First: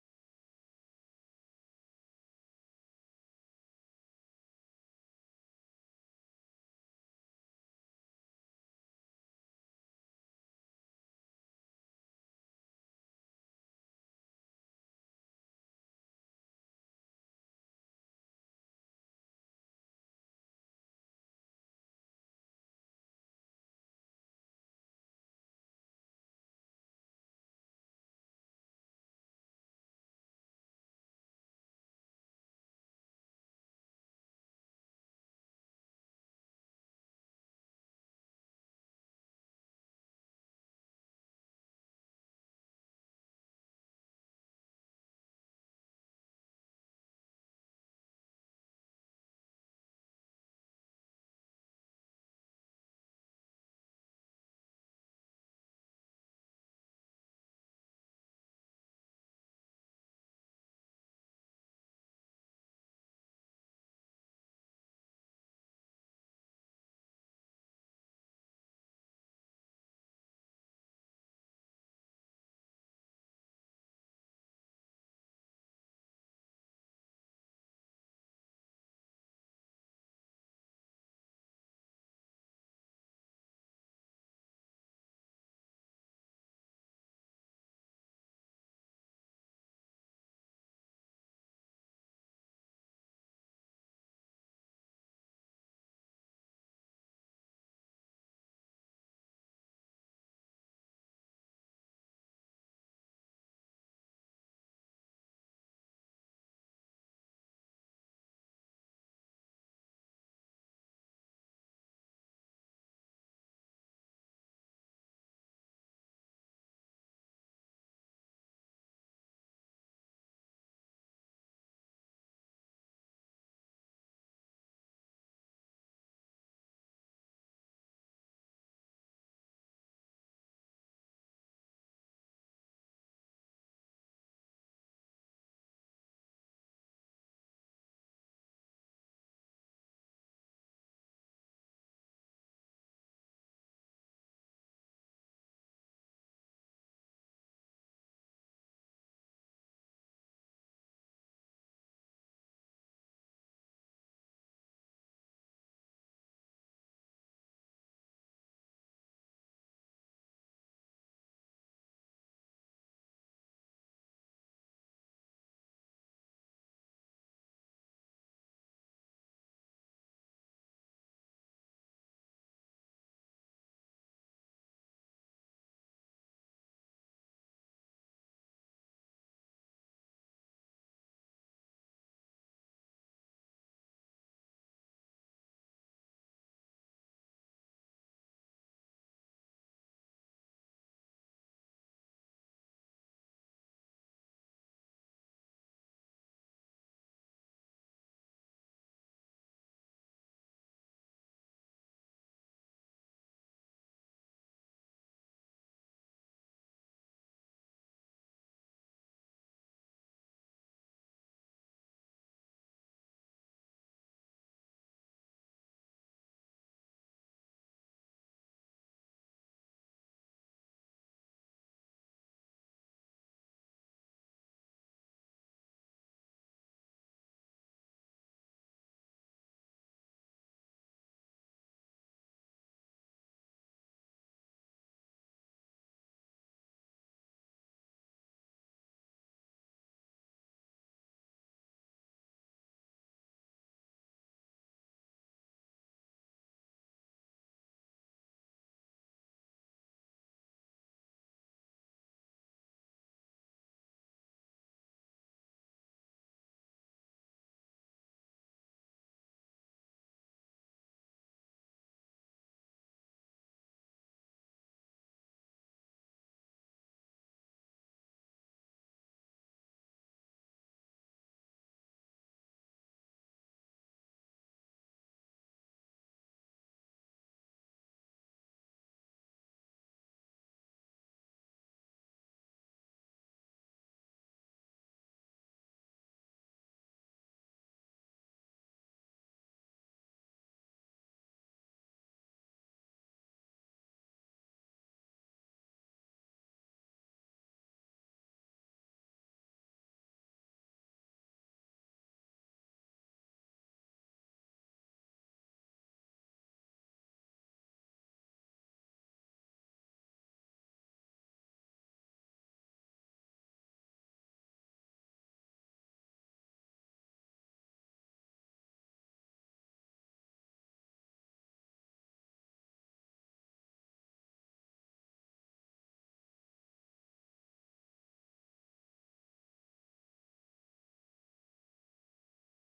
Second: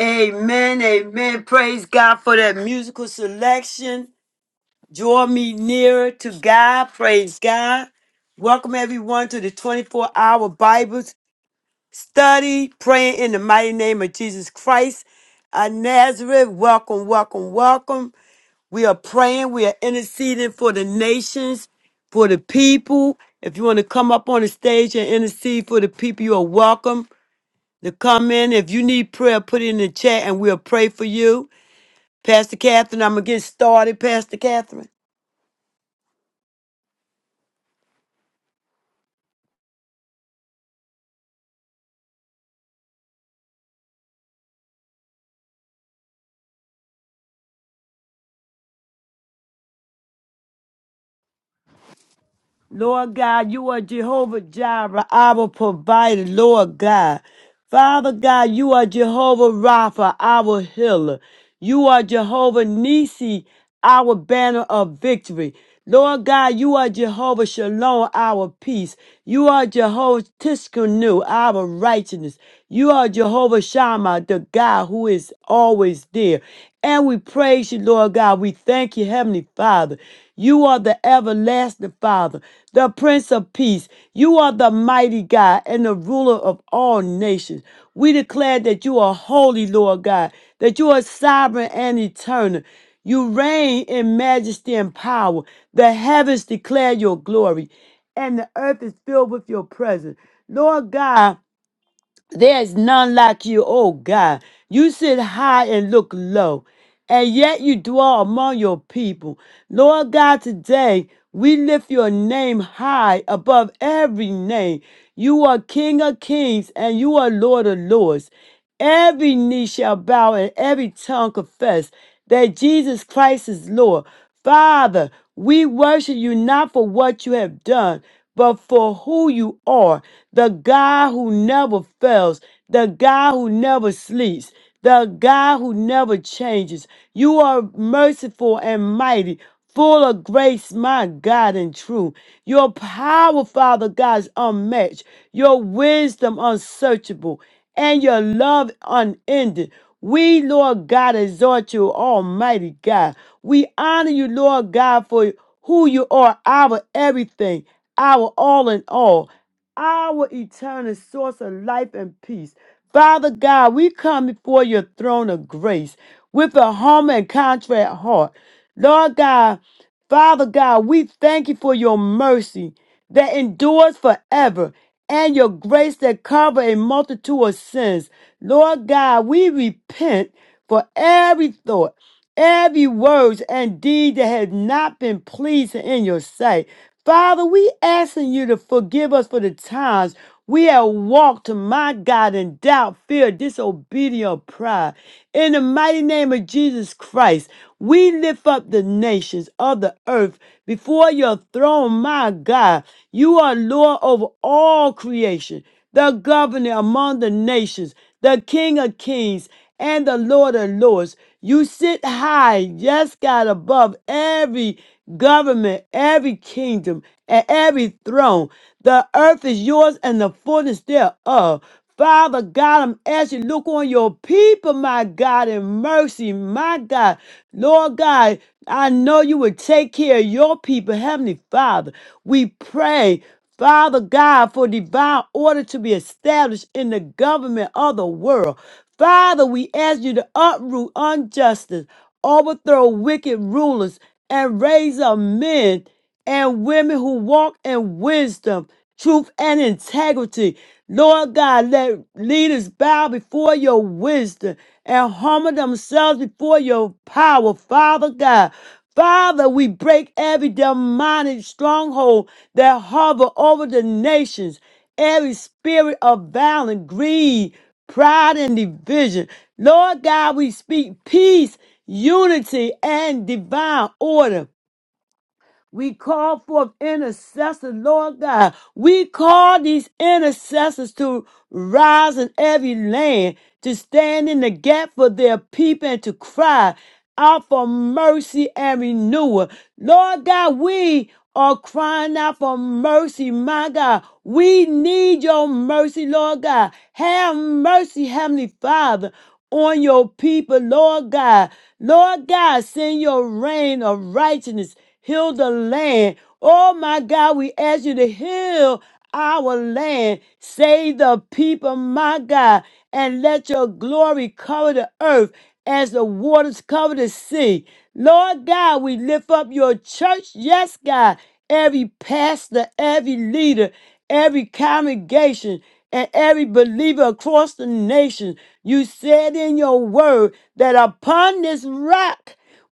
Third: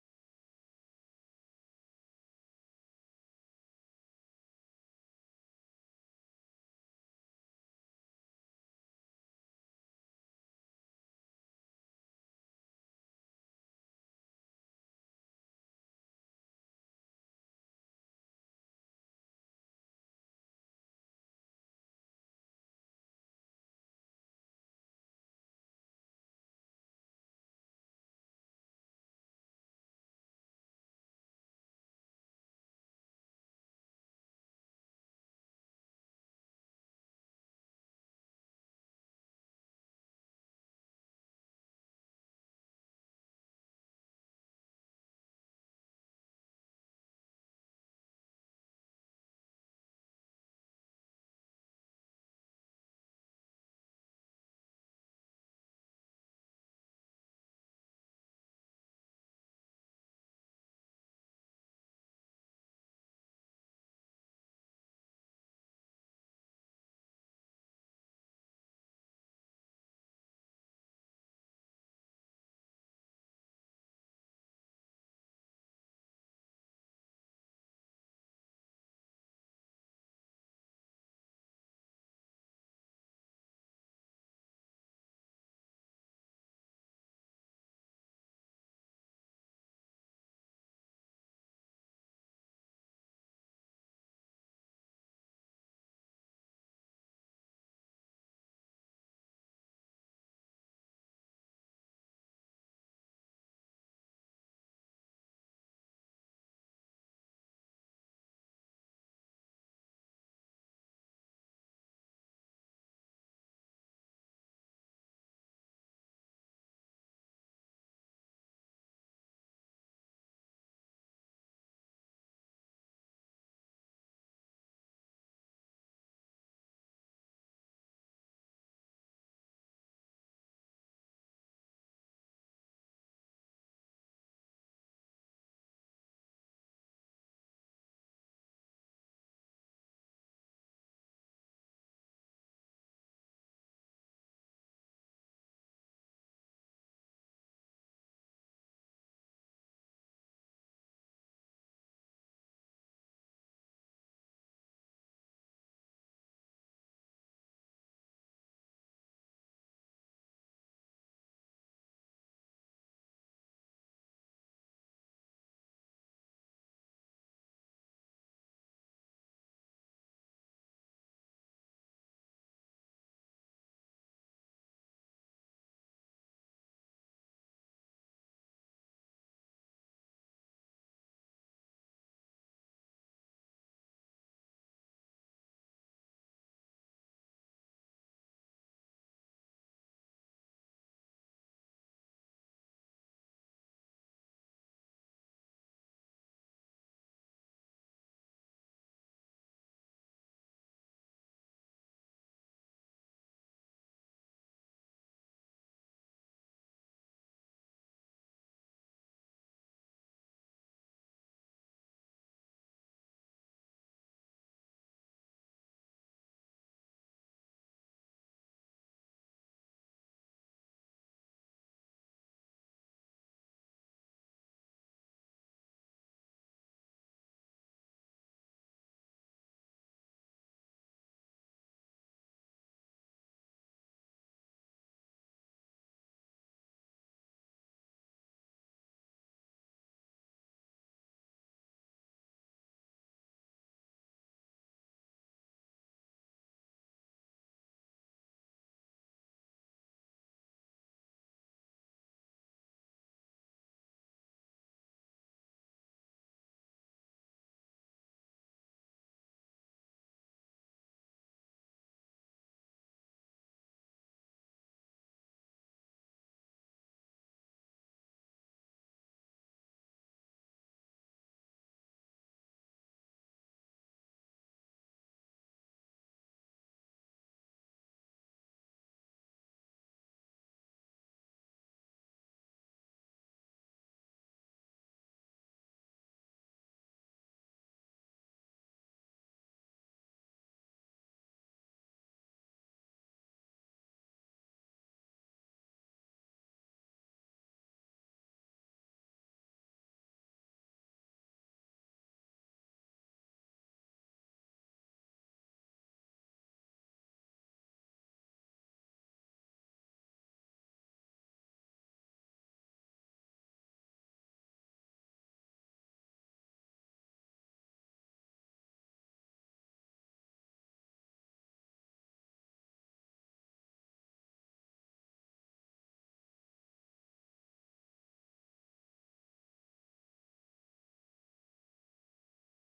Amen, amen. Praise God for that musical selection. Draw me nearer to God. Praise God. Welcome everyone to the 24 hour Bible study, praying in the mighty name of Jesus Christ. Uh, Nazareth, welcome, welcome, welcome. We are praying, we are interceding for the nations, for the people. If you want to come up on the stage and intercede for the people, you are welcome to come in. If you need prayer, put it in the chat and we'll pray for you. Pastor Catherine, I'm going to get started, Pastor Catherine. Lord God, you are Jehovah Jireh, our provider, Lord God. Father God, you are Jehovah Rapha, our healer. You are Jehovah Nisi, our banner of victory. Lord God, you are Jehovah Shalom, our peace. You are Jehovah Tiskanu, our righteousness. You are Jehovah Shammah, the God who is always there. And we praise you, Lord God. We thank you, Heavenly Father. You are the everlasting Father, the Prince of Peace. You are the mighty God and the ruler of all nations. We declare that you are holy, Lord God, that you are sovereign and eternal. You reign in majesty and power. The heavens declare your glory, and the earth is filled with your presence. Lord God, there is none like you, O God. You sit high and look low, and yet you dwell among your people. Lord God, today we lift your name high above every name. You are King of kings and you are Lord of lords. Every knee shall bow and every tongue confess that Jesus Christ is Lord. Father, we worship you not for what you have done, but for who you are the God who never fails, the God who never sleeps, the God who never changes. You are merciful and mighty. Full of grace, my God, and true. Your power, Father God, is unmatched. Your wisdom unsearchable and your love unending. We, Lord God, exhort you, Almighty God. We honor you, Lord God, for who you are, our everything, our all in all, our eternal source of life and peace. Father God, we come before your throne of grace with a humble and contrite heart. Lord God, Father God, we thank you for your mercy that endures forever and your grace that cover a multitude of sins. Lord God, we repent for every thought every word and deed that has not been pleasing in your sight. Father, we asking you to forgive us for the times we have walked my God in doubt, fear, disobedience, or pride. In the mighty name of Jesus Christ, we lift up the nations of the earth before your throne, my God. You are Lord over all creation the governor among the nations, the King of kings, and the Lord of lords. You sit high, yes, God, above every government, every kingdom, and every throne. The earth is yours and the fullness thereof. Father God, I'm asking you, look on your people, my God, in mercy, my God. Lord God, I know you would take care of your people, Heavenly Father. We pray. Father God, for divine order to be established in the government of the world. Father, we ask you to uproot injustice, overthrow wicked rulers, and raise up men and women who walk in wisdom truth, and integrity. Lord God, let leaders bow before your wisdom and humble themselves before your power, Father God. Father, we break every demonic stronghold that hover over the nations, every spirit of violence, greed, pride, and division. Lord God, we speak peace, unity, and divine order. We call forth intercessors, Lord God. We call these intercessors to rise in every land, to stand in the gap for their people and to cry out for mercy and renewal. Lord God, we are crying out for mercy, my God. We need your mercy, Lord God. Have mercy, Heavenly Father, on your people, Lord God. Lord God, send your rain of righteousness Heal the land. Oh my God, we ask you to heal our land. Save the people, my God, and let your glory cover the earth as the waters cover the sea. Lord God, we lift up your church. Yes, God. Every pastor, every leader, every congregation, and every believer across the nation. You said in your word that upon this rock,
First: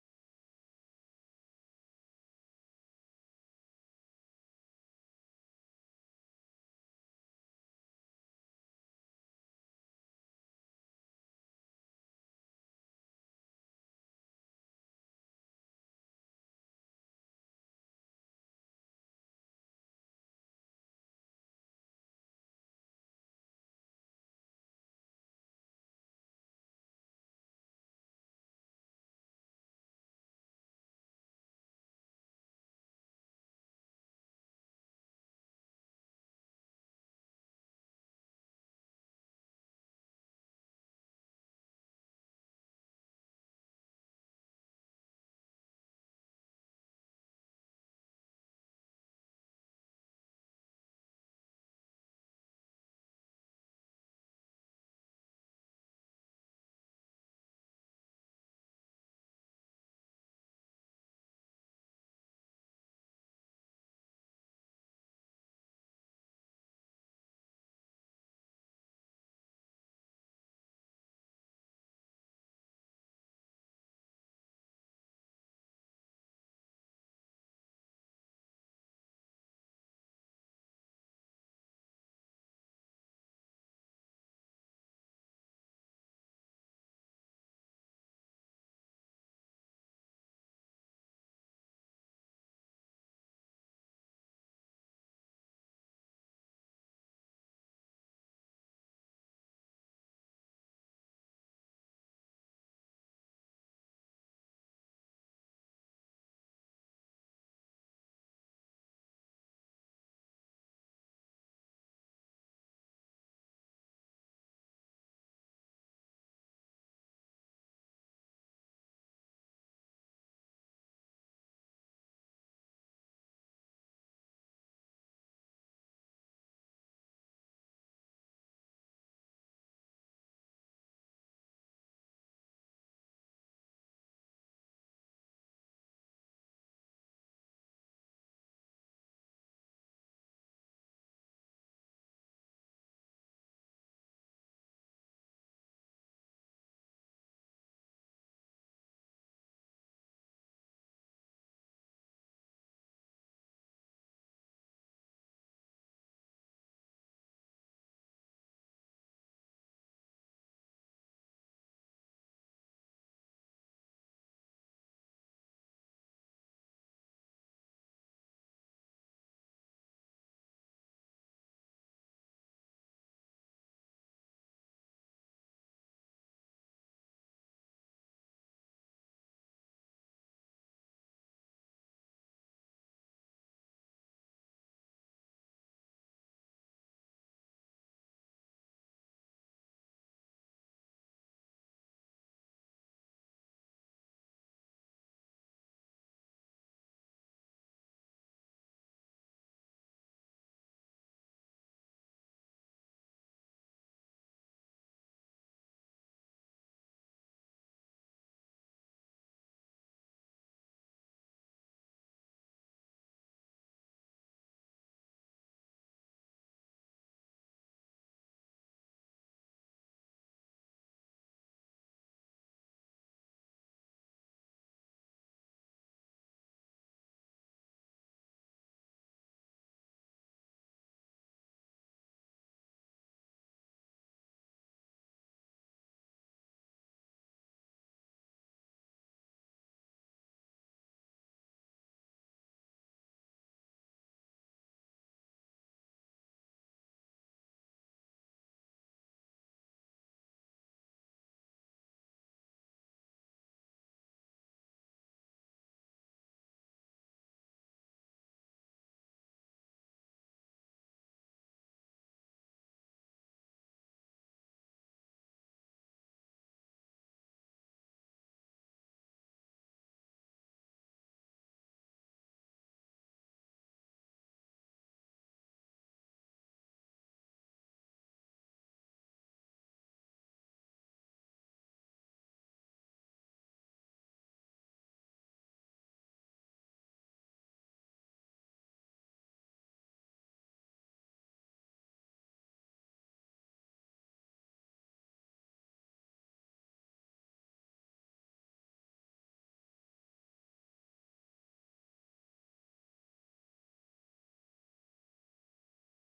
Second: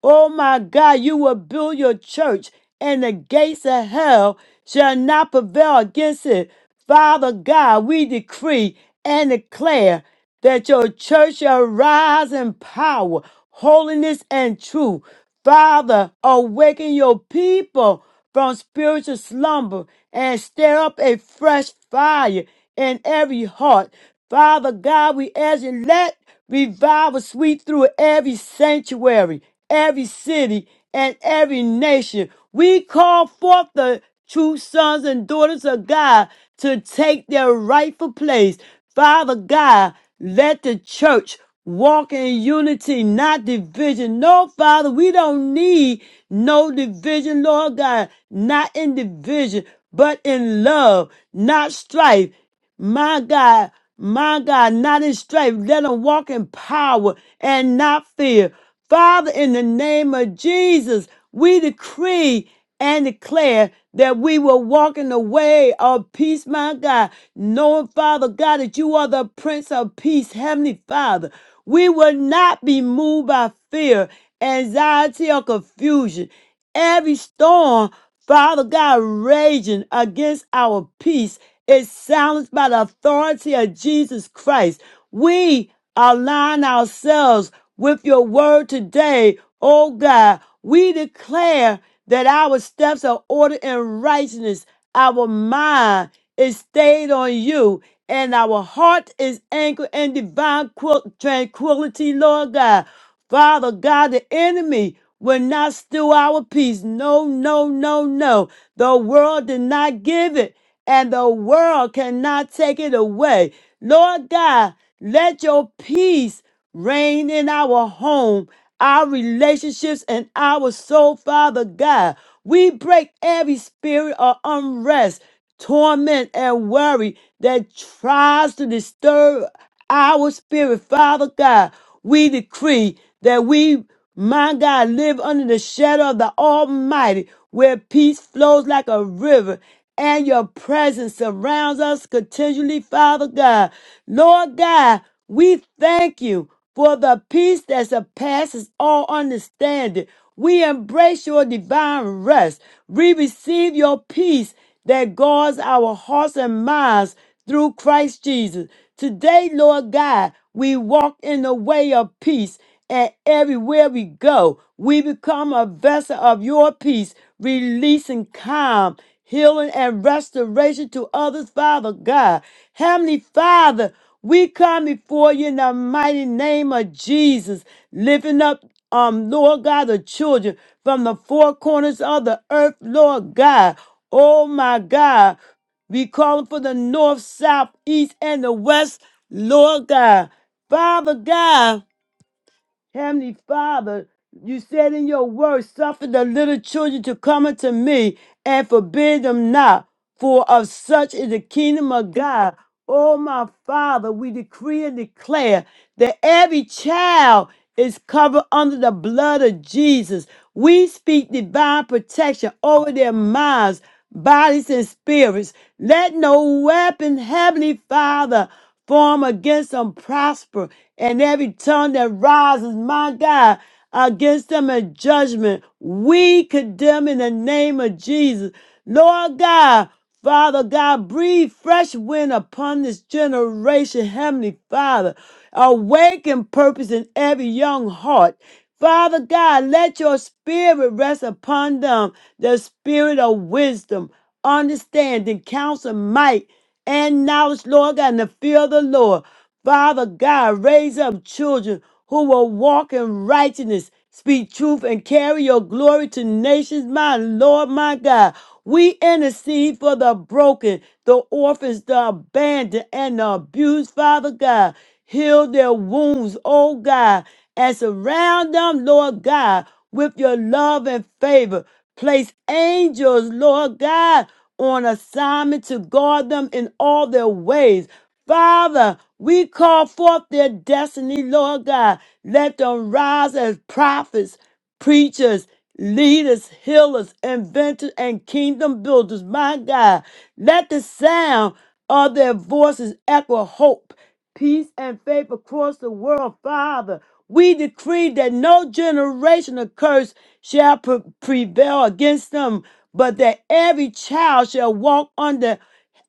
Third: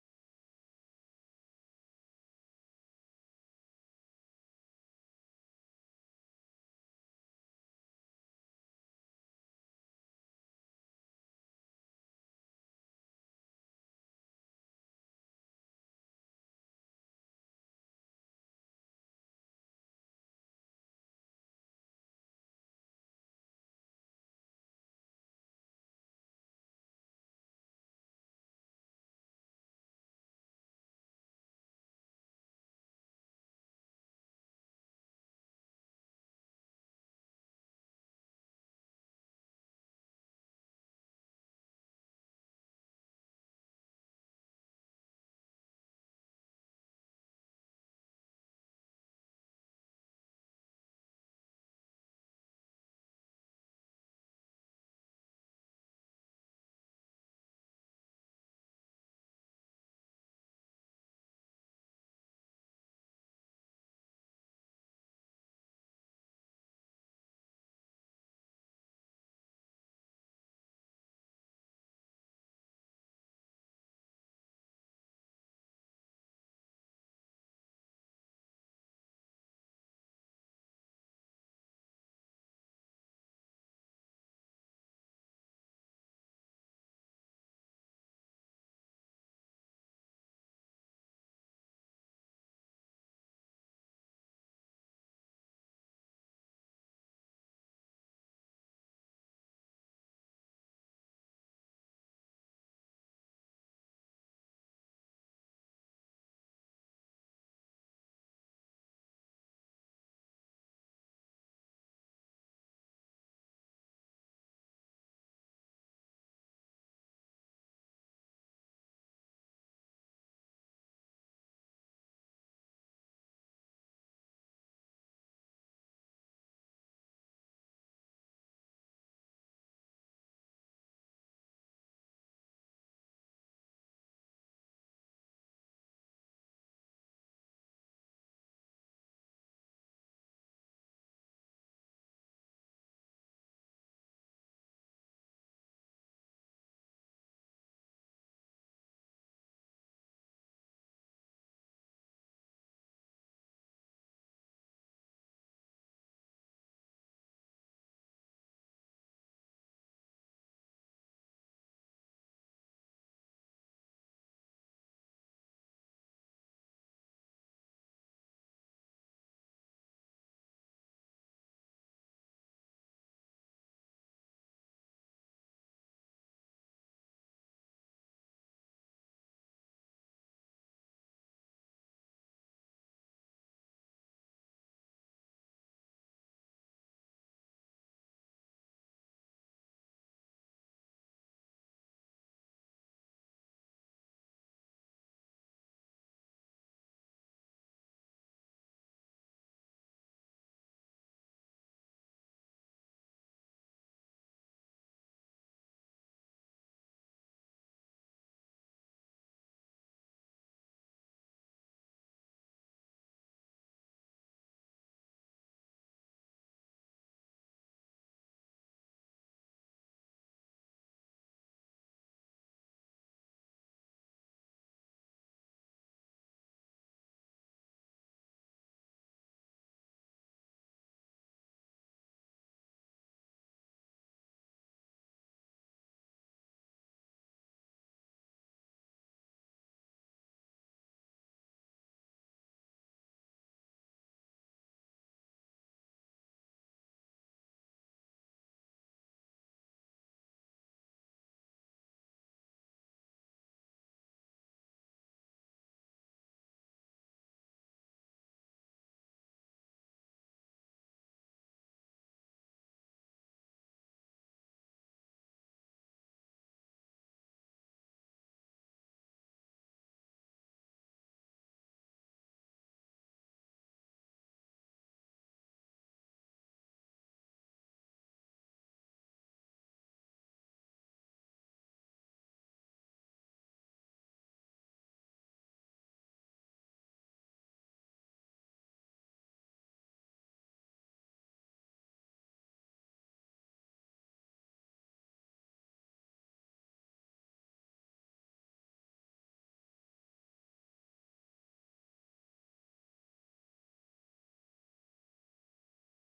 Oh my God, you will build your church, and the gates of hell shall not prevail against it. Father God, we decree and declare that your church shall rise in power, holiness, and truth. Father, awaken your people from spiritual slumber and stir up a fresh fire in every heart. Father God, we ask you, let revival sweep through every sanctuary, every city, and every nation. We call forth the true sons and daughters of God to take their rightful place. Father God, let the church walk in unity, not division. No, Father, we don't need no division, Lord God, not in division, but in love, not strife, my God, my God, not in strife. Let them walk in power and not fear. Father, in the name of Jesus, we decree and declare that we will walk in the way of peace, my God, knowing, Father God, that you are the Prince of Peace, Heavenly Father. We will not be moved by fear, anxiety, or confusion. Every storm, Father God, raging against our peace is silenced by the authority of Jesus Christ. We align ourselves with your word today, oh God. We declare that our steps are ordered in righteousness, our mind is stayed on you, and our heart is anchored in divine quil- tranquility, Lord God. Father God, the enemy will not steal our peace. No, no, no, no. The world did not give it and the world cannot take it away. Lord God, let your peace reign in our home, our relationships, and our soul, Father God. We break every spirit of unrest, torment, and worry that tries to disturb our spirit, Father God. We decree that we, my God, live under the shadow of the Almighty, where peace flows like a river and your presence surrounds us continually, Father God. Lord God, we thank you for the peace that surpasses all understanding. We embrace your divine rest. We receive your peace that guards our hearts and minds through Christ Jesus. Today, Lord God, we walk in the way of peace, and everywhere we go, we become a vessel of your peace, releasing calm healing and restoration to others, Father God. Heavenly Father, we come before you in the mighty name of Jesus, lifting up, um, Lord God, the children from the four corners of the earth, Lord God. Oh my God, we calling for the north, south, east, and the west, Lord God. Father God. Heavenly Father, you said in your word, suffer the little children to come unto me and forbid them not, for of such is the kingdom of God. Oh, my Father, we decree and declare that every child is covered under the blood of Jesus. We speak divine protection over their minds, bodies, and spirits. Let no weapon, Heavenly Father, form against them prosper, and every tongue that rises, my God, against them in judgment, we condemn in the name of Jesus. Lord God, Father God, breathe fresh wind upon this generation, Heavenly Father. Awaken purpose in every young heart. Father God, let your spirit rest upon them, the spirit of wisdom, understanding, counsel, might and knowledge, Lord God, and the fear of the Lord. Father God, raise up children who will walk in righteousness, speak truth, and carry your glory to nations, my Lord, my God. We intercede for the broken, the orphans, the abandoned, and the abused, Father God. Heal their wounds, oh God, and surround them, Lord God, with your love and favor. Place angels, Lord God, on assignment to guard them in all their ways. Father, we call forth their destiny, Lord God. Let them rise as prophets, preachers, leaders, healers, inventors, and kingdom builders. My God, let the sound of their voices echo hope, peace, and faith across the world, Father. We decree that no generational curse shall pre- prevail against them, but that every child shall walk under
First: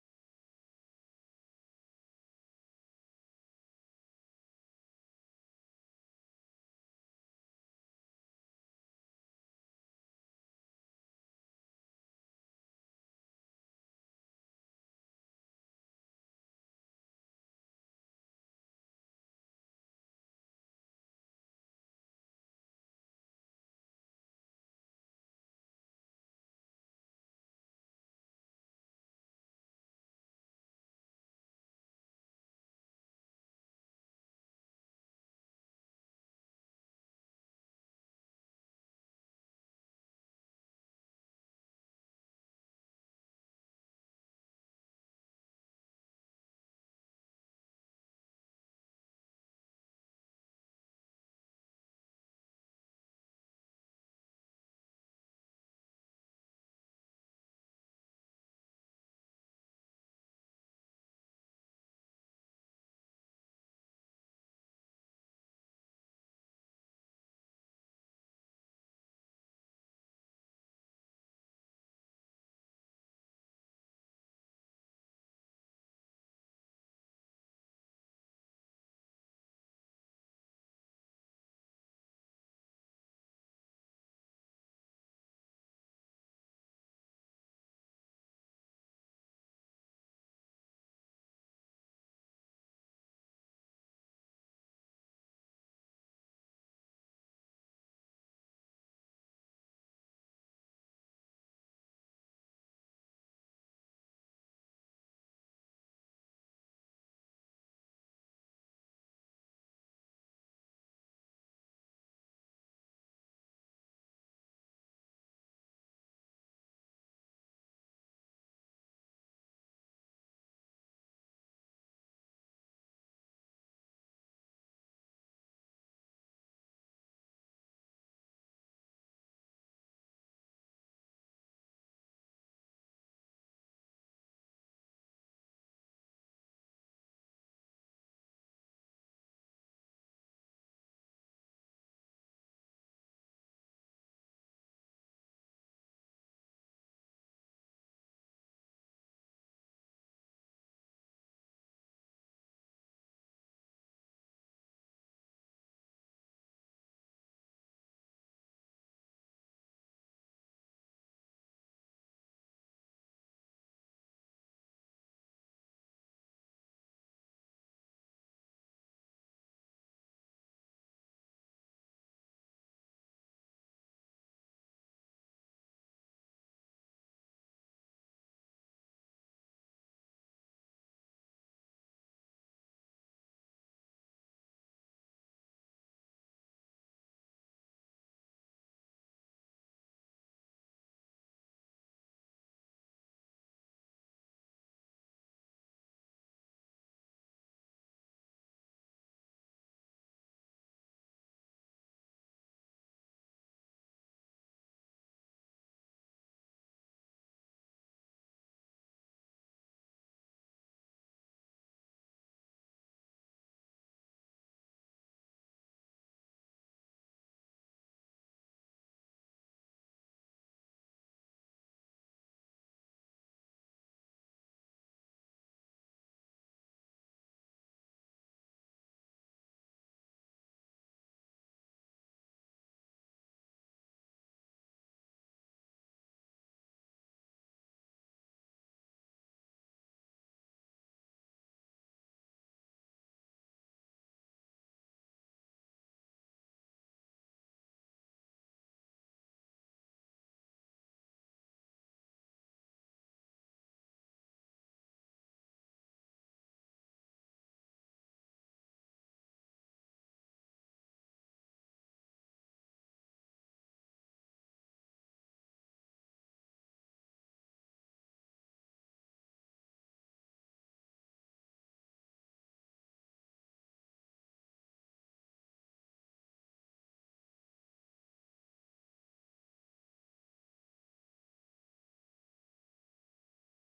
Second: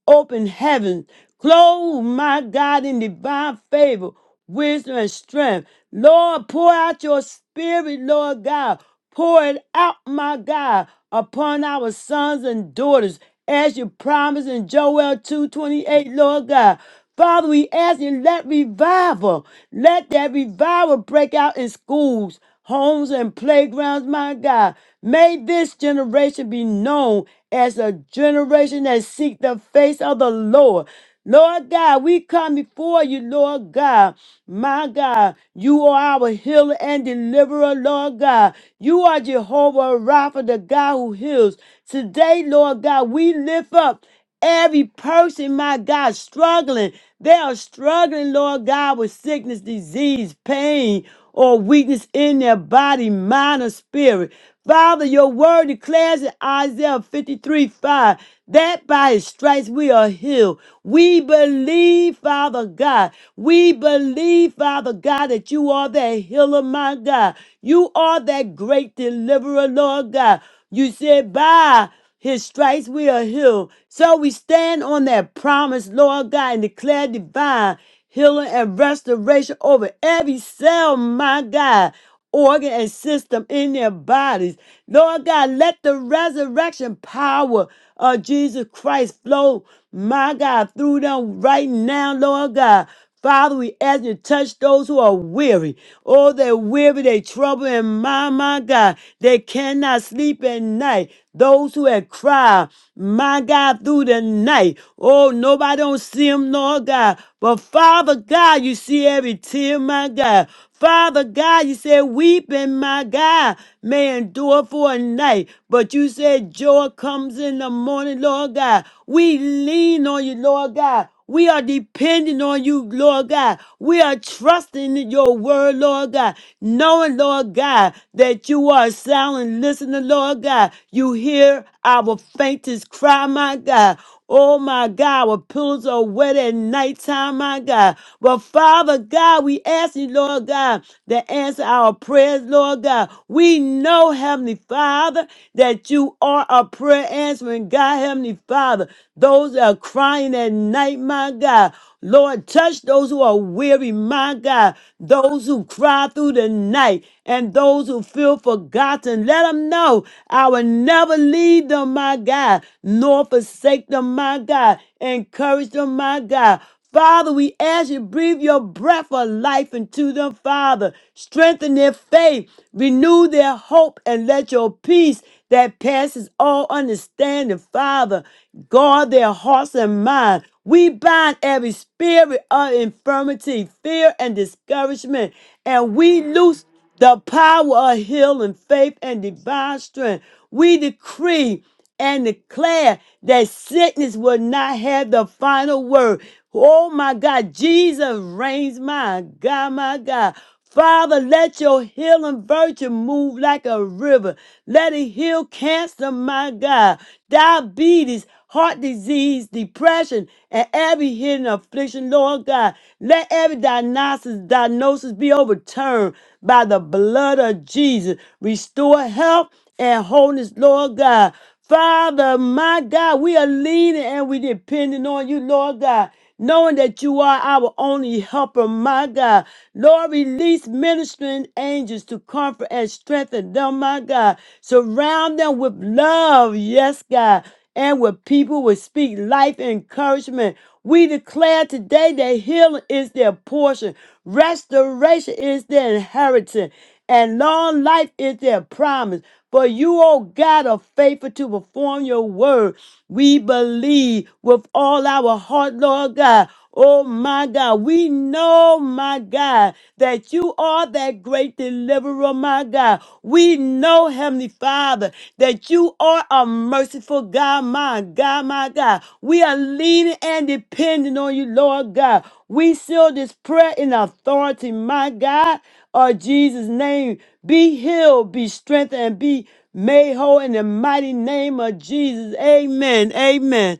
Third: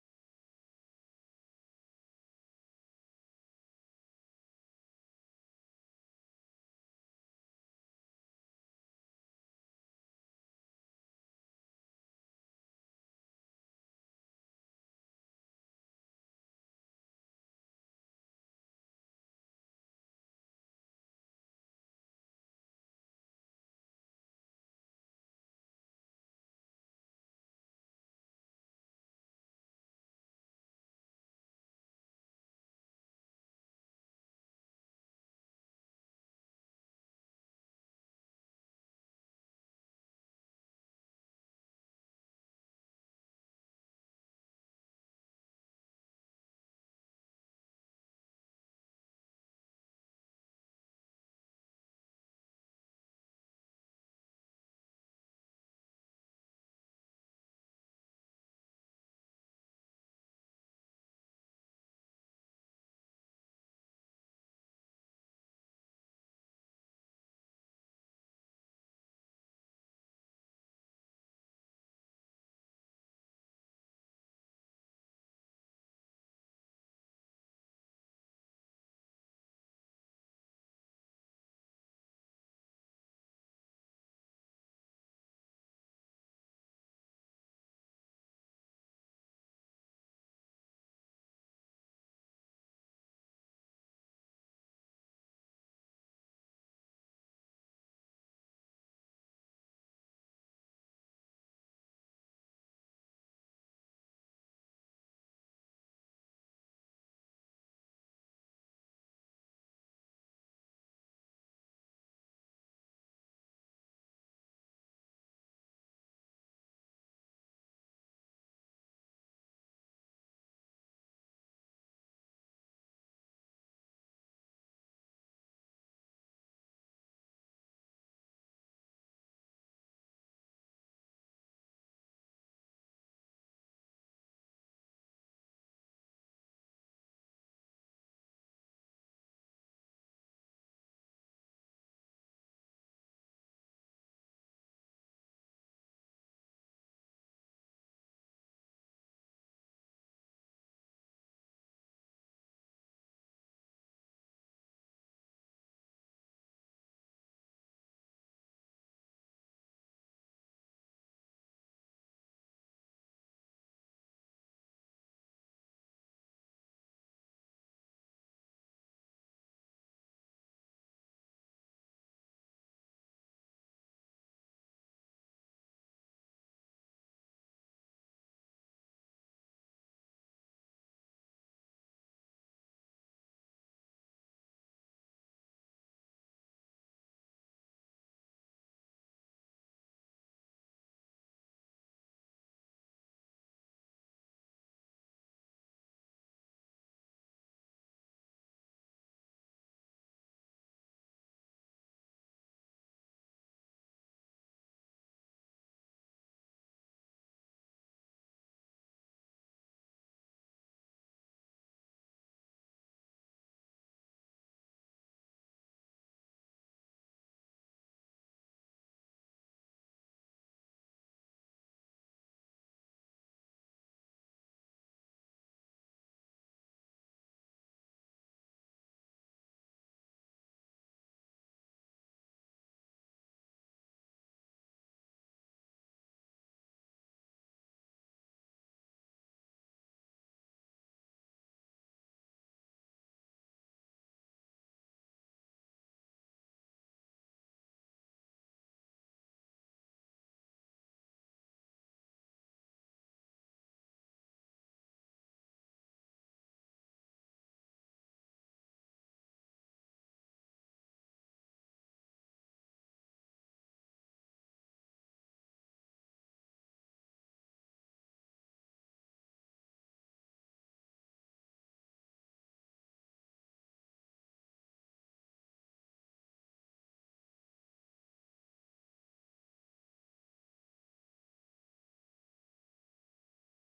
open heaven. Clothe my God in divine favor, wisdom, and strength. Lord, pour out your spirit, Lord God. Pour it out, my God, upon our sons and daughters, as you promised in Joel 2:28, Lord God. Father, we ask you, let revival, let that revival break out in schools homes and playgrounds, my God. May this generation be known as a generation that seek the face of the Lord. Lord God, we come before you, Lord God. My God, you are our healer and deliverer, Lord God. You are Jehovah Rapha, the God who heals. Today, Lord God, we lift up. Every person, my God, struggling. They are struggling, Lord God, with sickness, disease, pain, or weakness in their body, mind, or spirit. Father, your word declares in Isaiah 53 5 that by his stripes we are healed. We believe, Father God. We believe, Father God, that you are that healer, my God. You are that great deliverer, Lord God. You said, by his stripes we are healed. So we stand on that promise, Lord God, and declare divine healing and restoration over every cell, my God, organ and system in their bodies. Lord God, let the resurrection power of Jesus Christ flow, my God, through them right now, Lord God. Father, we ask you to touch those who are weary. Oh, they're weary, they trouble, and my, my God, they cannot sleep at night. Those who have cried, my God, through the night. Oh, nobody don't see them, Lord God. But Father God, you see every tear, my God. Father God, you said, weeping, my God, may endure for a night. But you said, joy comes in the morning, Lord God. We lean on you, Lord God. We are depending on you, Lord God. We are trusting in your word, Lord God, knowing, Lord God, that you are a silent listener, Lord God. You hear our faintest cry, my God. Oh my God, our pillows are wet at nighttime, my God. But Father God, we ask you, Lord God, to answer our prayers, Lord God. We know, Heavenly Father, that you are are a prayer answering God, Heavenly Father. Those that are crying at night, my God. Lord, touch those who are weary, my God. Those who cry through the night and those who feel forgotten. Let them know I will never leave them, my God, nor forsake them, my God. Encourage them, my God. Father, we ask you breathe your breath of life into them, Father. Strengthen their faith, renew their hope, and let your peace that passes all understanding, Father, guard their hearts and minds. We bind every spirit of infirmity, fear, and discouragement, and we loose the power of healing, faith, and divine strength. We decree and declare that sickness will not have the final word. Oh my God, Jesus reigns, my God, my God. Father, let your healing virtue move like a river. Let it heal cancer, my God, diabetes, heart disease, depression, and every hidden affliction, Lord God. Let every diagnosis, diagnosis be overturned by the blood of Jesus. Restore health and wholeness, Lord God. Father, my God, we are leaning and we depending on you, Lord God, knowing that you are our only helper, my God. Lord, release ministering angels to comfort and strengthen them, my God. Surround them with love, yes, God and where people will speak life and encouragement. We declare today that healing is their portion, restoration is their inheritance, and long life is their promise. For you, O God, are faithful to perform your word. We believe with all our heart, Lord God. Oh my God, we know, my God, that you are that great deliverer, my God. We know, Heavenly Father, that you are a merciful God, my God, my God. We are leaning and depending on you, Lord God. We seal this prayer in authority, my God, of Jesus' name. Be healed, be strengthened, and be made whole in the mighty name of Jesus. Amen. Amen.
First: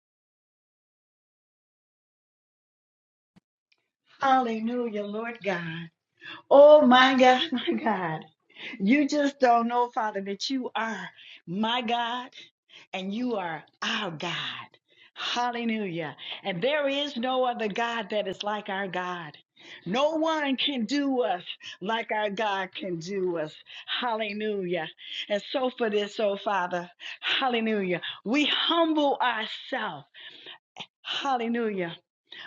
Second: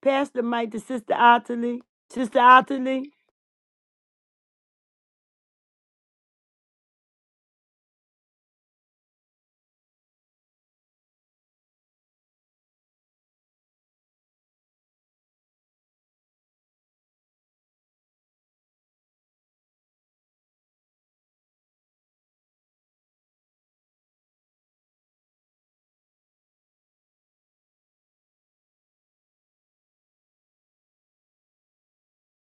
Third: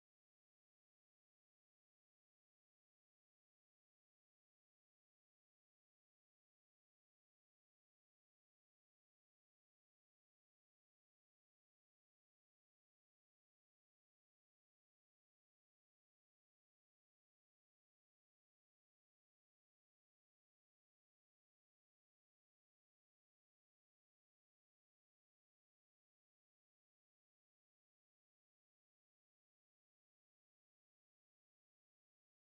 Pass the mic to Sister Ottilie. Sister Ottilie. Hallelujah, Lord God. Oh my God, my God. You just don't know, Father, that you are my God and you are our God. Hallelujah. And there is no other God that is like our God. No one can do us like our God can do us. Hallelujah. And so for this, oh Father, hallelujah, we humble ourselves. Hallelujah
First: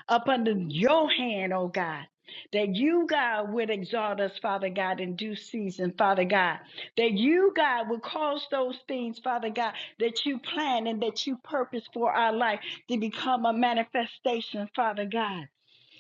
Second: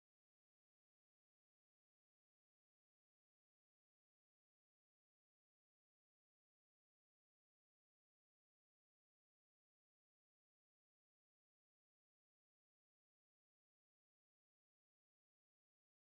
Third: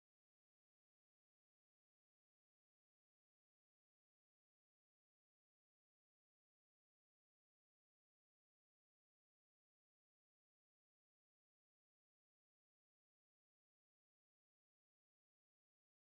up under your hand, oh God. That you, God, would exalt us, Father God, in due season, Father God. That you, God, would cause those things, Father God, that you plan and that you purpose for our life to become a manifestation, Father God.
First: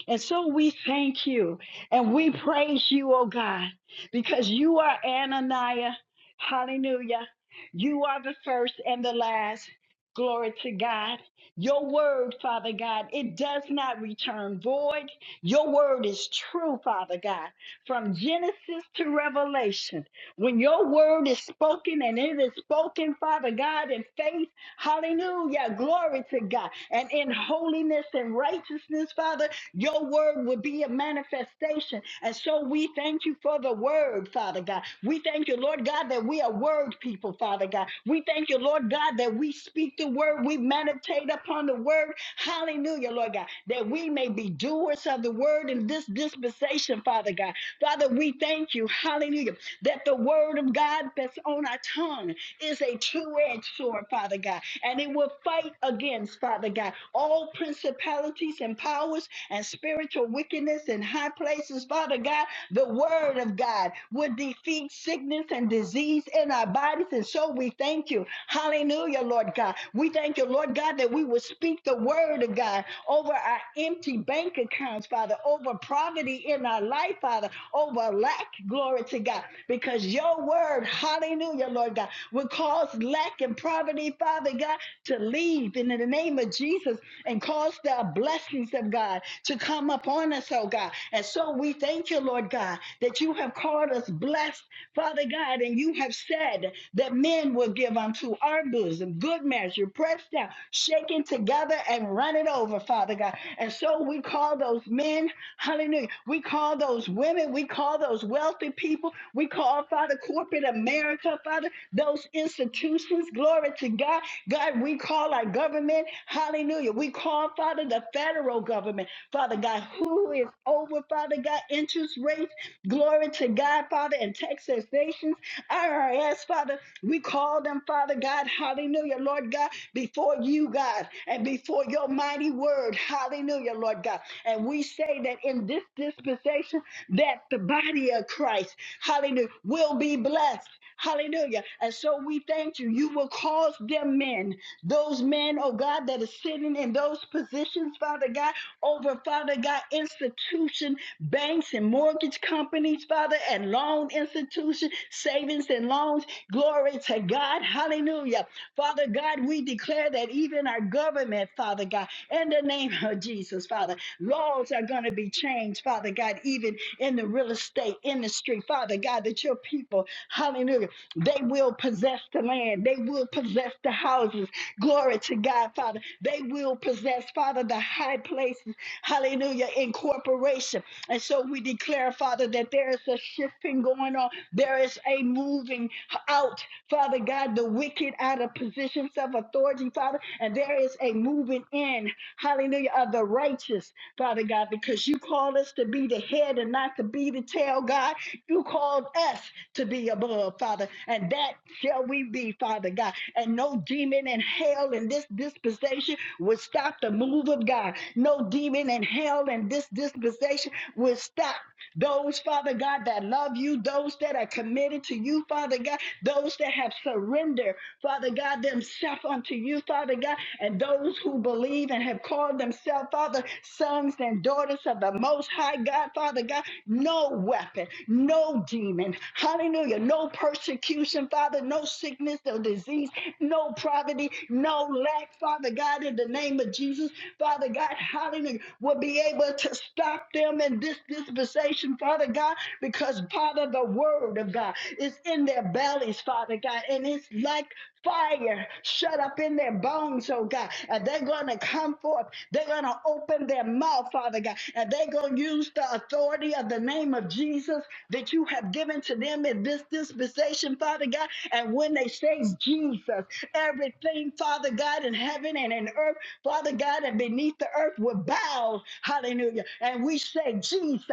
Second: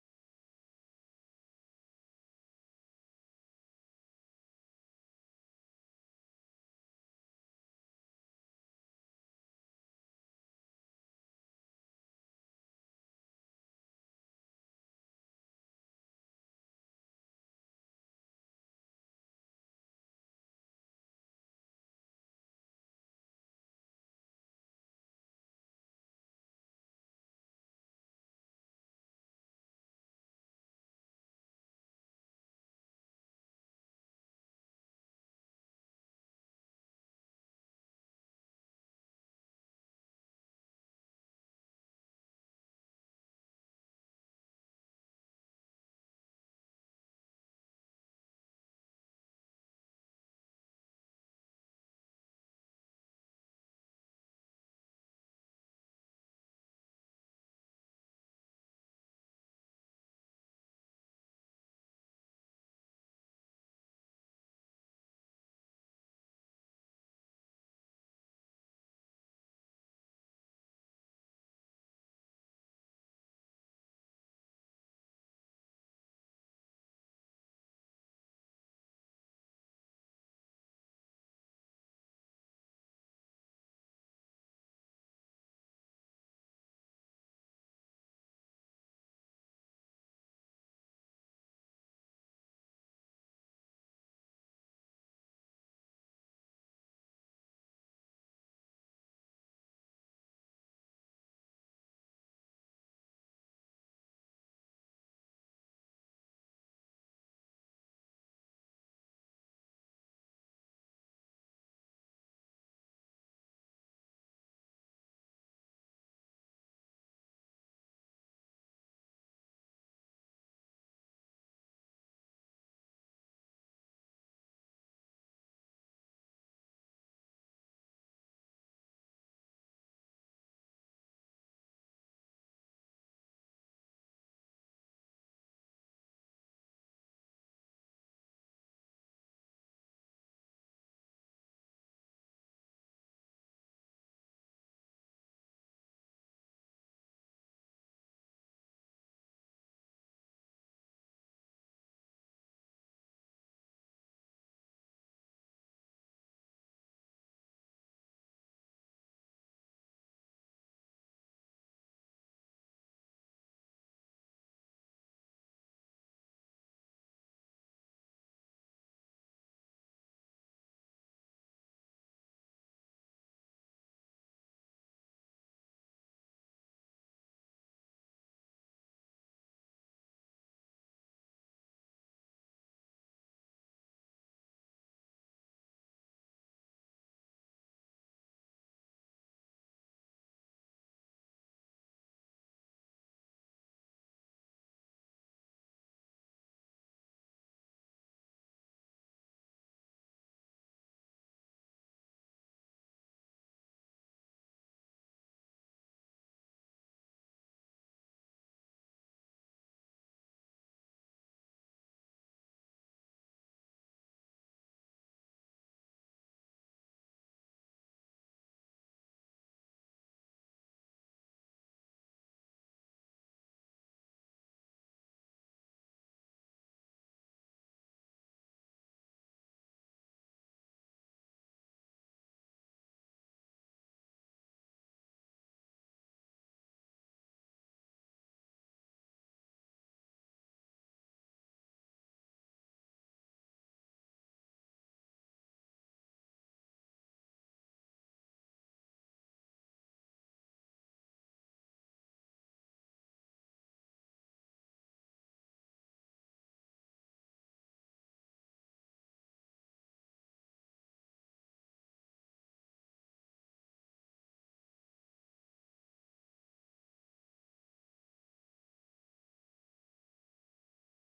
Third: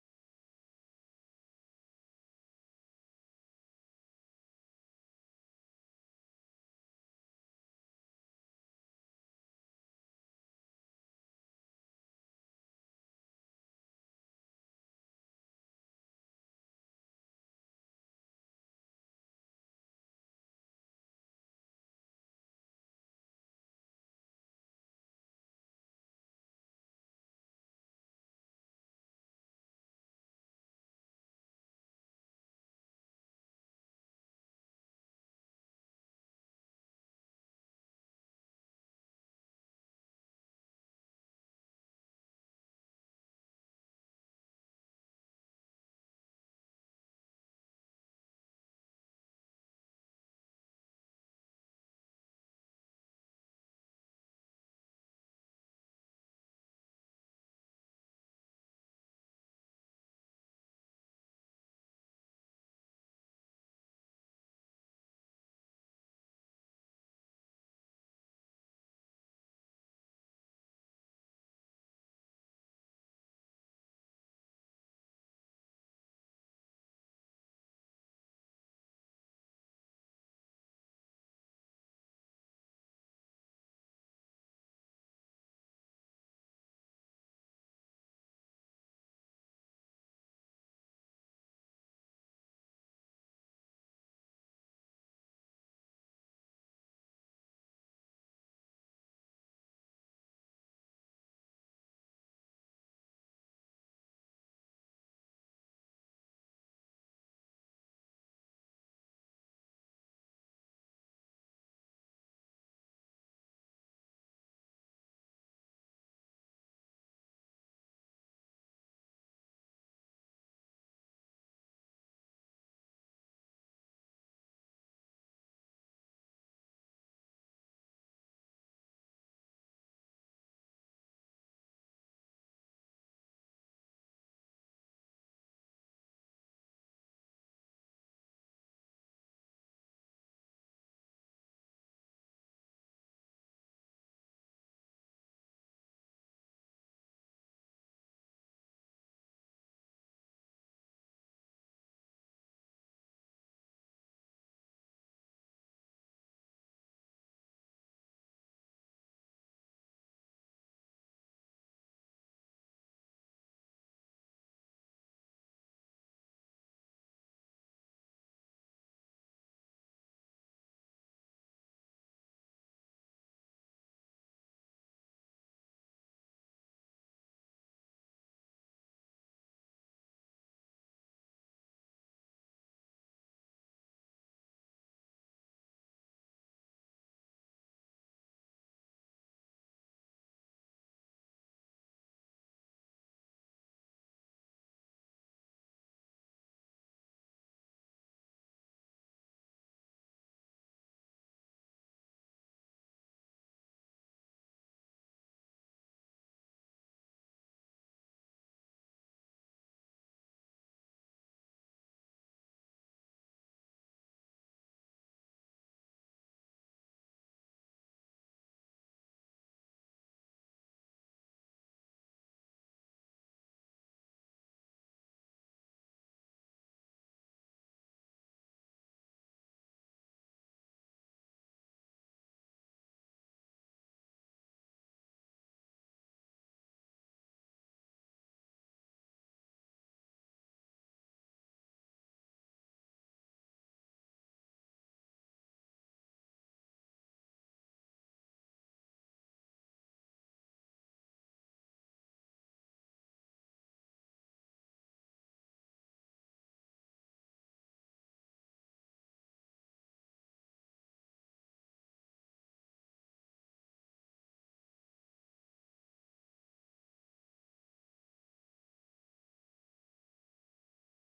And so we thank you and we praise you, oh God, because you are Ananiah. Hallelujah. You are the first and the last. Glory to God. Your word, Father God, it does not return void. Your word is true, Father God, from Genesis to Revelation. When your word is spoken and it is spoken, Father God, in faith, hallelujah, glory to God, and in holiness and righteousness, Father, your word would be a manifestation. And so we thank you for the word, Father God. We thank you, Lord God, that we are word people, Father God. We thank you, Lord God, that we speak the word, we meditate upon the word. Hallelujah, Lord God, that we may be doers of the word in this dispensation, Father God. Father, we thank you, hallelujah, that the word of God that's on our tongue is a two-edged sword, Father God and it will fight against, Father God, all principalities and powers and spiritual wickedness in high places, Father God. The word of God would defeat sickness and disease in our bodies. And so we thank you. Hallelujah, Lord God. We thank you, Lord God, that we will speak the word of God over our empty bank accounts, Father, over poverty in our life, Father, over lack. Glory to God. Because because your word, hallelujah, Lord God, will cause lack and poverty, Father God, to leave in the name of Jesus and cause the blessings of God to come upon us, oh God. And so we thank you, Lord God, that you have called us blessed, Father God, and you have said that men will give unto our bosom good measure, pressed down, shaken together, and run it over, Father God. And so we call those men, men. Hallelujah. We call those women, we call those wealthy people, we call, Father, corporate America, Father, those institutions. Glory to God. God, we call our government. Hallelujah. We call, Father, the federal government. Father God, who is over, Father God, interest rates. Glory to God, Father, and Texas nations. IRS, Father, we call them, Father God. Hallelujah, Lord God, before you you, God, and before your mighty word. Hallelujah, Lord God. And we say that in this dispensation, that the body of Christ, hallelujah, will be blessed. Hallelujah. And so we thank you. You will cause them men, those men, oh God, that are sitting in those positions, Father God, over, Father God, institution, banks and mortgage companies, Father, and loan institution, savings and loans. Glory to God. Hallelujah. Father God, we declare that even our government, Father God, in the name of Jesus, Father, laws are going to be changed, Father God, even in the real estate industry, Father God, that your people, hallelujah, they will possess the land, they will possess the houses. Glory to God, Father. They will possess, Father, the high places, hallelujah, in corporation. And so we declare, Father, that there is a shifting going on. There is a moving out, Father God, the wicked out of positions of authority, Father. And there is a moving in, hallelujah, of the righteous, Father God, because you called us to be the head and not to be the tail, God. You called us to be above, Father. And that shall we be, Father God. And no demon in hell in this dispensation would stop the move of God. No demon in hell in this dispensation will stop. Those, Father God, that love you, those that are committed to you, Father God, those that have surrendered, Father God, themselves unto you, Father God, and those who believe and have called themselves, Father, sons and daughters of the Most High God, Father God, no weapon, no demon, hallelujah, no persecution, Father, no sickness, no disease, no poverty, no lack, Father God, in the name of Jesus, Father God, hallelujah, will be able to stop them in in this dispensation, Father God, because, Father, the word of God is in their bellies, Father God, and it's like fire shut up in their bones, oh God. And they're going to come forth. They're going to open their mouth, Father God. And they're going to use the authority of the name of Jesus that you have given to them in this dispensation, Father God. And when they say Jesus, everything, Father God, in heaven and in earth, Father God, and beneath the earth will bow. Hallelujah. And we say, say Jesus,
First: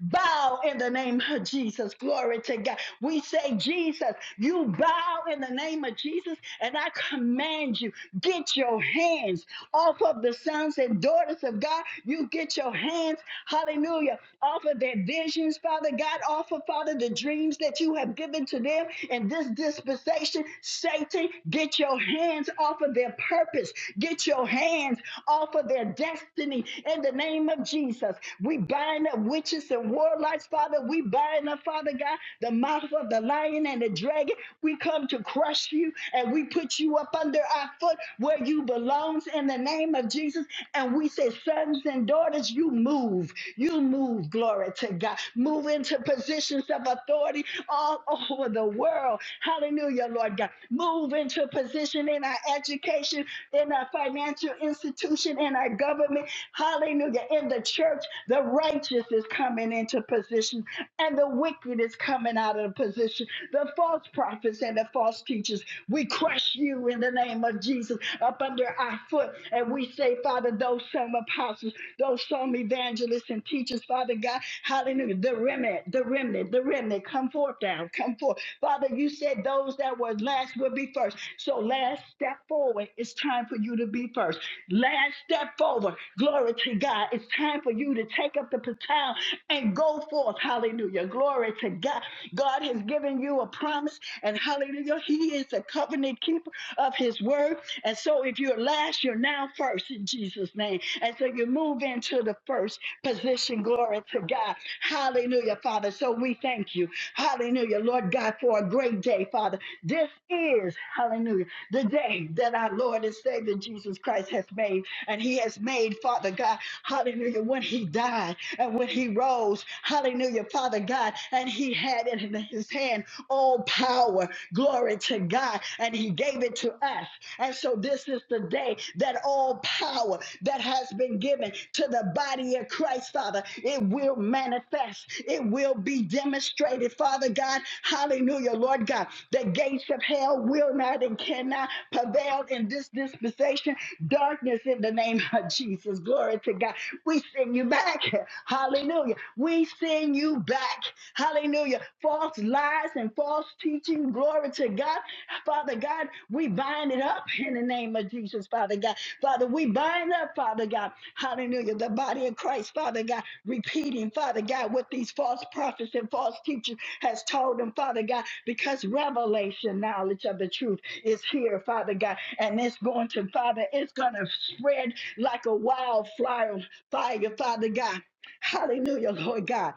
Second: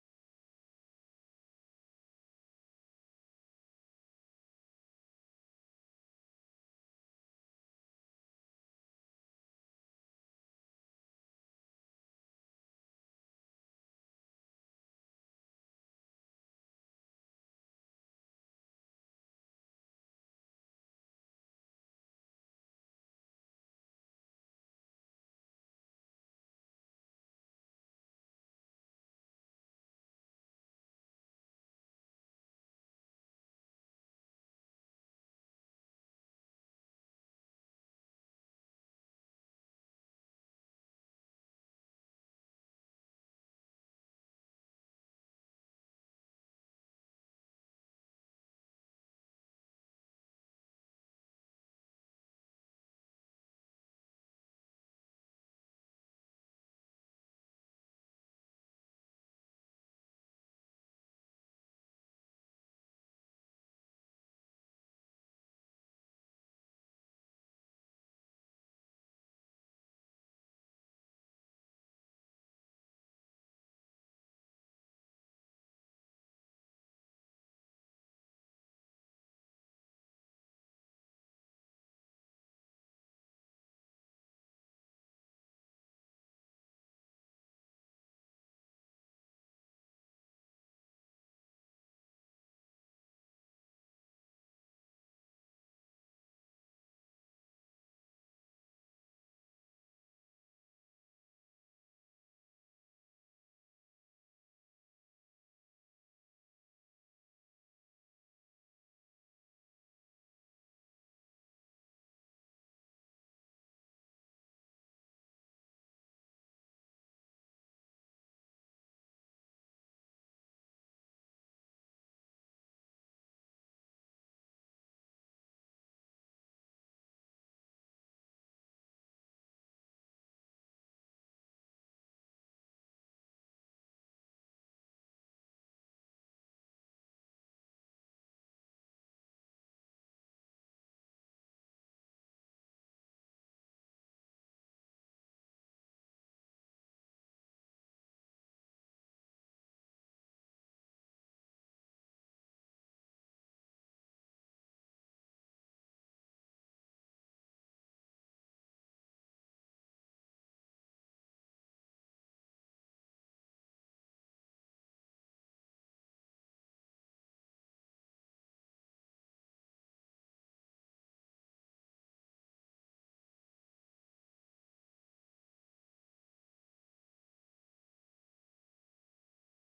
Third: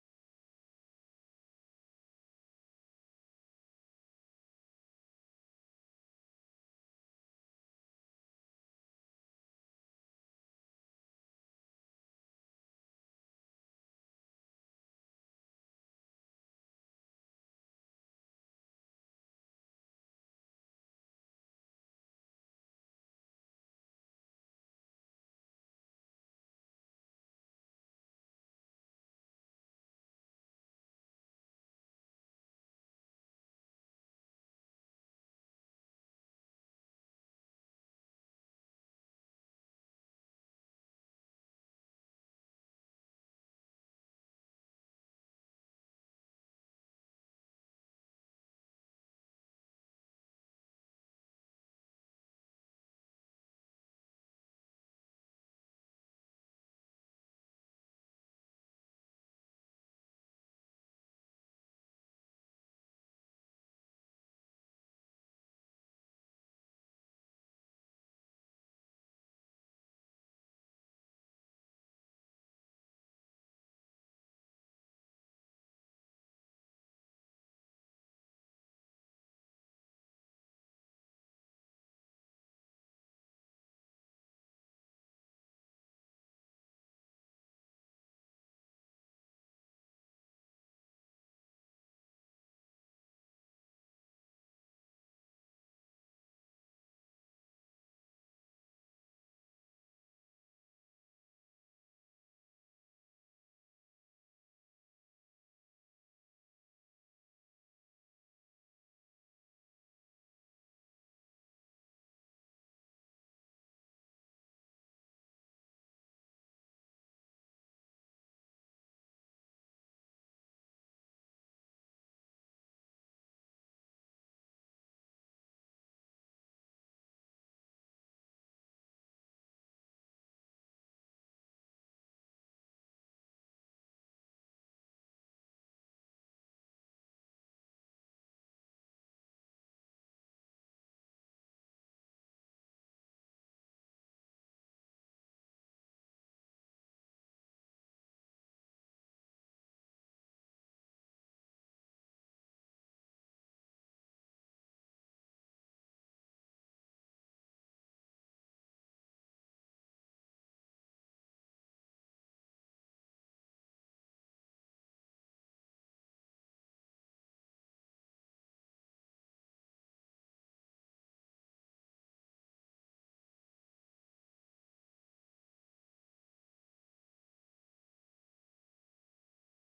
bow in the name of Jesus. Glory to God. We say Jesus, you bow in the name of Jesus, and I command you, get your hands off of the sons and daughters of God. You get your hands, hallelujah, off of their visions, Father God, off of Father the dreams that you have given to them in this dispensation. Satan, get your hands off of their purpose. Get your hands off of their destiny in the name of Jesus. We bind bind up witches and warlocks, Father. We bind up, Father God, the mouth of the lion and the dragon. We come to crush you and we put you up under our foot where you belongs in the name of Jesus. And we say, sons and daughters, you move. You move, glory to God. Move into positions of authority all over the world. Hallelujah, Lord God. Move into position in our education, in our financial institution, in our government. Hallelujah. In the church, the righteous is coming into position and the wicked is coming out of position. The false prophets and the false teachers, we crush you in the name of Jesus up under our foot. And we say, Father, those some apostles, those some evangelists and teachers, Father God, hallelujah, the remnant, the remnant, the remnant, come forth now, come forth. Father, you said those that were last will be first. So last step forward, it's time for you to be first. Last step forward, glory to God, it's time for you to take up up the baton and go forth. Hallelujah. Glory to God. God has given you a promise, and hallelujah, He is the covenant keeper of His word. And so, if you're last, you're now first in Jesus' name. And so, you move into the first position. Glory to God. Hallelujah, Father. So, we thank you. Hallelujah, Lord God, for a great day, Father. This is, hallelujah, the day that our Lord and Savior Jesus Christ has made. And He has made, Father God, hallelujah, when He died died. And when he rose, hallelujah, Father God, and he had it in his hand all power, glory to God, and he gave it to us. And so this is the day that all power that has been given to the body of Christ, Father, it will manifest. It will be demonstrated, Father God. Hallelujah, Lord God. The gates of hell will not and cannot prevail in this dispensation. Darkness in the name of Jesus. Glory to God. We send you back. Hallelujah. We send you back. Hallelujah. False lies and false teaching. Glory to God. Father God, we bind it up in the name of Jesus, Father God. Father, we bind up, Father God. Hallelujah. The body of Christ, Father God, repeating, Father God, what these false prophets and false teachers has told them, Father God, because revelation, knowledge of the truth is here, Father God. And it's going to, Father, it's going to spread like a wildfire, fire, Father God. Hallelujah, Lord God.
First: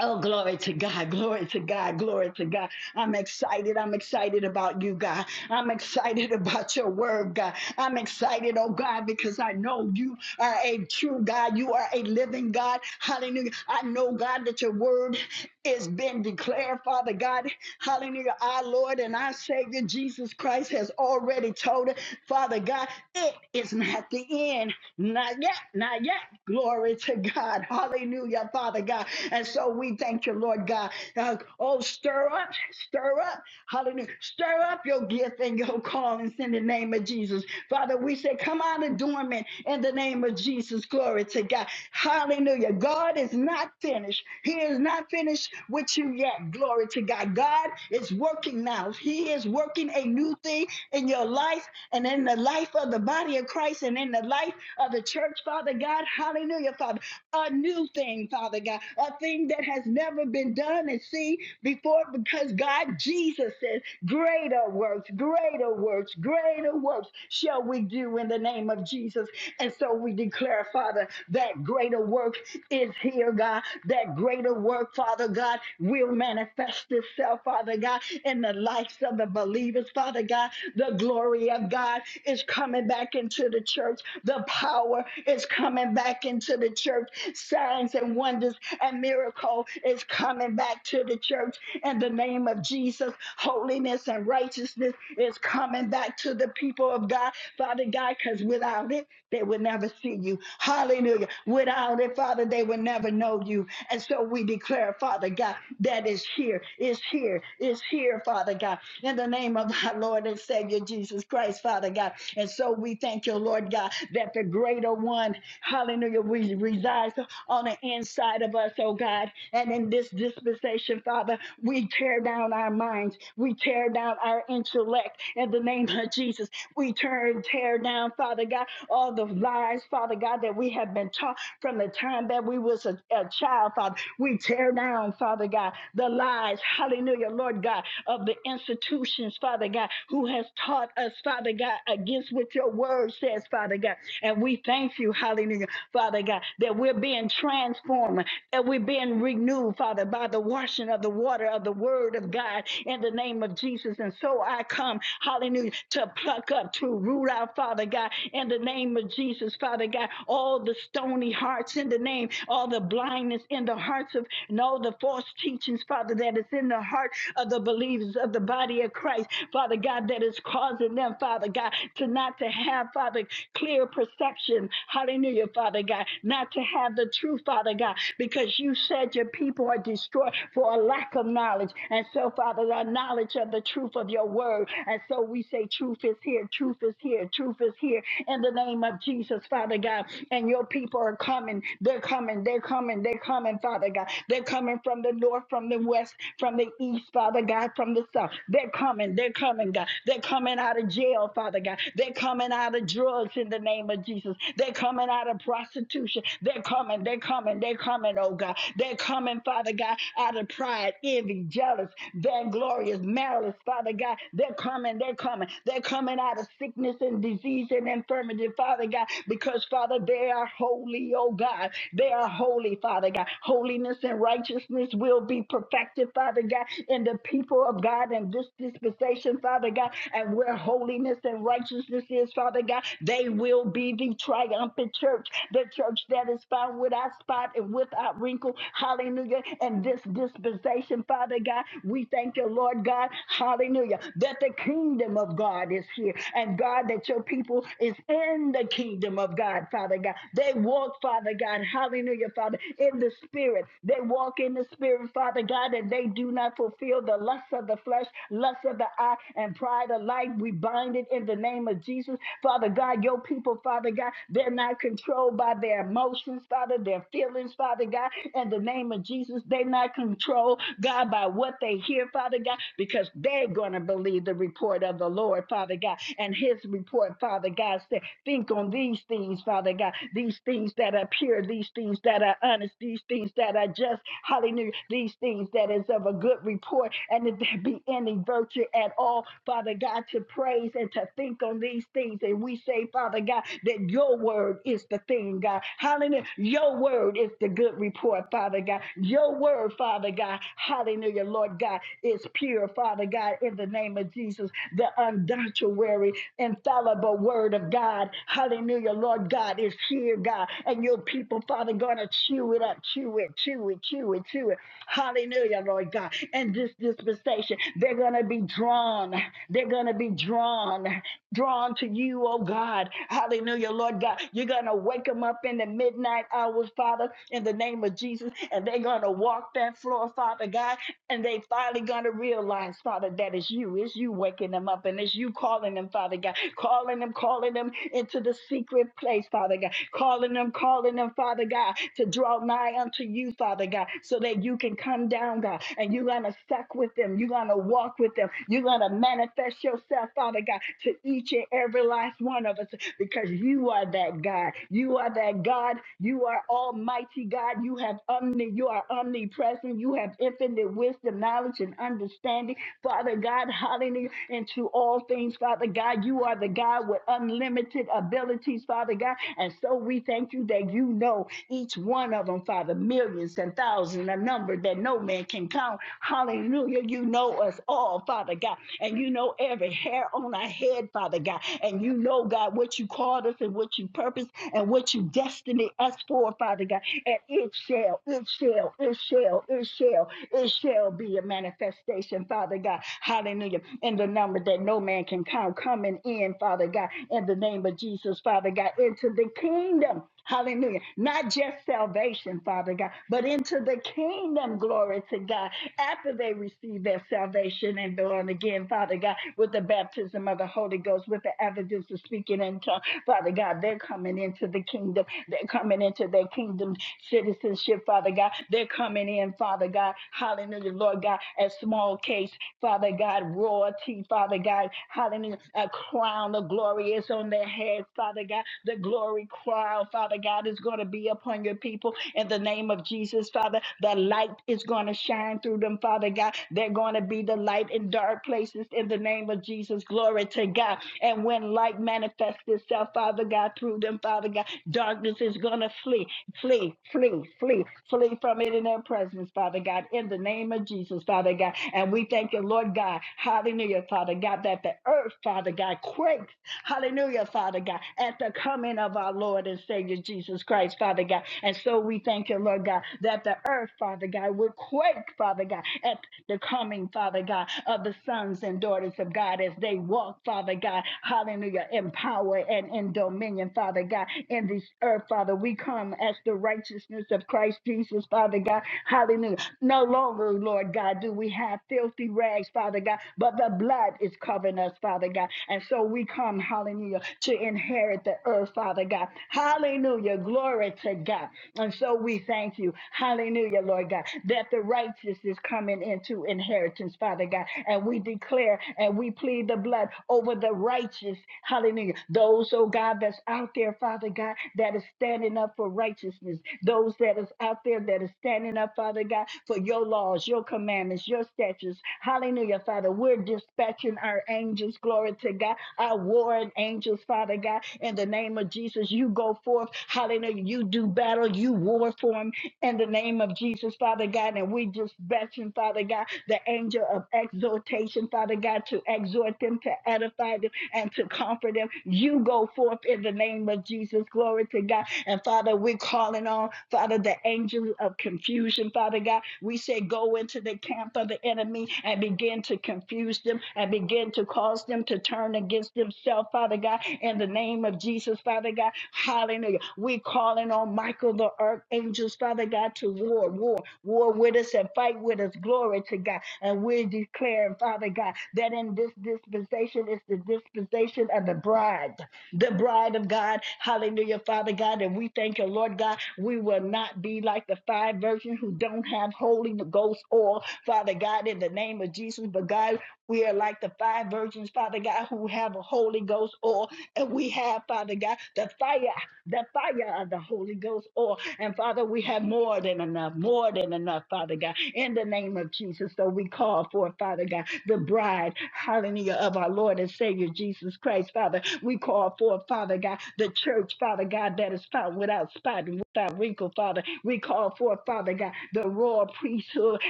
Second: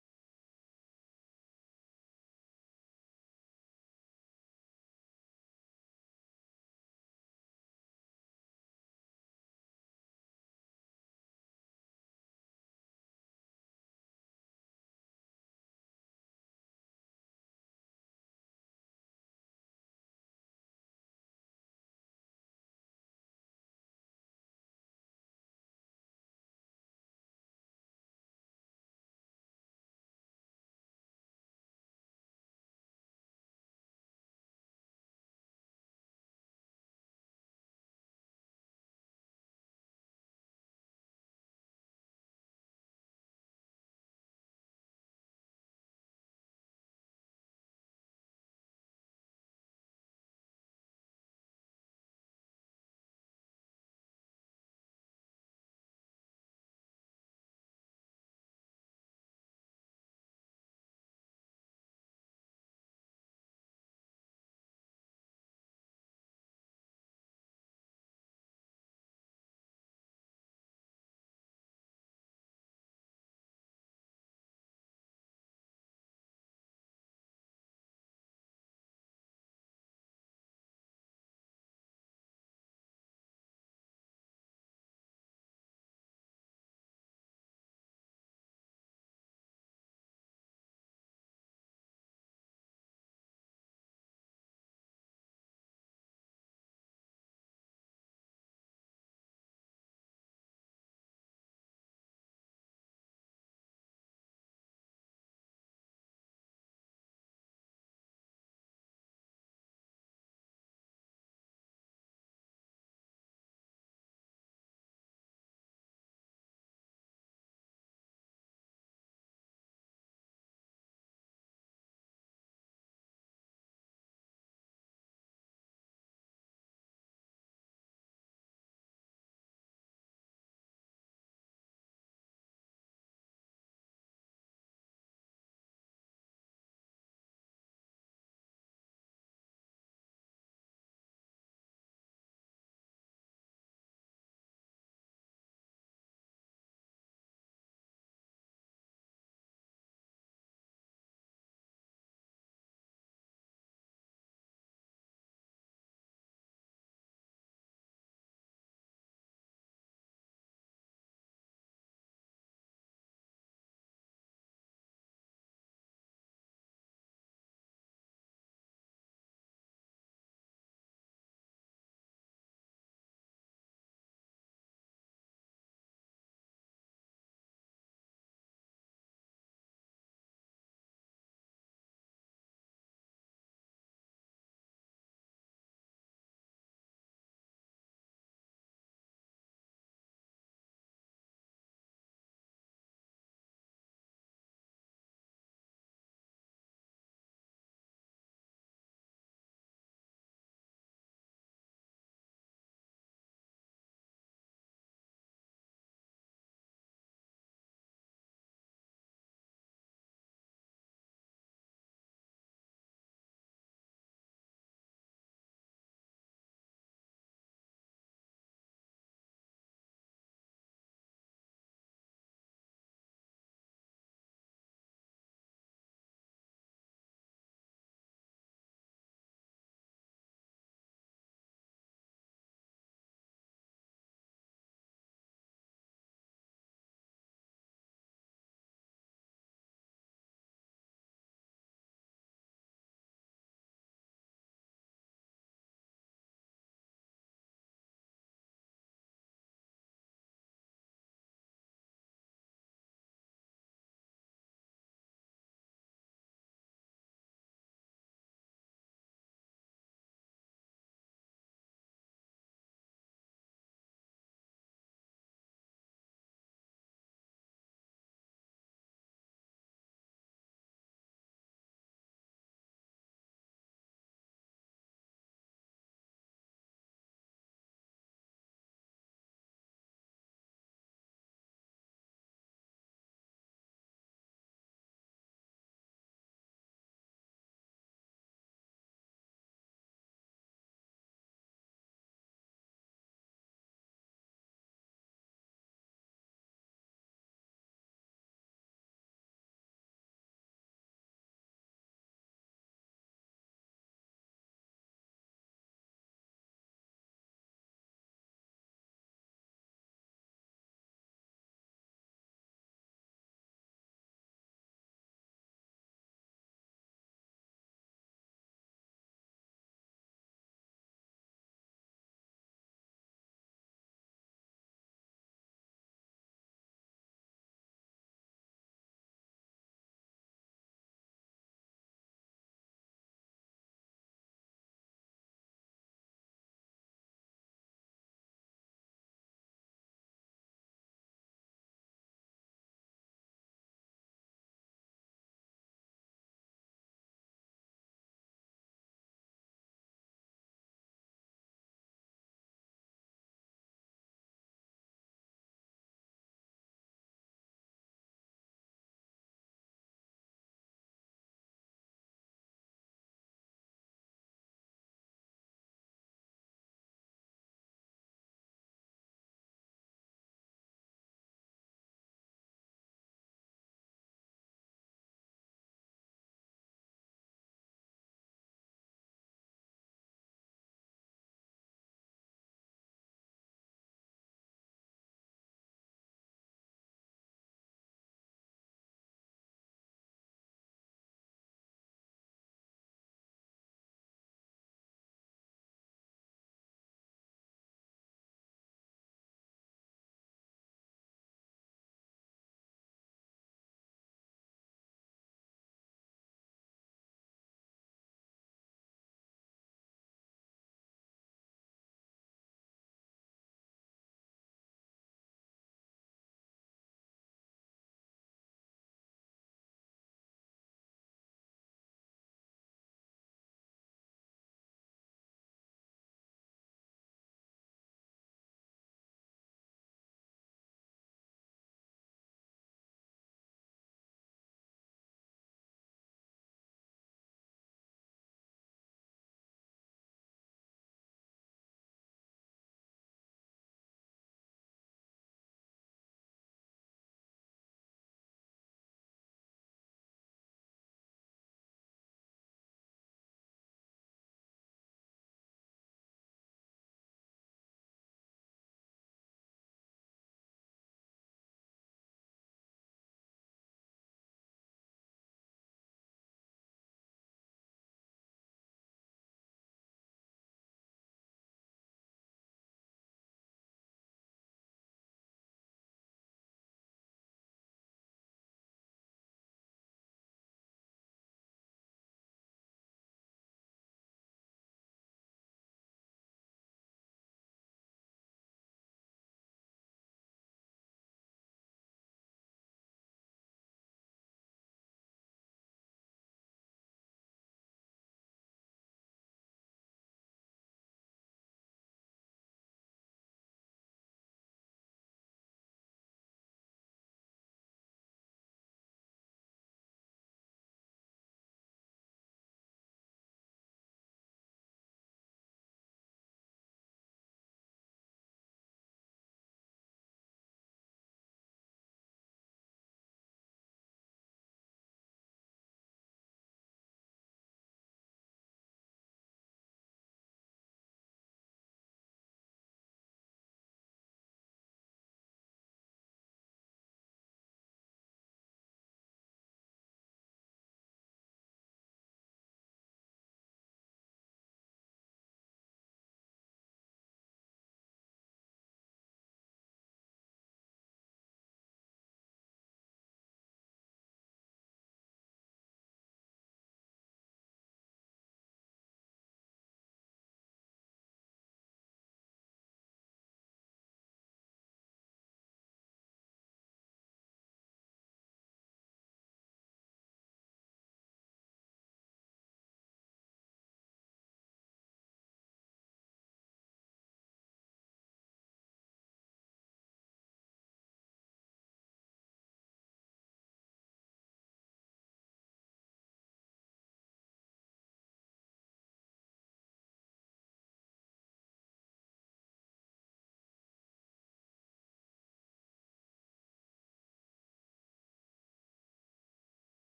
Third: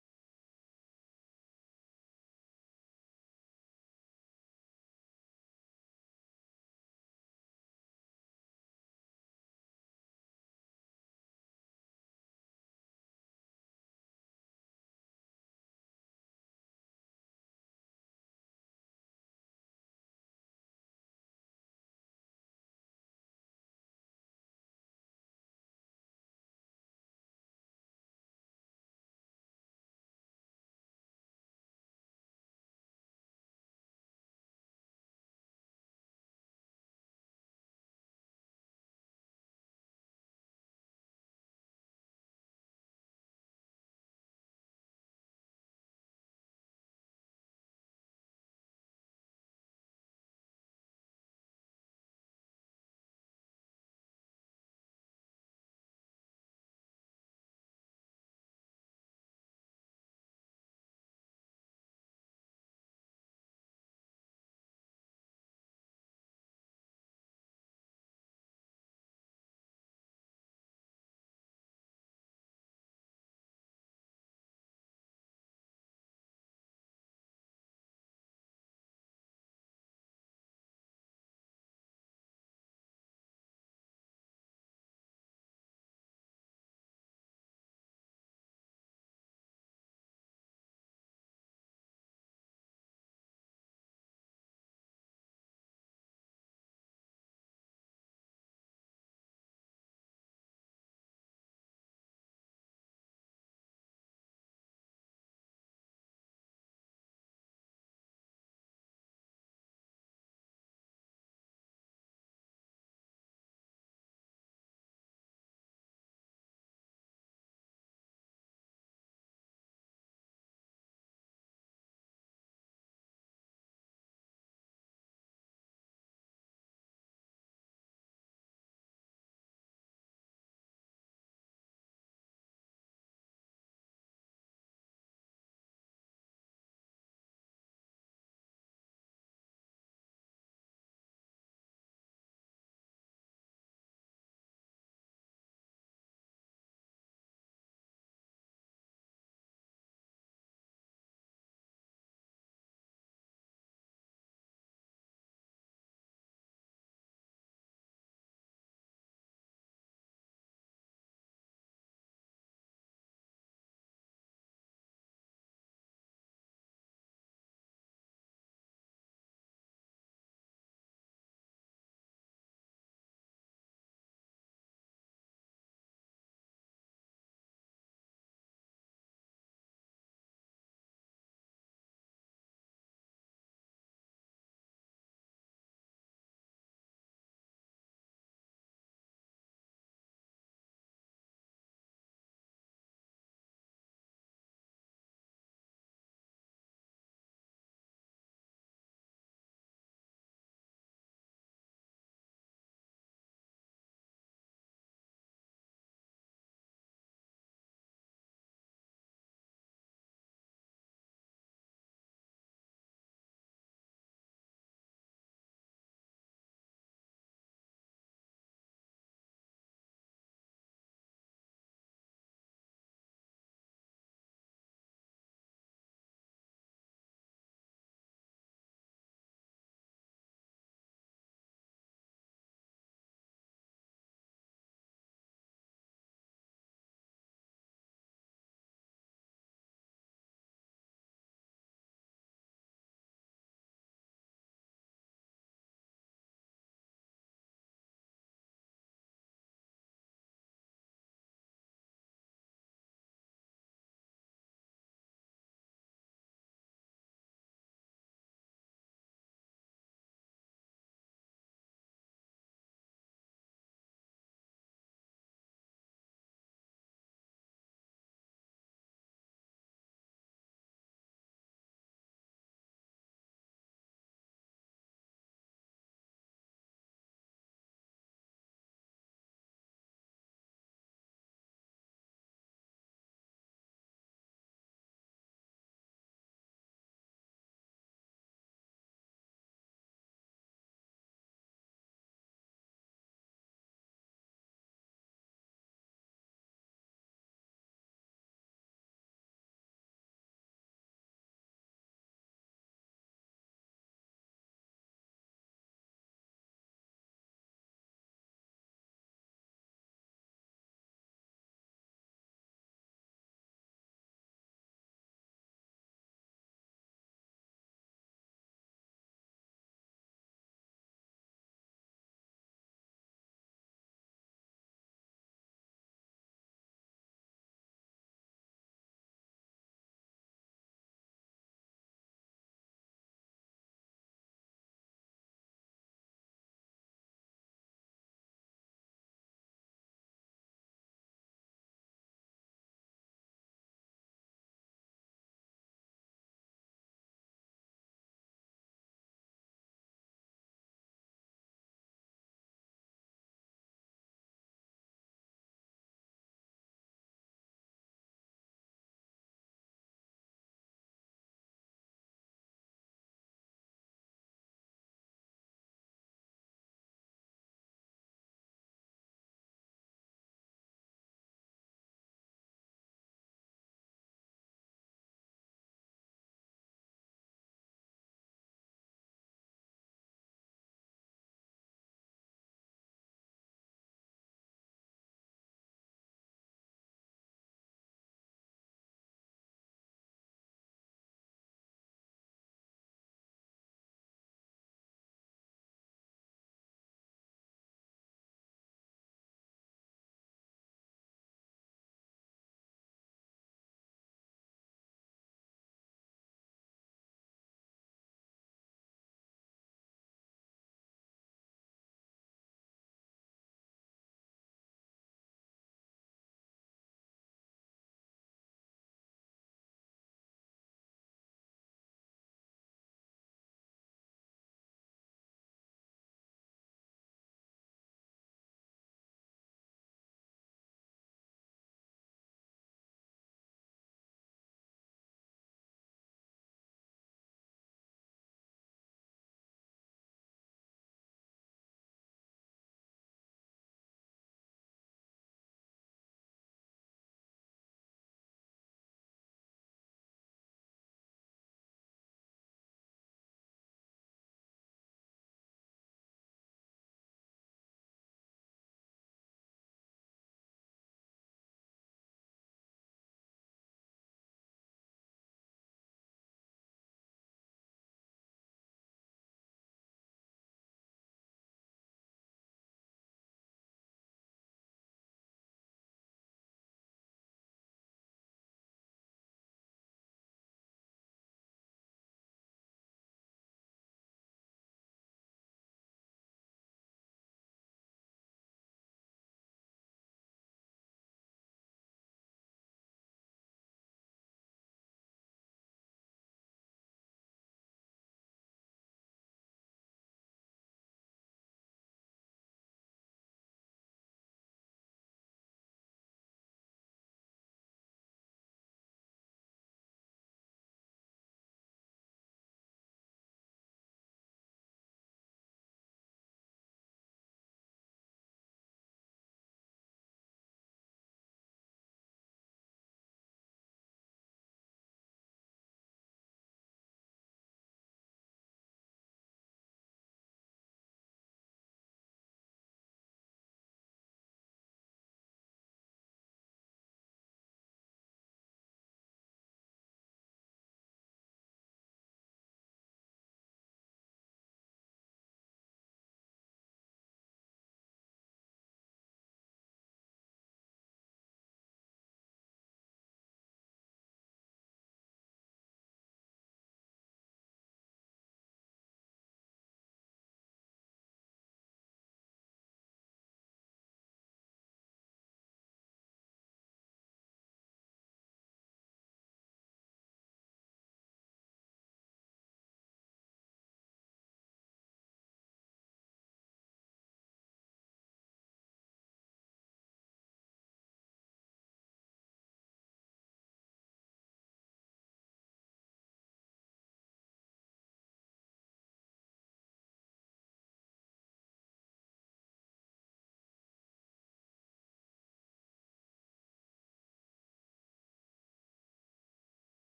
Oh, glory to God, glory to God, glory to God. I'm excited. I'm excited about you, God. I'm excited about your word, God. I'm excited, oh God, because I know you are a true God. You are a living God. Hallelujah. I know, God, that your word is been declared, Father God. Hallelujah. Our Lord and our Savior Jesus Christ has already told us, Father God, it is not the end. Not yet, not yet. Glory to God. Hallelujah, Father God. And so we thank you, Lord God. Uh, oh, stir up, stir up. Hallelujah. Stir up your gift and your callings in the name of Jesus. Father, we say, come out of dormant in the name of Jesus. Glory to God. Hallelujah. God is not finished. He is not finished with you yet. Glory to God. God is working now. He is working a new thing in your life and in the life of the body of Christ and in the life of the church, Father God. Hallelujah, Father. A new thing, Father God. A thing that has never been done and seen before because God, Jesus says, greater works, greater works, greater works shall we do in the name of Jesus. And so we declare, Father, that greater work is here, God. That greater work, Father God, will manifest itself, Father God, in the lives of the the believers, Father God. The glory of God is coming back into the church. The power is coming back into the church. Signs and wonders and miracle is coming back to the church in the name of Jesus. Holiness and righteousness is coming back to the people of God, Father God, because without it, they would never see you. Hallelujah. Without it, Father, they would never know you. And so we declare, Father God, that is here, is here is here is here, Father God, in the name of our Lord and Savior Jesus Christ, Father God. And so we thank you, Lord God, that the greater one, hallelujah, we resides on the inside of us, oh God. And in this dispensation, Father, we tear down our minds, we tear down our intellect in the name of Jesus. We turn, tear down, Father God, all the lies, Father God, that we have been taught from the time that we was a, a child, Father. We tear down, Father God, the the lies, hallelujah, Lord God, of the institutions, Father God, who has taught us, Father God, against what your word says, Father God. And we thank you, hallelujah, Father God, that we're being transformed and we're being renewed, Father, by the washing of the water of the word of God in the name of Jesus. And so I come, hallelujah, to pluck up, to root out, Father God, in the name of Jesus, Father God, all the stony hearts in the name, all the blindness in the hearts of no, the false teachings, Father, that is in the heart of the believers of the body of Christ, Father God, that is causing them, Father God, to not to have, Father, clear perception. Hallelujah, Father God, not to have the truth, Father God, because you said your people are destroyed for a lack of knowledge. And so, Father, our knowledge of the truth of your word. And so we say, truth is here, truth is here, truth is here. In the name of Jesus, Father God, and your people are coming. They're coming. They're coming coming. They're coming, Father God. They're coming from the north, from the west, from the east, Father God, from the south. They're coming. They're coming, God. They're coming out of jail, Father God. They're coming out of drugs in the name of Jesus. They're coming out of prostitution. They're coming. They're coming. They're coming, oh God. They're coming, Father God, out of pride, envy, jealous, vainglorious, malice, Father God. They're coming. They're coming. They're coming out of sickness and disease and infirmity, Father God, because, Father, they are holy, oh oh God. They are holy, Father God. Holiness and righteousness will be perfected, Father God, in the people of God and this dispensation, Father God. And where holiness and righteousness is, Father God, they will be the triumphant church, the church that is found without spot and without wrinkle. Hallelujah. And this dispensation, Father God, we thank you, Lord God. Hallelujah. That the kingdom of God is here. And God, that your people is in the kingdom of God. God, Father God. They walk, Father God, hallelujah, Father, in the Spirit. They walk in the Spirit, Father God, and they do not fulfill the lust of the flesh, lust of the eye, and pride of life. We bind it in the name of Jesus. Father God, your people, Father God, they're not controlled by their emotions, Father, their feelings, Father God, in the name of Jesus. They're not controlled, God, by what they hear, Father God, because they're going to believe the report of the Lord, Father God, and his report, Father God, said. Think on these things, Father God, these things that are pure, these things that are honest, these things that are just, hallelujah, these things that is of a good report, and if there be any virtue at all, Father God, to praise and to think on these things. And we say, Father God, that your word is the thing, God. Hallelujah. Your word is the good report, Father God. Your word, Father God, hallelujah, Lord God, is pure, Father God, in the name of Jesus, the undoctrinary infallible word of God. Hallelujah. Lord God is here, God. And your people, Father, gonna chew it up, chew it, chew it, chew it, chew it. Hallelujah, Lord God. And this dispensation, they're gonna be drawn. They're gonna be drawn, drawn to you, oh God. Hallelujah, Lord God. You're gonna wake them up in the midnight hours, Father, in the name of Jesus, and they're gonna walk that floor, Father God, and they finally gonna realize, Father, that it's you, it's you waking them up something. It's you calling them, Father God, calling them, calling them into the secret place, Father God, calling them, calling them, Father God, to draw nigh unto you, Father God, so that you can come down, God, and you're going to suck with them. You're going to walk with them. You're going to manifest yourself, Father God, to each and every last one of us because you are that God. You are that God. You are Almighty God. You have omni. You are omnipresent. You have infinite wisdom, knowledge, and understanding. Father God. God. Hallelujah. And to all things, Father God, you are the God with unlimited abilities, Father God. And so we thank you that you know each one of them, Father, millions and thousands, a number that no man can count. Hallelujah. You know us all, Father God. And you know every hair on our head, Father God. And you know, God, what you called us and what you purposed and what you destined us for, Father God. And it shall, it shall, it shall, it shall, it shall be a manifestation manifestation, Father God. Hallelujah. In the number that no man can count, coming in, Father God, in the name of Jesus, Father God, into the kingdom. Hallelujah. Not just salvation, Father God, but into the kingdom, glory to God. After they receive their salvation and born again, Father God, with the baptism of the Holy Ghost, with the evidence of speaking in tongues, Father God, they're coming into the kingdom. They're coming into their kingdom citizenship, Father God. They're coming in, Father God. Hallelujah, Lord God, a small case, Father God, royalty, Father God, hallelujah, a crown of glory is on their heads, Father God. The glory crown, Father God, is going to be upon your people in the name of Jesus, Father. The light is going to shine through them, Father God. They're going to be the light in dark places in the name of Jesus. Glory to God. And when light manifests itself, Father God, through them, Father God, darkness is going to flee, flee, flee, flee, flee from it sit in their presence, Father God, in the name of Jesus, Father God. And we thank you, Lord God, hallelujah, Father God, that the earth, Father God, quakes, hallelujah, Father God, at the coming of our Lord and Savior Jesus Christ, Father God. And so we thank you, Lord God, that the earth, Father God, will quake, Father God, at the coming, Father God, of the sons and daughters of God as they walk, Father God, hallelujah, in power and in dominion, Father God, in this earth, Father. We come as the righteous righteousness of Christ Jesus, Father God. Hallelujah. No longer, Lord God, do we have filthy rags, Father God, but the blood is covering us, Father God. And so we come, hallelujah, to inherit the earth, Father God. Hallelujah. Glory to God. And so we thank you, hallelujah, Lord God, that the righteous is coming into inheritance, Father God. And we declare and we plead the blood over the righteous, hallelujah. Those, oh God, that's out there, Father God, that is standing standing up for righteousness, those that is out there that is standing up, Father God, for your laws, your commandments, your statutes. Hallelujah, Father. We're dispatching our angels, glory to God, our warring angels, Father God, in the name of Jesus. You go forth, hallelujah. You do battle, you war for them in the name of Jesus, Father God. And we dispatching, Father God, the angel of exhortation, Father God, to exhort them, to edify them, and to comfort them. You go forth in the name of Jesus. Glory to God. And Father, we're calling on, Father, the angels of confusion, Father God. We say, go into the camp of the enemy and begin to confuse them and begin to cause them to turn against themselves, Father God, in the name of Jesus, Father God. Hallelujah. We're calling on Michael the archangels, Father God, to war, war, war with us and fight with us. Glory to God. And we're declaring, Father God, that in this dispensation is the dispensation of the bride the bride of God. Hallelujah, Father God. And we thank you, Lord God. We will not be like the five virgins who don't have Holy Ghost oil, Father God, in the name of Jesus. But God, we are like the five virgins, Father God, who have a Holy Ghost oil. And we have, Father God, the fire the fire of the Holy Ghost. Or, and Father, we have more than enough, more than enough, Father God, in the name of Jesus. So we call for, Father God, the bride, hallelujah, of our Lord and Savior Jesus Christ, Father. We call for, Father God, the church, Father God, that is found without spot and without wrinkle, Father. We call for, Father God, the royal priesthood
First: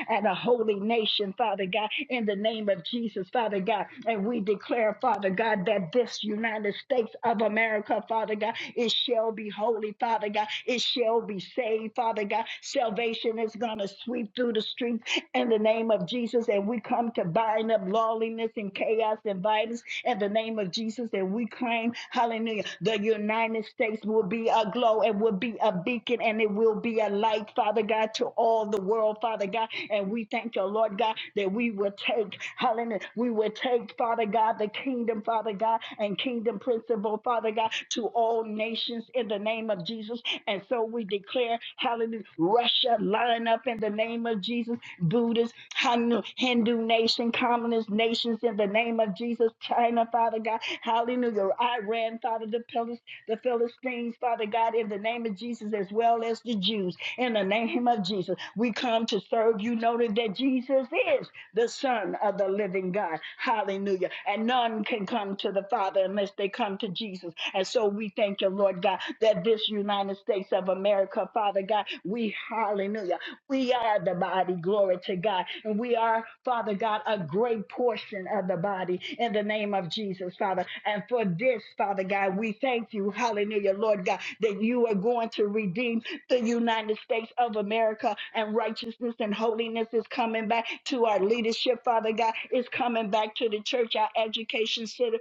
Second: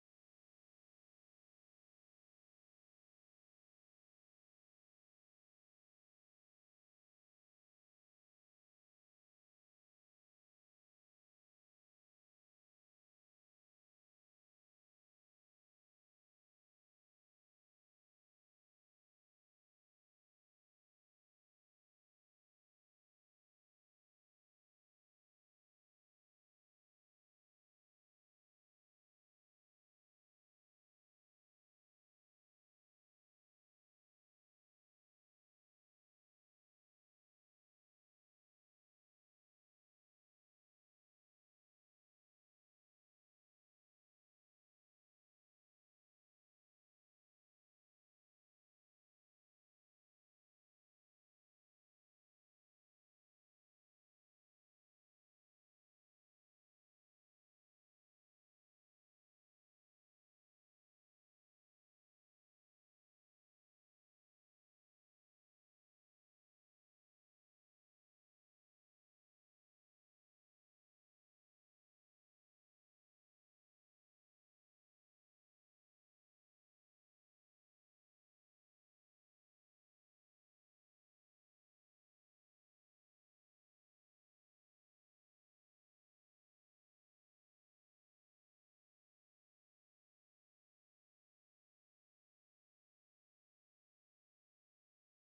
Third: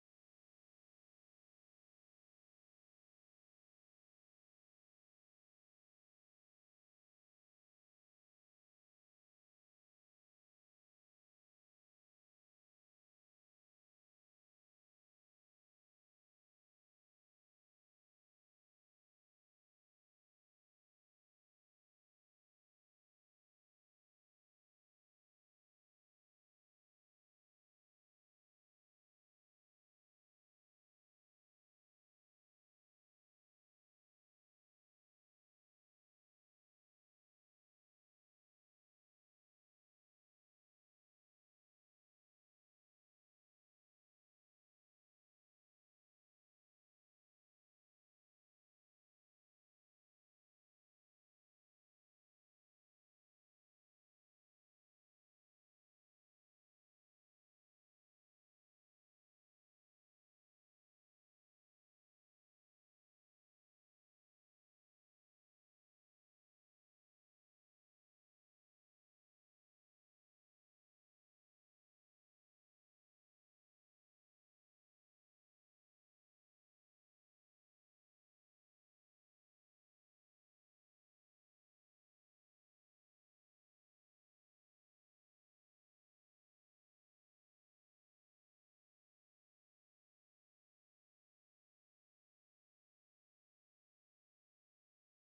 and a holy nation, Father God, in the name of Jesus, Father God. And we declare, Father God, that this this United States of America, Father God. It shall be holy, Father God. It shall be saved, Father God. Salvation is going to sweep through the streets in the name of Jesus. And we come to bind up lawlessness and chaos and violence in the name of Jesus. And we claim, hallelujah, the United States will be a glow and will be a beacon and it will be a light, Father God, to all the world, Father God. And we thank you, Lord God, that we will take, Hallelujah. We would take, Father God, the kingdom, Father God, and kingdom principle, Father God, to all nations in the name of Jesus. And so we declare, hallelujah, Russia line up in the name of Jesus, Buddhists, Hin- Hindu nation, communist nations in the name of Jesus, China, Father God, hallelujah, Iran, Father, the, Philist, the Philistines, Father God, in the name of Jesus, as well as the Jews, in the name of Jesus. We come to serve you, noting that Jesus is the Son of the living God. Hallelujah. And none can come to the Father unless they come to Jesus. And so we thank you, Lord God, that this United States of America, Father God, we, hallelujah, we are the body, glory to God. And we are, Father God, a great portion of the body in the name of Jesus, Father. And for this, Father God, we thank you, hallelujah, Lord God, that you are going to redeem the United States of America and righteousness and holiness is coming back to our leadership, Father God. It's coming back to the church, our education sy-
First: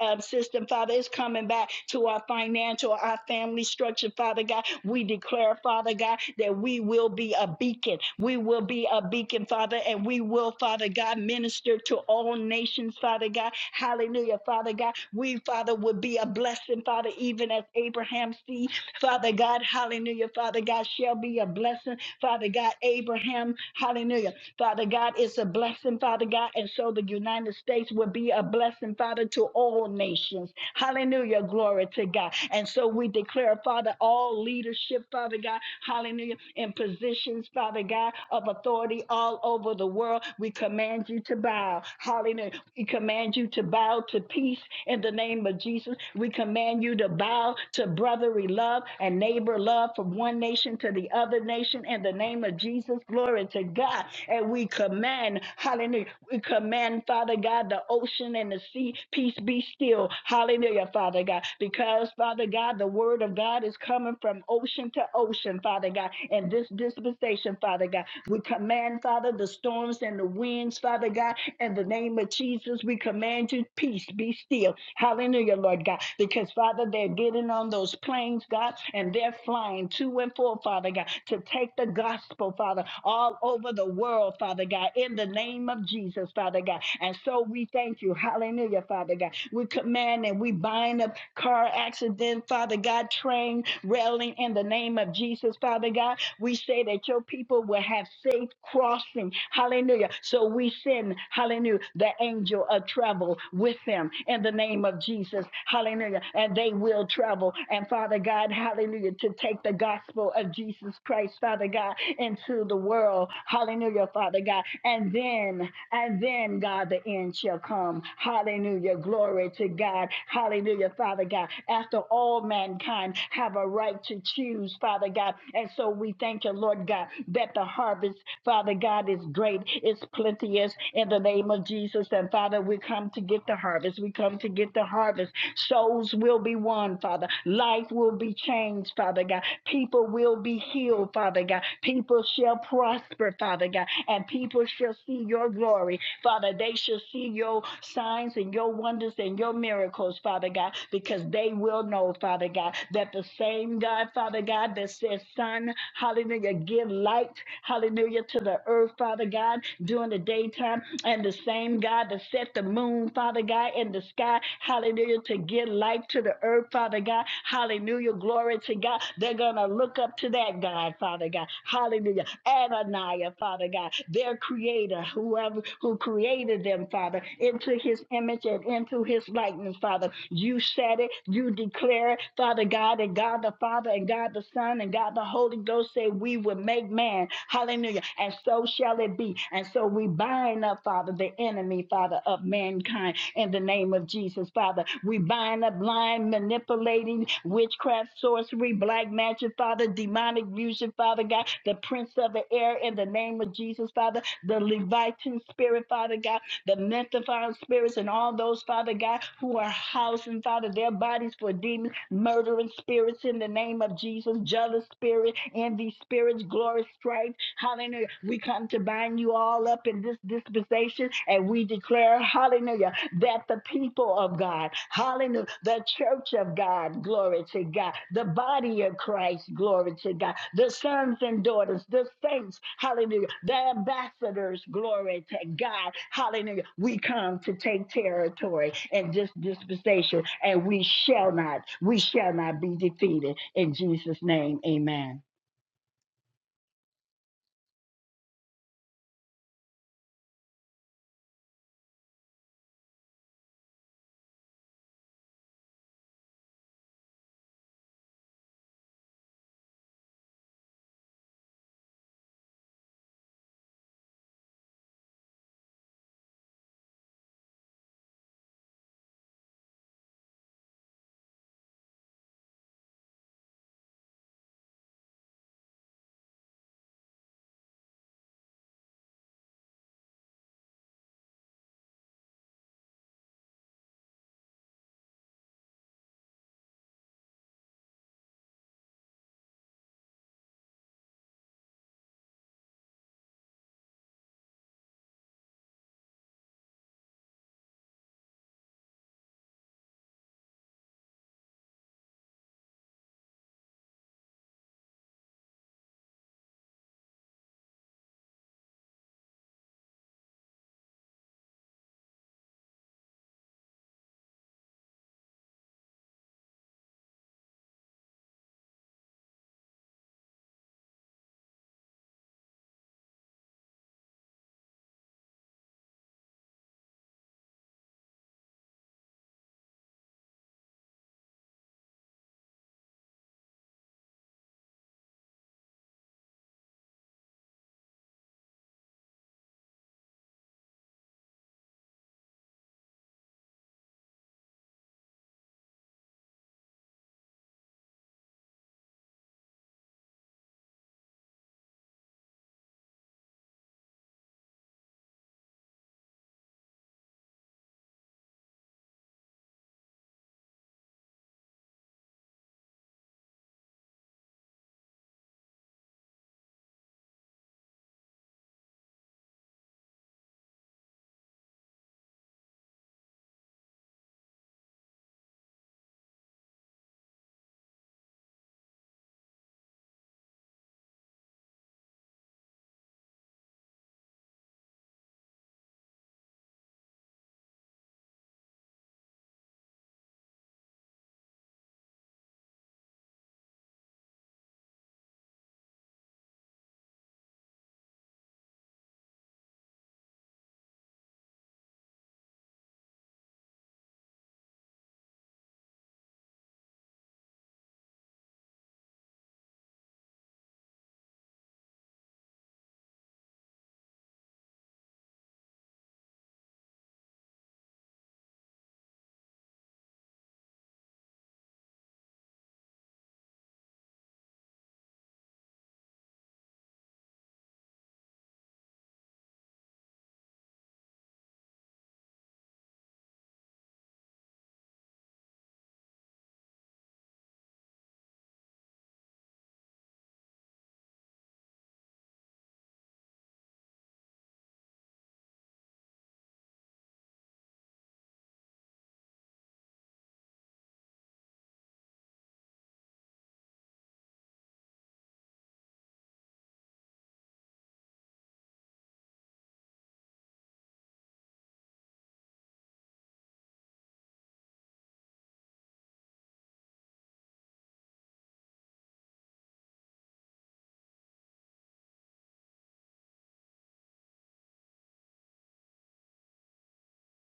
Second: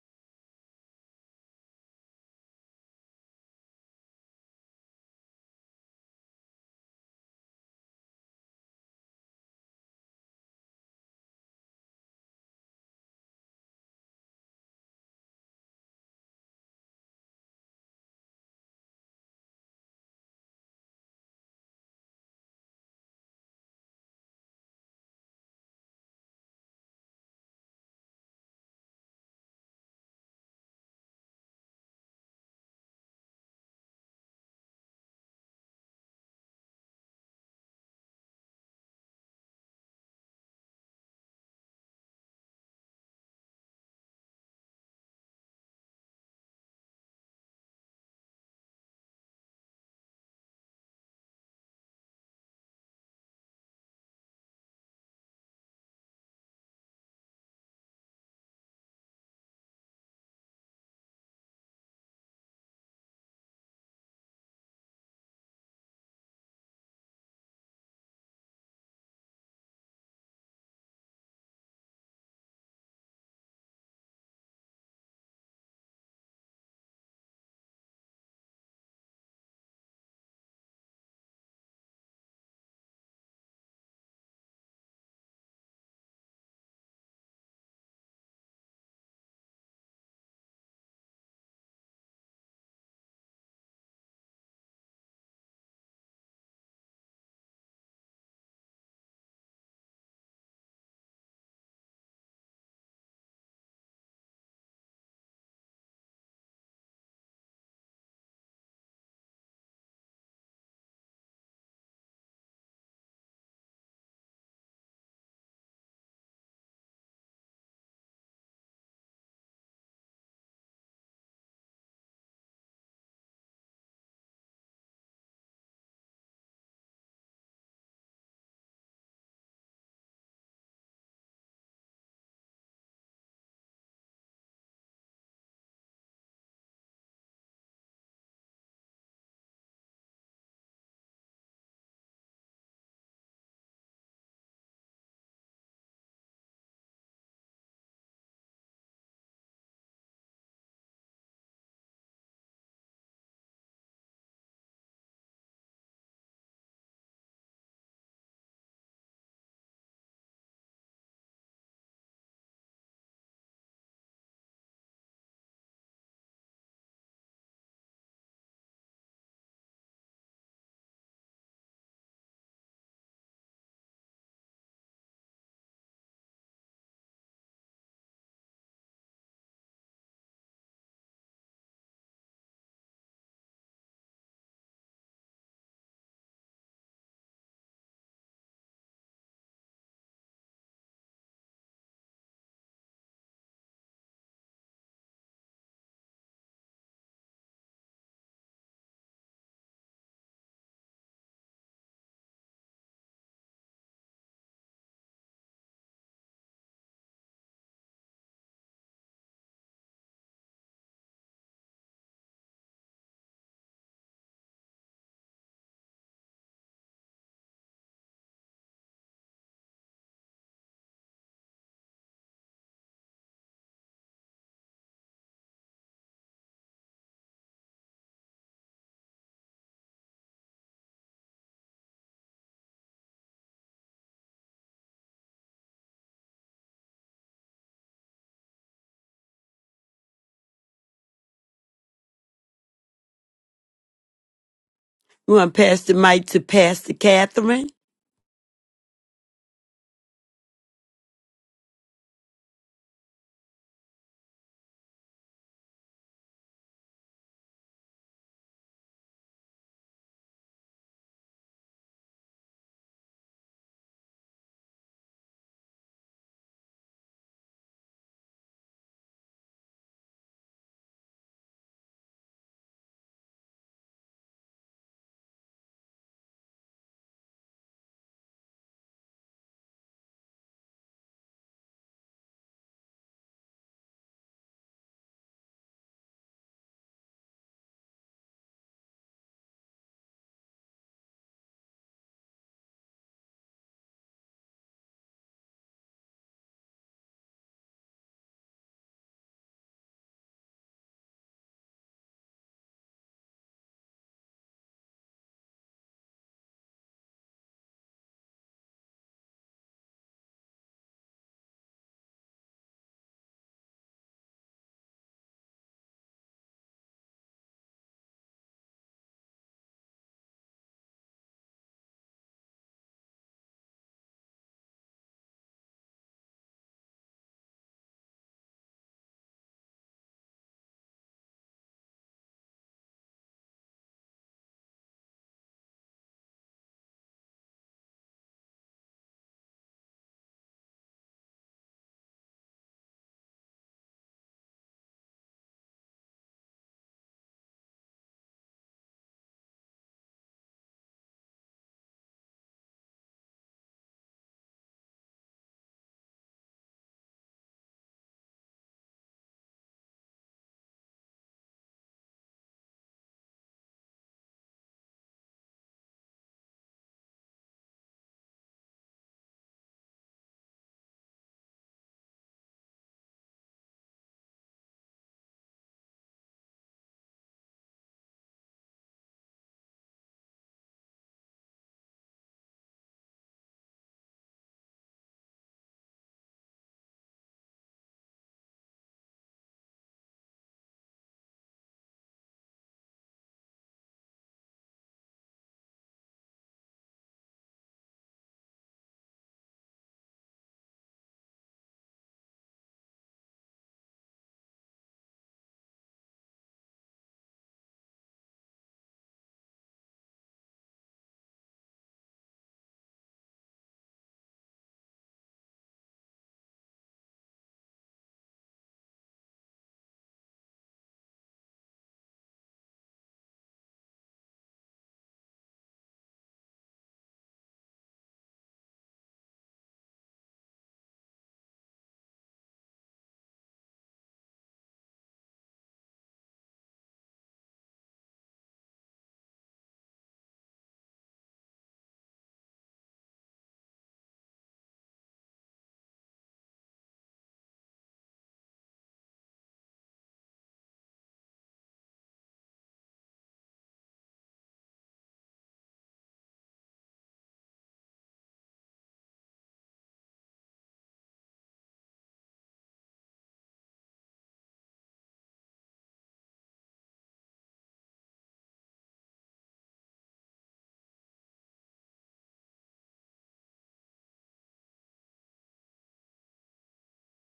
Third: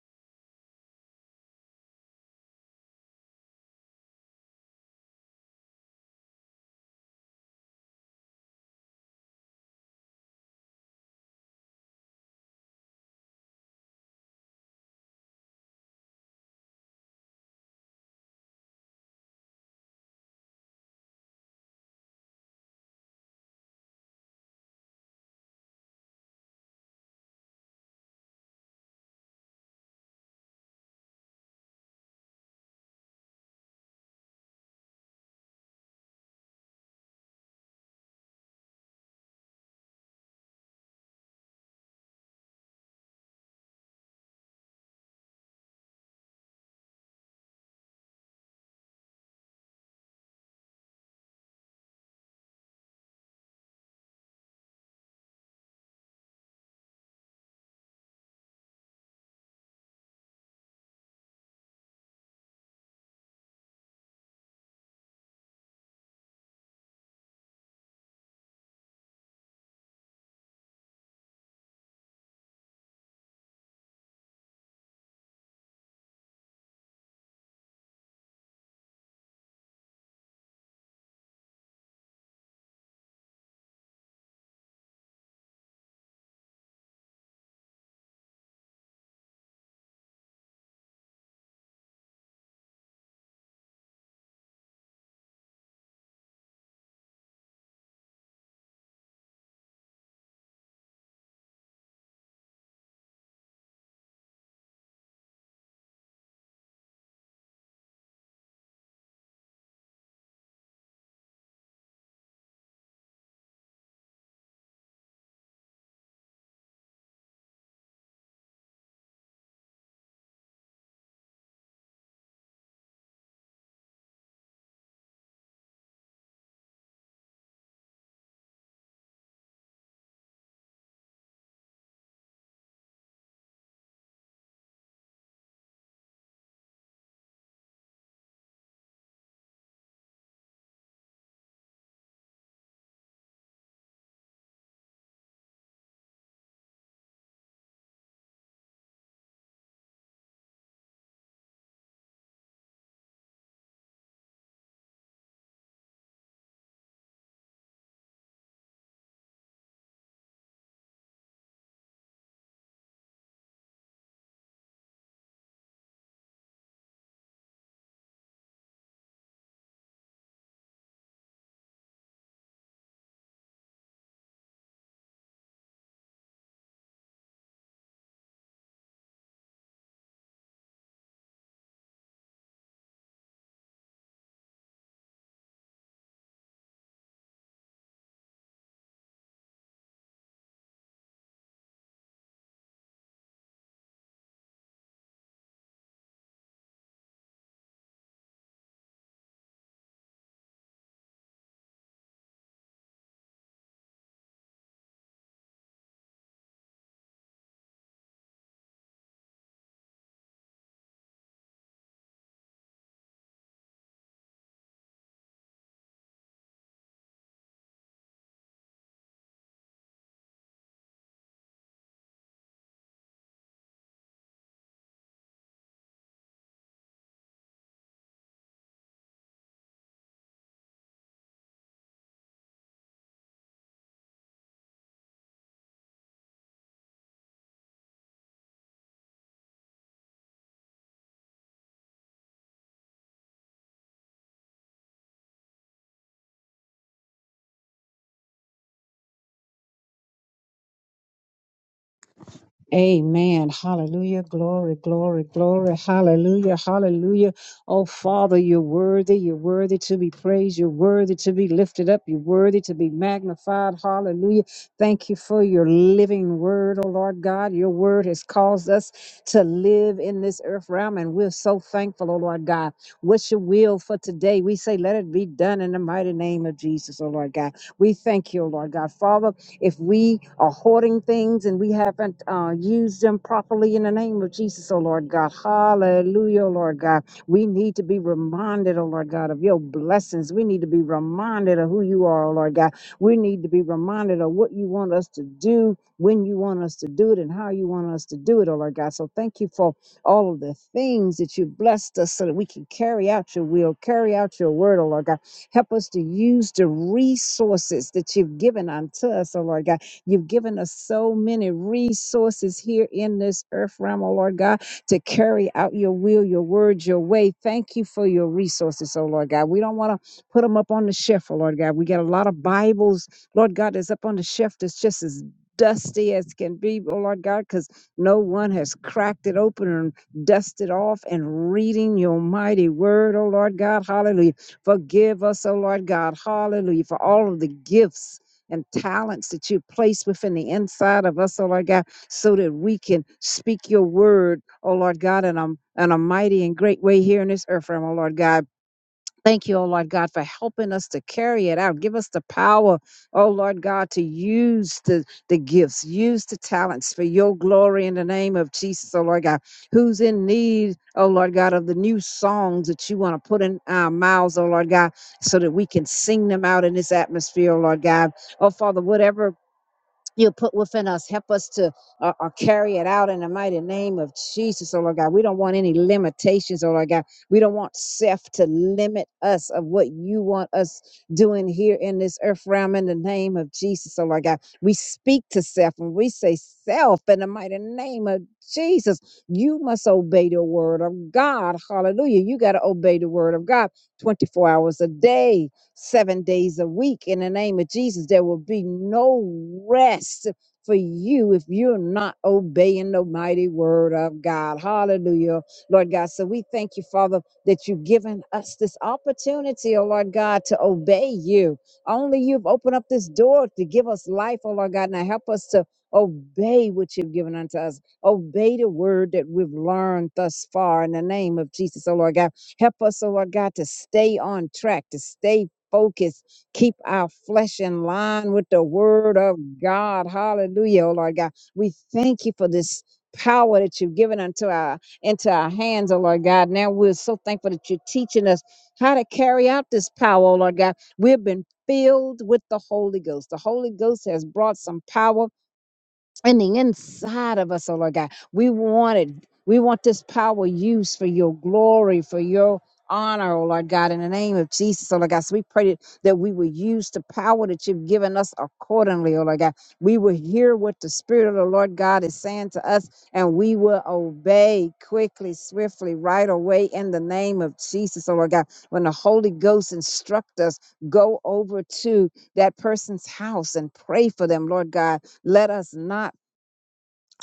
um, system, Father. It's coming back to our financial, our family structure, Father God. We declare, Father God, that we will be a beacon. We will be a beacon, Father, and we will, Father God, minister to all nations, Father God. Hallelujah, Father God. We, Father, would be a blessing, Father, even as Abraham's seed Father God, hallelujah. Father God, shall be a blessing. Father God, Abraham, hallelujah. Father God, it's a blessing, Father God. And so the United States will be a blessing, Father, to all nations. Hallelujah. Glory to God. And so we declare, Father, all leadership, Father God, hallelujah, in positions, Father God, of authority all over the world. We command you to bow. Hallelujah. We command you to bow to peace in the name of Jesus. We command you to to bow to brotherly love and neighbor love from one nation to the other nation in the name of Jesus. Glory to God. And we command, hallelujah, we command, Father God, the ocean and the sea, peace be still. Hallelujah, Father God. Because, Father God, the word of God is coming from ocean to ocean, Father God. And this dispensation, Father God, we command, Father, the storms and the winds, Father God, in the name of Jesus, we command you, peace be still. Hallelujah. Hallelujah, Lord God. Because, Father, they're getting on those planes, God, and they're flying to and fro, Father God, to take the gospel, Father, all over the world, Father God, in the name of Jesus, Father God. And so we thank you. Hallelujah, Father God. We command and we bind up car accident, Father God, train railing in the name of Jesus, Father God. We say that your people will have safe crossing. Hallelujah. So we send, hallelujah, the angel of travel with with them in the name of Jesus. Hallelujah. And they will travel. And Father God, hallelujah, to take the gospel of Jesus Christ, Father God, into the world. Hallelujah, Father God. And then, and then, God, the end shall come. Hallelujah. Glory to God. Hallelujah, Father God. After all mankind have a right to choose, Father God. And so we thank you, Lord God, that the harvest, Father God, is great, is plenteous in the name of Jesus. And Father, we come to get the harvest. We come to get the harvest. Souls will be won, Father. Life will be changed, Father God. People will be healed, Father God. People shall prosper, Father God. And people shall see your glory, Father. They shall see your signs and your wonders and your miracles, Father God, because they will know, Father God, that the same God, Father God, that says, Son, hallelujah, give light, hallelujah, to the earth, Father God, during the daytime, and the same God that set the moon, Father God, in the sky, hallelujah, to give life to the earth, Father God, hallelujah, glory to God. They're going to look up to that God, Father God, hallelujah. Adonijah, Father God, their creator, whoever who created them, Father, into his image and into his likeness, Father. You said it, you declare it, Father God, and God the Father, and God the Son, and God the Holy Ghost say, We will make man, hallelujah. And so so shall it be. And so we bind up, Father, the enemy, Father, of mankind in the name of Jesus, Father. We bind up lying, manipulating, witchcraft, sorcery, black magic, Father, demonic music, Father God, the prince of the air in the name of Jesus, Father, the Levitan spirit, Father God, the Methaphile spirits, and all those, Father God, who are housing, Father, their bodies for demons, murdering spirits in the name of Jesus, jealous spirit, envy spirits, glory stripes. Hallelujah. We come to bind you all up in this dispensation and we declare, hallelujah, that the people of God, hallelujah, the church of God, glory to God, the body of Christ, glory to God, the sons and daughters, the saints, hallelujah, the ambassadors, glory to God, hallelujah. We come to take territory in this dispensation and we shall not, we shall not be defeated. In Jesus' name, amen. We want to pass the mic to Pastor Catherine. Amen. Hallelujah. Glory, glory, glory. Hallelujah. Hallelujah. Oh, Father, you're worthy. You're worthy to be praised. You're worthy to be lifted up. You're worthy to be magnified. Hallelujah. Thank you for your living word, oh Lord God. Your word has caused us to live in this earth realm, and we're so thankful, oh Lord God. What's your will for today? We say, let it be done in the mighty name of Jesus, oh Lord God. We thank you, oh Lord God. Father, if we are hoarding things and we haven't uh, used them properly in the name of Jesus, oh Lord God, hallelujah, oh Lord God, we need to be reminded, oh Lord God, of your blessings. We need to be reminded of who you are, oh Lord God. We need to be reminded of what you want us to do, when you want us to do it, and how you want us to do it, oh Lord God. So thank you for all of the things that you blessed us so that we can carry out your will, carry out your word, oh Lord God. Help us to use the resources that you've given unto us, oh Lord God. You've given us so many resources here in this earth realm, oh Lord God, to carry out your will, your word, your way. Thank you for your resources, oh Lord God. We don't want to put them up on the shelf, oh Lord God. We got a lot of Bibles, Lord God, that's up on the shelf that's just as dusty as can be, oh Lord God, because no one has cracked it open and dusted off and reading your mighty word, oh Lord God. Hallelujah. Forgive us, O Lord God. Hallelujah. For all of the gifts and talents that you place within the inside of us, O Lord God, so that we can speak your word, O Lord God, in a, in a mighty and great way here in this earth realm, O Lord God. Thank you, oh Lord God, for helping us to carry it out. Give us the power, oh Lord God, to use the, the gifts, use the talents for your glory in the name of Jesus, oh Lord God. Who's in need, oh Lord God, of the new songs that you want to put in our mouths, oh Lord God, so that we can sing them out in this atmosphere, oh Lord God. Oh Father, whatever you put within us. Help us to uh, uh, carry it out in the mighty name of Jesus, oh Lord God. We don't want any limitations, oh Lord God. We don't want self to limit us of what you want us doing here in this earth realm in the name of Jesus, oh Lord God. We speak to self and we say, Self, in the mighty name of Jesus, you must obey the word of God. Hallelujah. You got to obey the word of God 24 hours a day seven days a week. In the name of Jesus, there will be no rest for you if you're not obeying the mighty word of God. Hallelujah, Lord God. So we thank you, Father, that you've given us this opportunity, oh Lord God, to obey you. Only you've opened up this door to give us life, oh Lord God. Now help us to obey what you've given unto us. Obey the word that we've learned thus far in the name of Jesus, oh Lord God. Help us, oh Lord God, to stay on track, to stay focus, keep our flesh in line with the word of God. Hallelujah, oh Lord God. We thank you for this power that you've given unto our into our hands, oh Lord God. Now we're so thankful that you're teaching us how to carry out this power, oh Lord God. We've been filled with the Holy Ghost. The Holy Ghost has brought some power in the inside of us, oh Lord God. We want it. We want this power used for your glory, for your honor, oh Lord God, in the name of Jesus, oh Lord God. So we pray that that we will use the power that you've given us accordingly, oh Lord God. We will hear what the Spirit of the Lord God is saying to us, and we will obey quickly, swiftly, right away in the name of Jesus, oh Lord God. When the Holy Ghost instruct us, go over to that person's house and pray for them, Lord God. Let us not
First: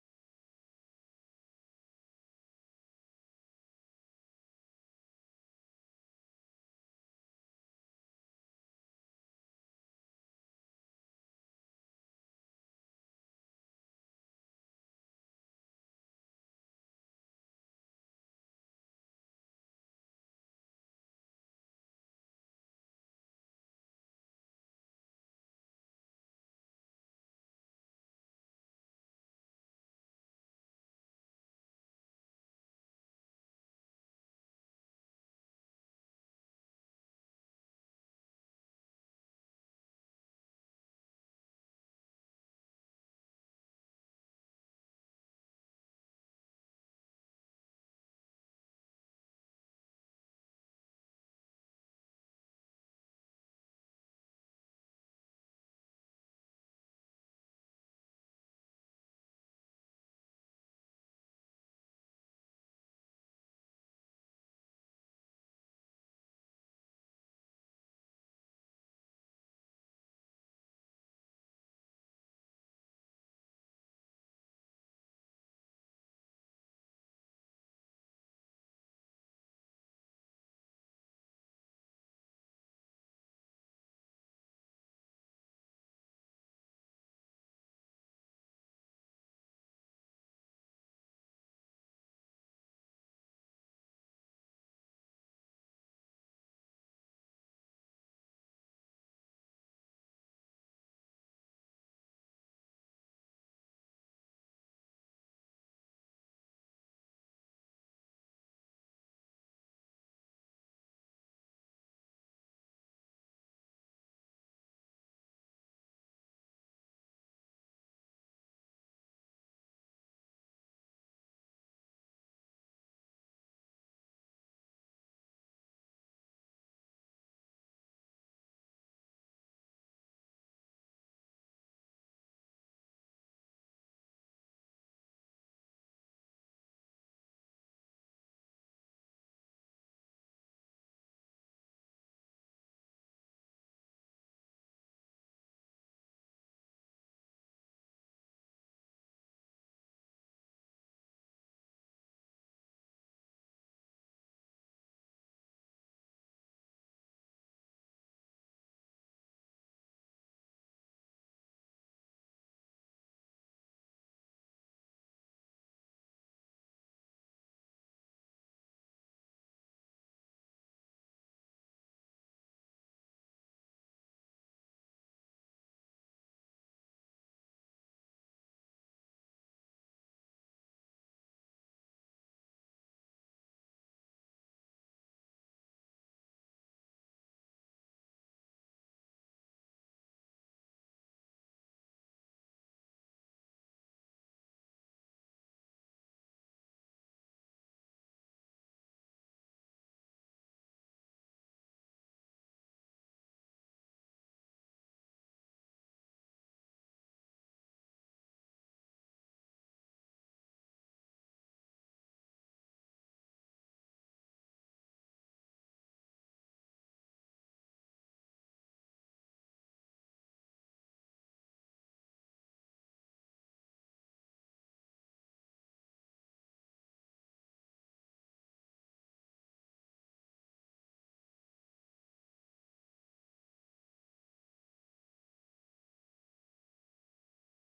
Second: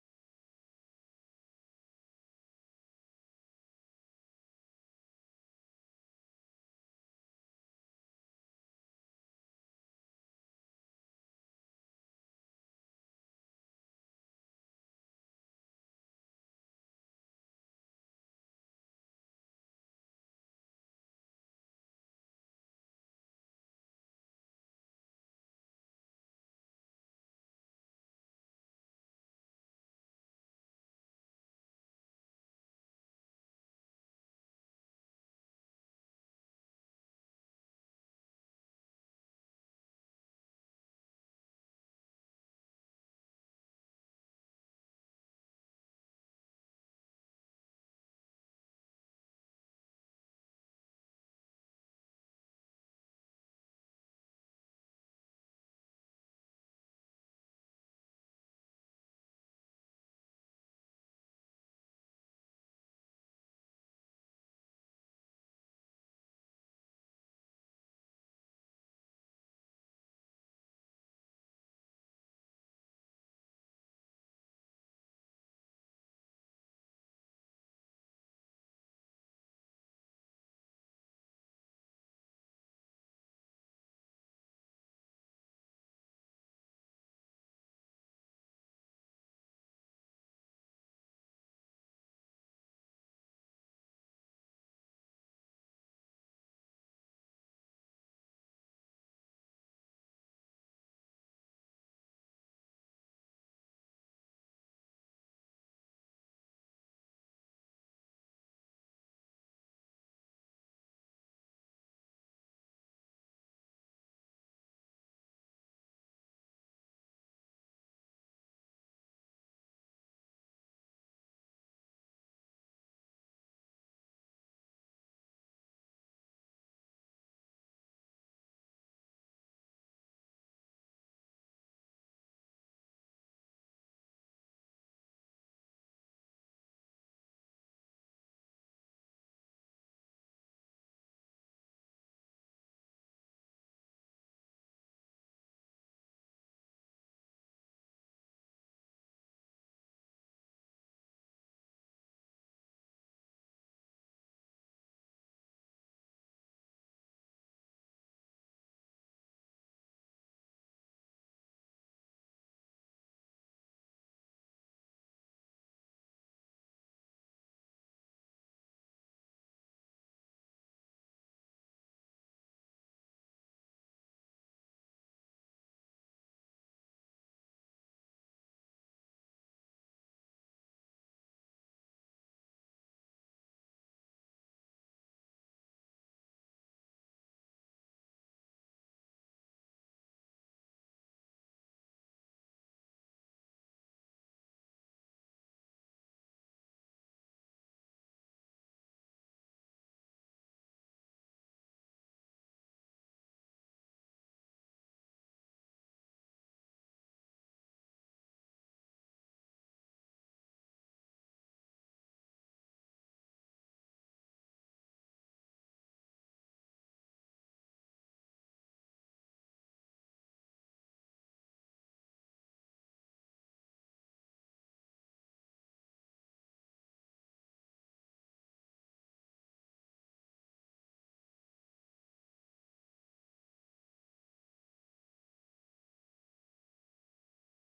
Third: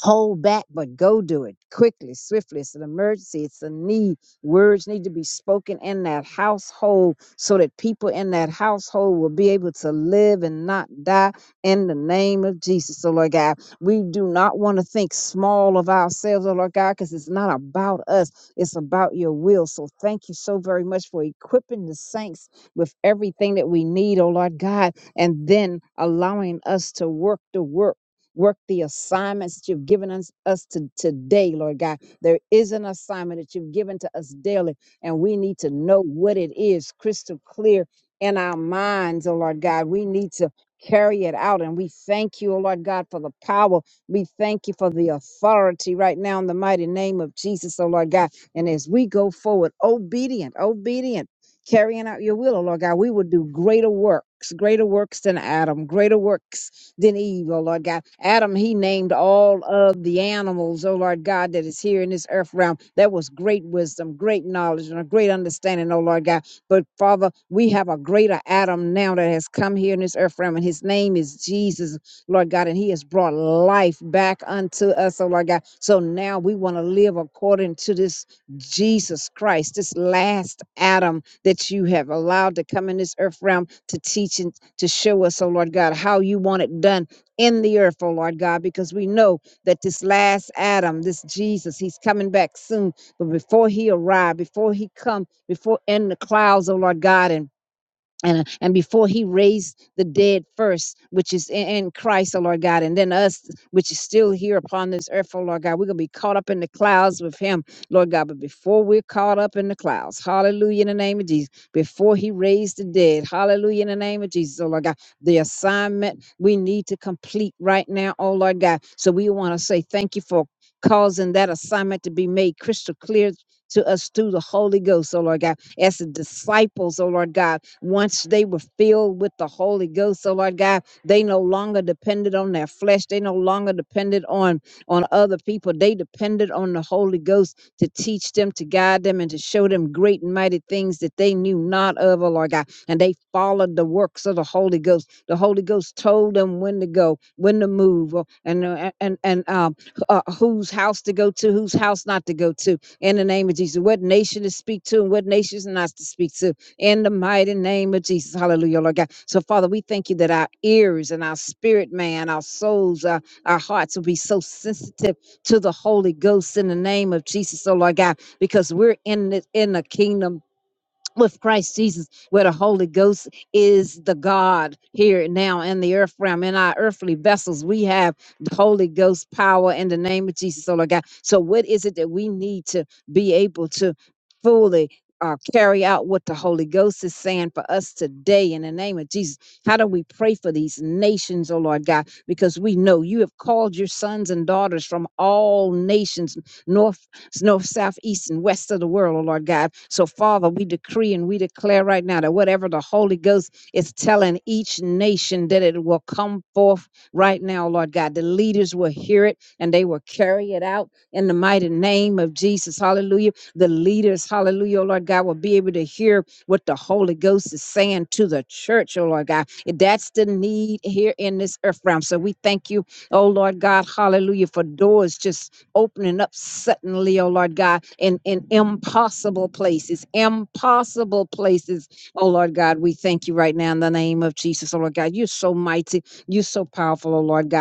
hold back, but go do it quickly, swiftly. It's an emergency, it's a need. Words need to be spoken in that household so that people in that household will be able to live and not die in the name of Jesus. So, Lord God, we do not want to think small of ourselves, oh Lord God, because it's not about us, it's about your will. So, thank you so very much for equipping the saints with everything that we need, oh Lord God, and then allowing us to work the work work the assignments that you've given us, us to today, Lord God. There is an assignment that you've given to us daily, and we need to know what it is crystal clear in our minds, oh Lord God. We need to carry it out, and we thank you, oh Lord God, for the power. We thank you for the authority right now in the mighty name of Jesus, oh Lord God. And as we go forward, obedient, obedient. Carrying out your will, oh Lord God, we will do greater works, greater works than Adam, greater works than Eve, oh Lord God. Adam, he named all of the animals, oh Lord God, that is here in this earth realm. That was great wisdom, great knowledge, and a great understanding, oh Lord God. But Father, we have a greater Adam now that has come here in this earth realm, and his name is Jesus, Lord God, and he has brought life back unto us, oh Lord God. So now we want to live according to this Jesus Christ, this last Adam that you have allowed to come in this earth realm to teach and to show us, oh Lord God, how you want it done in the earth, oh Lord God, because we know that this last Adam, this Jesus, he's coming back soon. But before he arrived, before he come, before in the clouds, oh Lord God, and and and before he raised the dead first which is in, in christ oh lord god and then us which is still here upon this earth oh lord god we're gonna be caught up in the clouds with him lord god but before we're caught up in the clouds hallelujah in the name of jesus before he raised the dead hallelujah in the name of jesus oh lord god the assignment we need to complete right now oh lord god so we want to say thank you for causing that assignment to be made crystal clear to us through the Holy Ghost, oh Lord God, as the disciples, oh Lord God, once they were filled with the Holy Ghost, so Lord God, they no longer depended on their flesh. They no longer depended on on other people. They depended on the Holy Ghost to teach them, to guide them, and to show them great and mighty things that they knew not of, oh Lord God. And they followed the works of the Holy Ghost. The Holy Ghost told them when to go, when to move, oh, and uh, and and um, uh, whose house to go to, whose house not to go to. In the name of Jesus, what nation to speak to and what nations not to speak to in the mighty name of Jesus. Hallelujah, Lord God. So, Father, we thank you that our ears and our spirit, man, our souls, our, our hearts will be so sensitive to the Holy Ghost in the name of Jesus, oh Lord God, because we're in the, in the kingdom with Christ Jesus, where the Holy Ghost is the God here and now in the earth realm. In our earthly vessels, we have the Holy Ghost power in the name of Jesus, oh Lord God. So, what is it that we need to be able to fully? Uh, carry out what the Holy Ghost is saying for us today in the name of Jesus. How do we pray for these nations, oh Lord God? Because we know you have called your sons and daughters from all nations, north s- north, south, east, and west of the world, oh Lord God. So, Father, we decree and we declare right now that whatever the Holy Ghost is telling each nation, that it will come forth right now, oh, Lord God. The leaders will hear it and they will carry it out in the mighty name of Jesus. Hallelujah. The leaders, hallelujah, oh Lord God, will be able to hear what the Holy Ghost is saying to the church, oh Lord God. That's the need here in this earth realm. So we thank you, oh Lord God, hallelujah, for doors just opening up suddenly, oh Lord God, in, in impossible places, impossible places. Oh Lord God, we thank you right now in the name of Jesus, oh Lord God. You're so mighty, you're so powerful, oh Lord God.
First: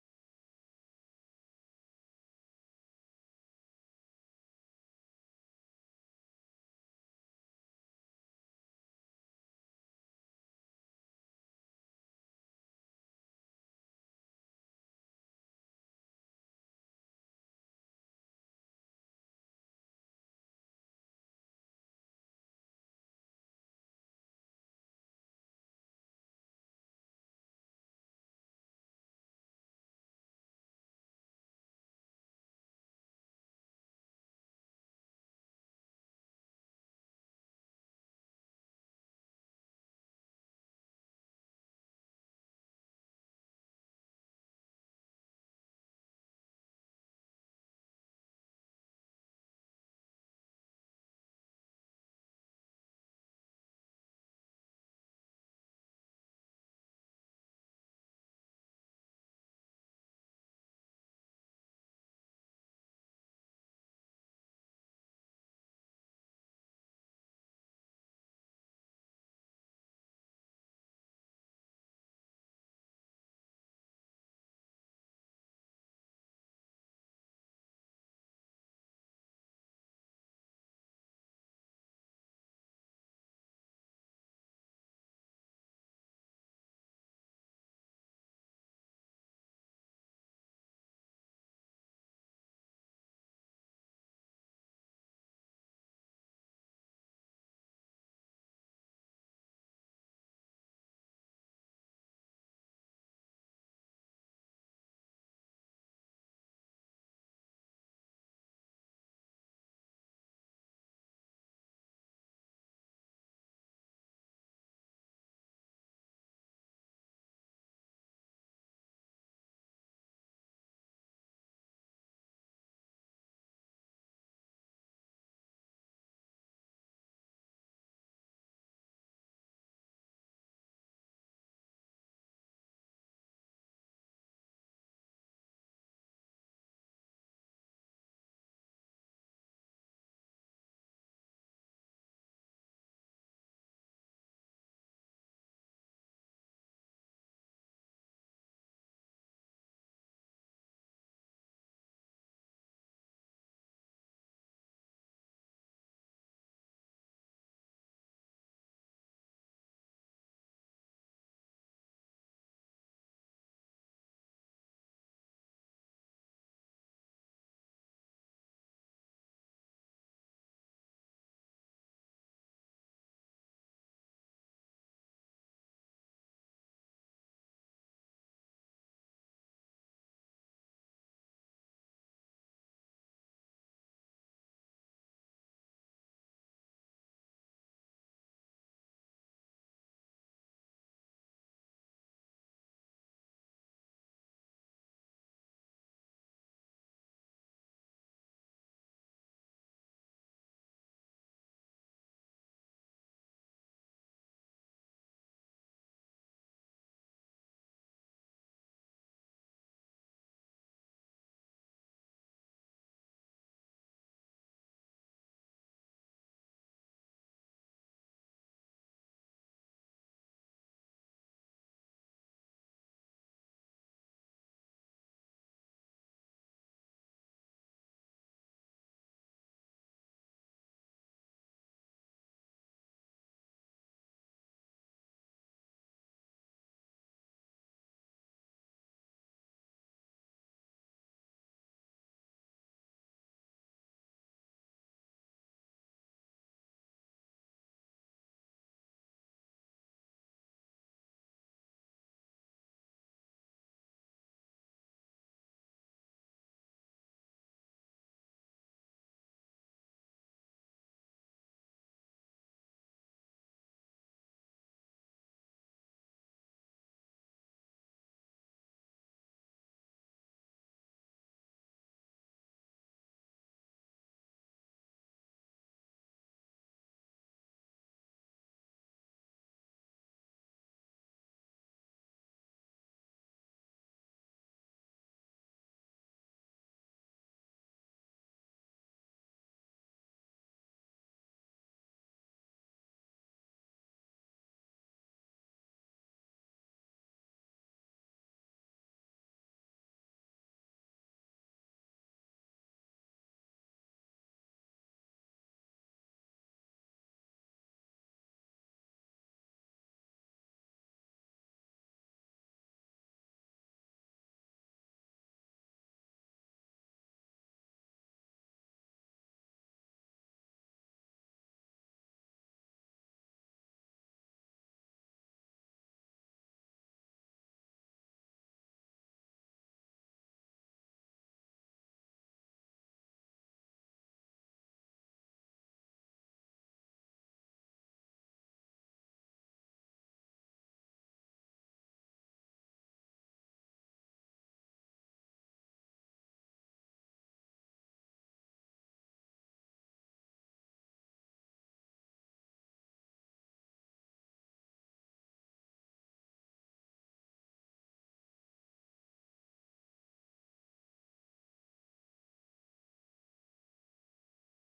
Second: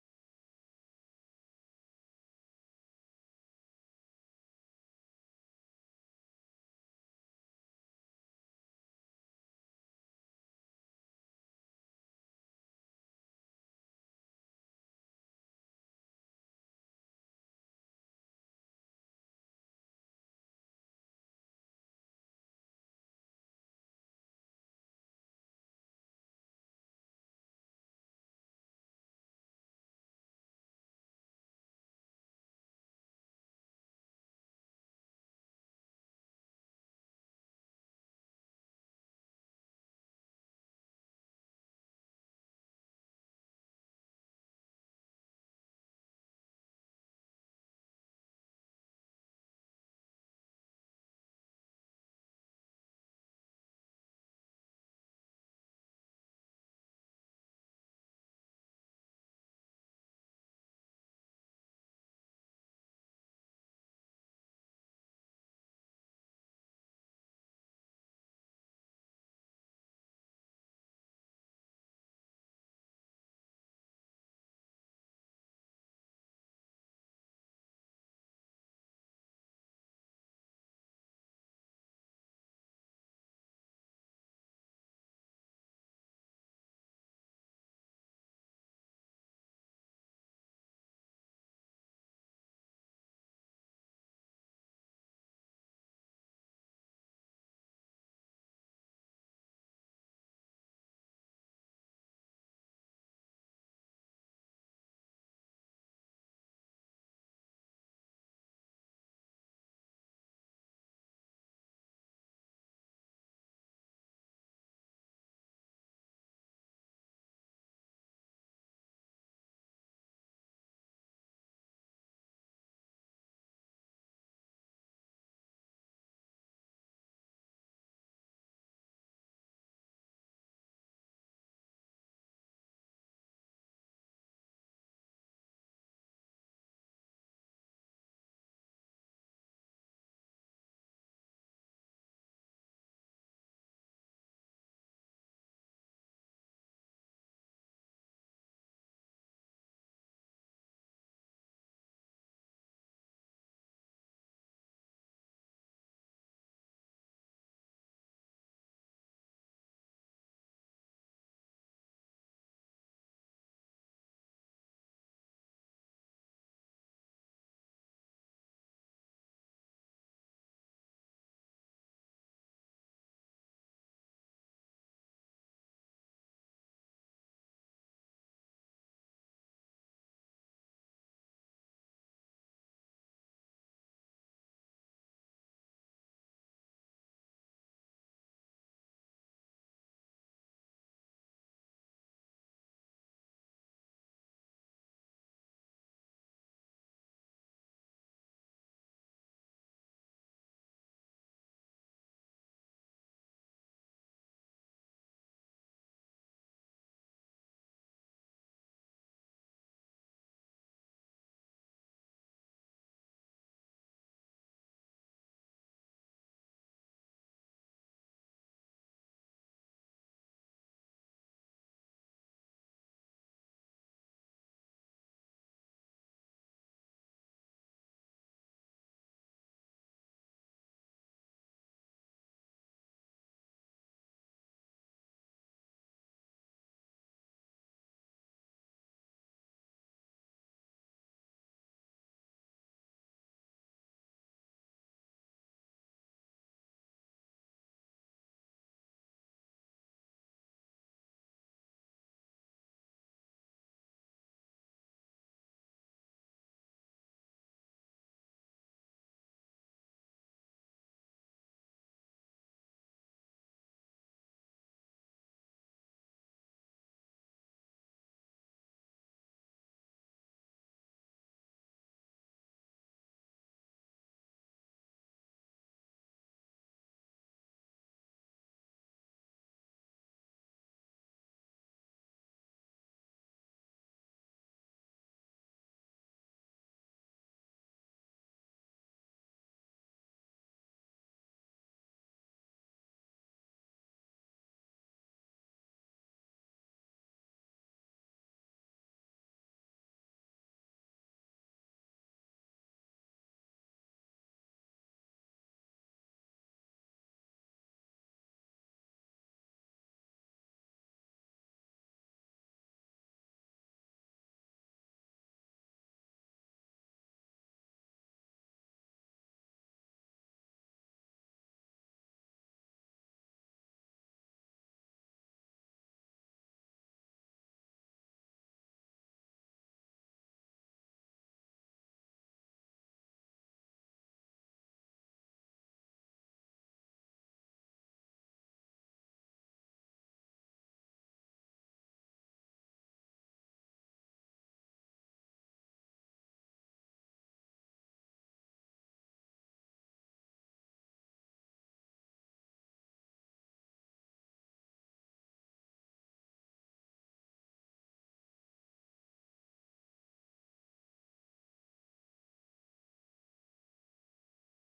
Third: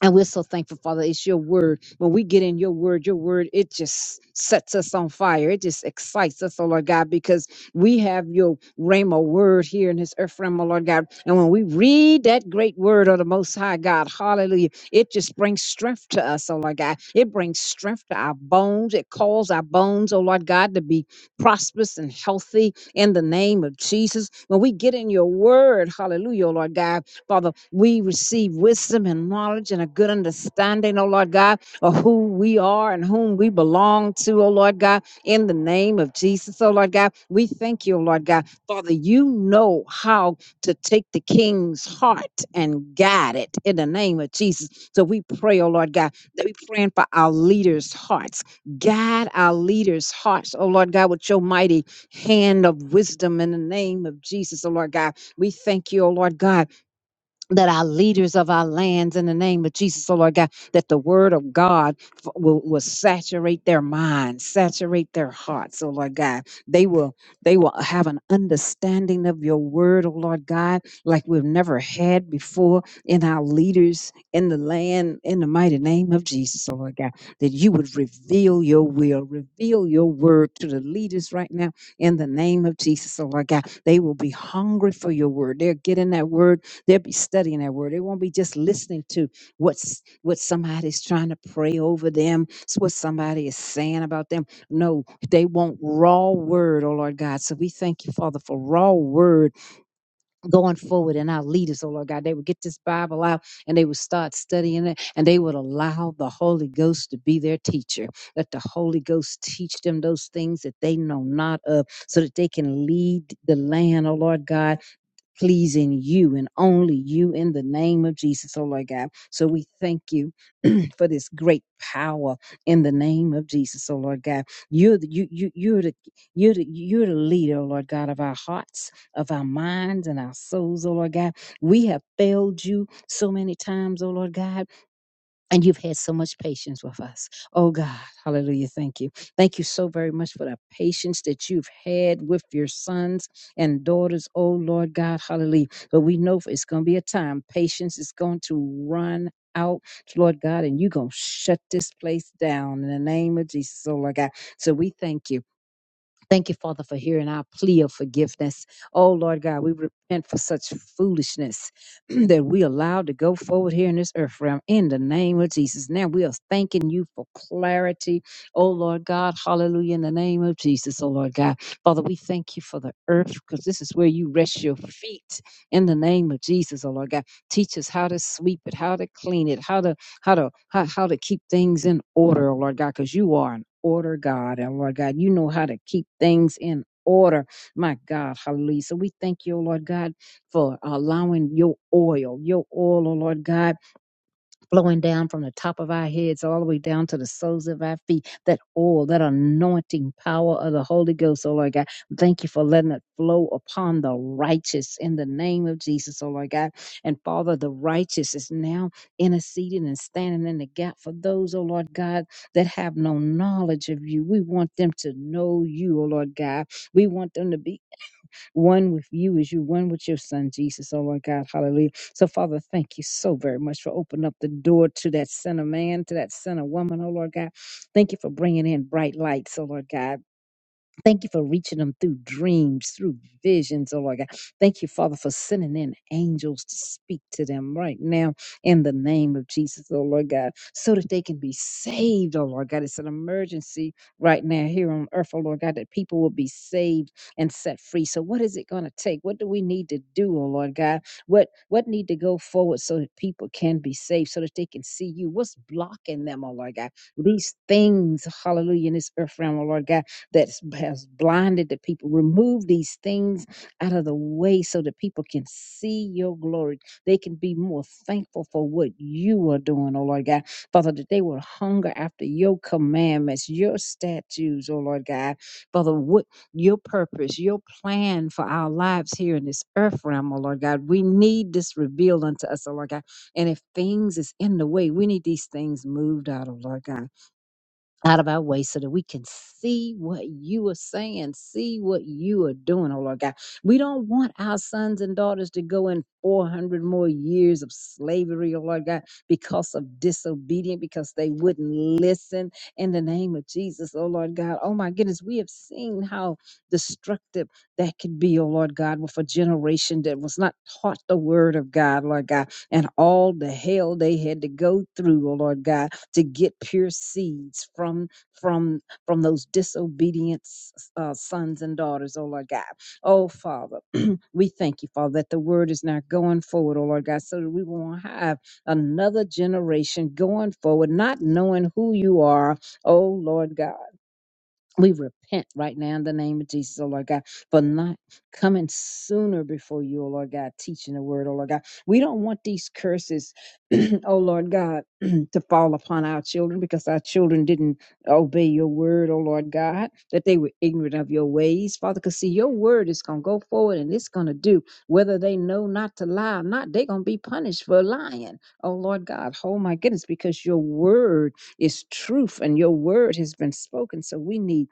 And we're so thankful, Father. It's your word. When we get in your word, your word, it just sets us on fire. It just excites us, oh Lord God, because we have your Rhema word here in this earth realm, oh Lord God. And when we read that great word of the Most High God, hallelujah, it just brings strength to us, oh Lord God. It brings strength to our bones. It calls our bones, oh Lord God, to be prosperous and healthy in the name of Jesus. When we get in your word, hallelujah, oh Lord God, Father, we receive wisdom and knowledge and a good understanding, oh Lord God, of who we are and whom we belong to, oh Lord God, in the name of Jesus, oh Lord God. We thank you, oh Lord God. Father, you know how to take the king's heart and guide it in the name of Jesus. So we pray, oh Lord God, that we praying for our leaders' hearts. Guide our leaders' hearts, oh Lord God, with your mighty hand of wisdom in the name of Jesus, oh Lord God. We thank you, oh Lord God that our leaders of our lands in the name of Jesus, oh Lord God, that the word of God f- will, will saturate their minds, saturate their hearts, oh Lord God. They will they will have an understanding of your word, oh Lord God, like we've never had before in our leaders in the land, in the mighty name of Jesus, oh Lord God, that you would reveal your will, reveal your word to the leaders right now in the name of Jesus, oh Lord God. They will be hungry for your word. They'll get in that word They'll be studying that word. They won't be just listening to what's what somebody's trying to pray over them, s- what somebody is saying about them. No, they want raw word, oh Lord God. So we thank you, Father, for raw word going forward in our leaders, oh Lord God. They would get this Bible out and they would start studying it and they would allow the Holy Ghost to be their teacher. Let the Holy Ghost teach them those things that they know not of so that they can lead the land, oh Lord God pleasing you and only you in the name of Jesus, oh Lord God. So we thank you for this great power in the name of Jesus, oh Lord God. You're the, you, you, you're the, you're the, you're the leader, oh Lord God, of our hearts, of our minds and our souls, oh Lord God. We have failed you so many times, oh Lord God and you've had so much patience with us. Oh God, hallelujah. Thank you. Thank you so very much for the patience that you've had with your sons and daughters. Oh Lord God, hallelujah. But we know it's going to be a time. Patience is going to run out, Lord God, and you're going to shut this place down in the name of Jesus. Oh Lord God. So we thank you. Thank you, Father, for hearing our plea of forgiveness. Oh, Lord God, we repent for such foolishness that we allowed to go forward here in this earth realm in the name of Jesus. Now we are thanking you for clarity. Oh, Lord God, hallelujah, in the name of Jesus. Oh, Lord God, Father, we thank you for the earth because this is where you rest your feet in the name of Jesus. Oh, Lord God, teach us how to sweep it, how to clean it, how to how to how, how to keep things in order, oh Lord God, because you are an order God, and Lord God, you know how to keep things in order, my God, hallelujah. So we thank you, oh Lord God, for allowing your oil, your oil, oh Lord God flowing down from the top of our heads all the way down to the soles of our feet. That oil, that anointing power of the Holy Ghost, oh Lord God. Thank you for letting it flow upon the righteous in the name of Jesus, oh Lord God. And Father, the righteous is now interceding and standing in the gap for those, oh Lord God, that have no knowledge of you. We want them to know you, oh Lord God. We want them to be one with you as you one with your son, Jesus. Oh, my God. Hallelujah. So, Father, thank you so very much for opening up the door to that sinner man, to that sinner woman, oh, Lord God. Thank you for bringing in bright lights, oh, Lord God. Thank you for reaching them through dreams, through visions, oh Lord God. Thank you, Father, for sending in angels to speak to them right now in the name of Jesus, oh Lord God, so that they can be saved, oh Lord God. It's an emergency right now here on earth, oh Lord God, that people will be saved and set free. So what is it going to take? What do we need to do, oh Lord God? What what need to go forward so that people can be saved, so that they can see you? What's blocking them, oh Lord God? These things, hallelujah, in this earth realm, oh Lord God that has blinded the people. Remove these things out of the way so that people can see your glory. They can be more thankful for what you are doing, oh Lord God. Father, that they will hunger after your commandments, your statutes, oh Lord God. Father, what your purpose, your plan for our lives here in this earth realm, oh Lord God. We need this revealed unto us, oh Lord God. And if things is in the way, we need these things moved out, oh Lord God out of our way so that we can see what you are saying, see what you are doing, oh Lord God. We don't want our sons and daughters to go in 400 more years of slavery, oh Lord God, because of disobedience, because they wouldn't listen in the name of Jesus, oh Lord God. Oh my goodness, we have seen how destructive that could be, oh Lord God, with a generation that was not taught the word of God, Lord God, and all the hell they had to go through, oh Lord God to get pure seeds from from from those disobedient s- uh, sons and daughters, oh Lord God. Oh Father, we thank you, Father, that the word is now going forward, oh Lord God, so that we won't have another generation going forward, not knowing who you are, oh Lord God. We repent right now in the name of Jesus, oh Lord God, for not coming sooner before you, oh Lord God, teaching the word, oh Lord God. We don't want these curses, oh Lord God, to fall upon our children because our children didn't obey your word, oh Lord God, that they were ignorant of your ways, Father. Because see, your word is going to go forward and it's going to do whether they know not to lie or not, they're going to be punished for lying, oh Lord God. Oh my goodness, because your word is truth and your word has been spoken. So we need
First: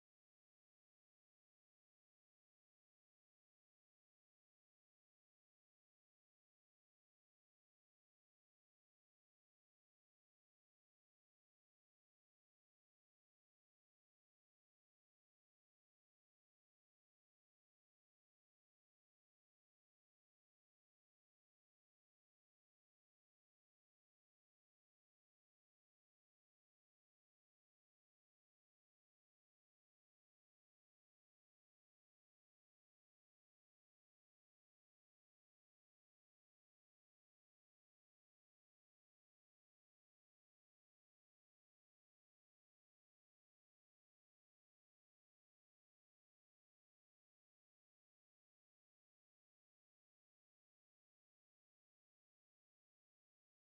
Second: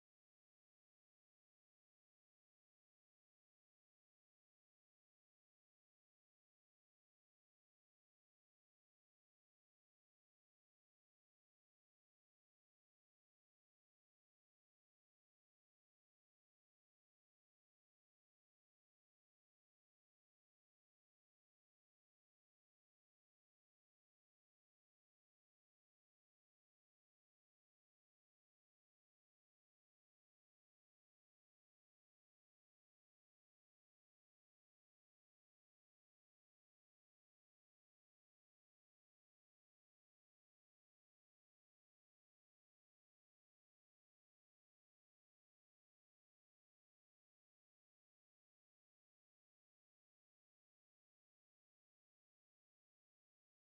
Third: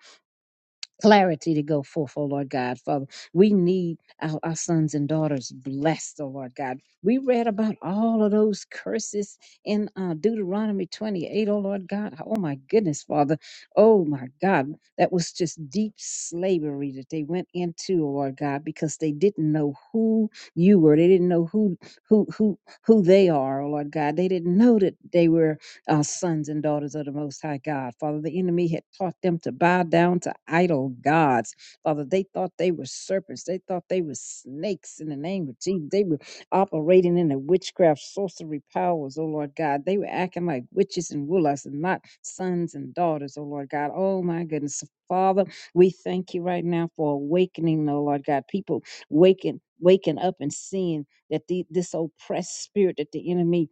clarity to go forth, oh Lord God. Father, we need our, our sons and daughters blessed, oh Lord God. We read about all of those curses in uh, Deuteronomy 28, oh Lord God. Oh my goodness, Father. Oh my God. That was just deep slavery that they went into, oh Lord God, because they didn't know who you were. They didn't know who who who who they are, oh Lord God. They didn't know that they were uh, sons and daughters of the Most High God. Father, the enemy had taught them to bow down to idol gods. Father, they thought they were serpents. They thought they were snakes in the name of Jesus. They were operating in the witchcraft, sorcery powers, oh Lord God. They were acting like witches and warlocks and not sons and daughters, oh Lord God. Oh my goodness. So, Father, we thank you right now for awakening, oh Lord God. People waking, waking up and seeing that the, this oppressed spirit that the enemy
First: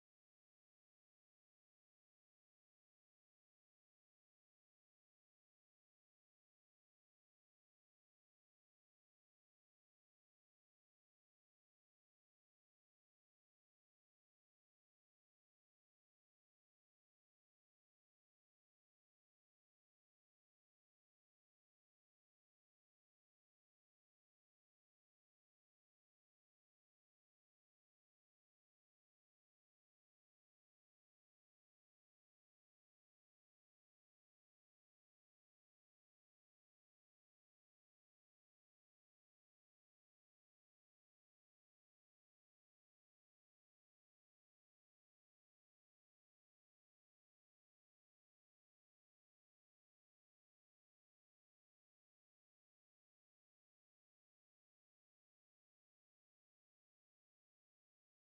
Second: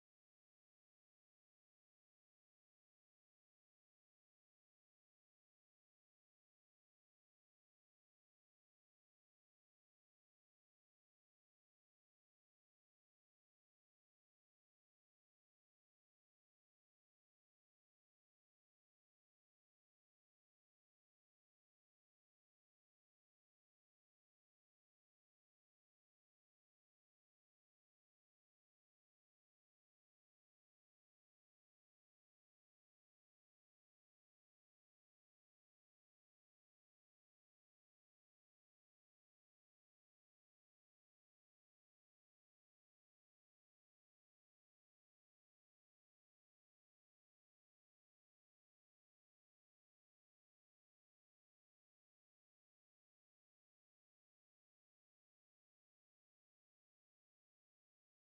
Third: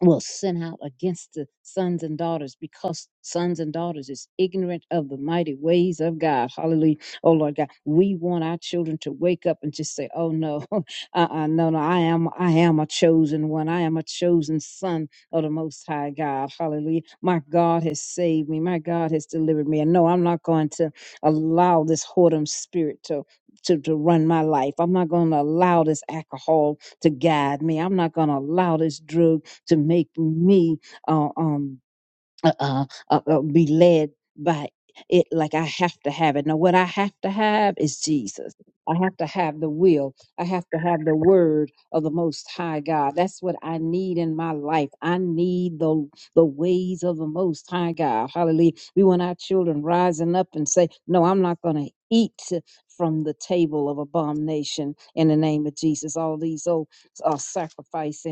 will send out against the sons and daughters because sons and daughters is ignorant of the mighty ways of God. Hallelujah. Oh Lord God, we want our children to wake up and just say, Oh no, uh-uh, no, no, I am I am a chosen one. I am a chosen son of the most high God. Hallelujah. My God has saved me. My God has delivered me. And no, I'm not going to allow this whoredom spirit to to, to run my life. I'm not going to allow this alcohol to guide me. I'm not going to allow this drug to make me uh, um, uh, uh, uh, uh, be led by it like I have to have it. Now, what I have to have is Jesus. I have to have the will. I have to have the word of the Most High God. That's what I need in my life. I need the the ways of the Most High God. Hallelujah. We want our children rising up and say, "No, I'm not going to eat from the table of abomination." In the name of Jesus, all these old uh, sacrifice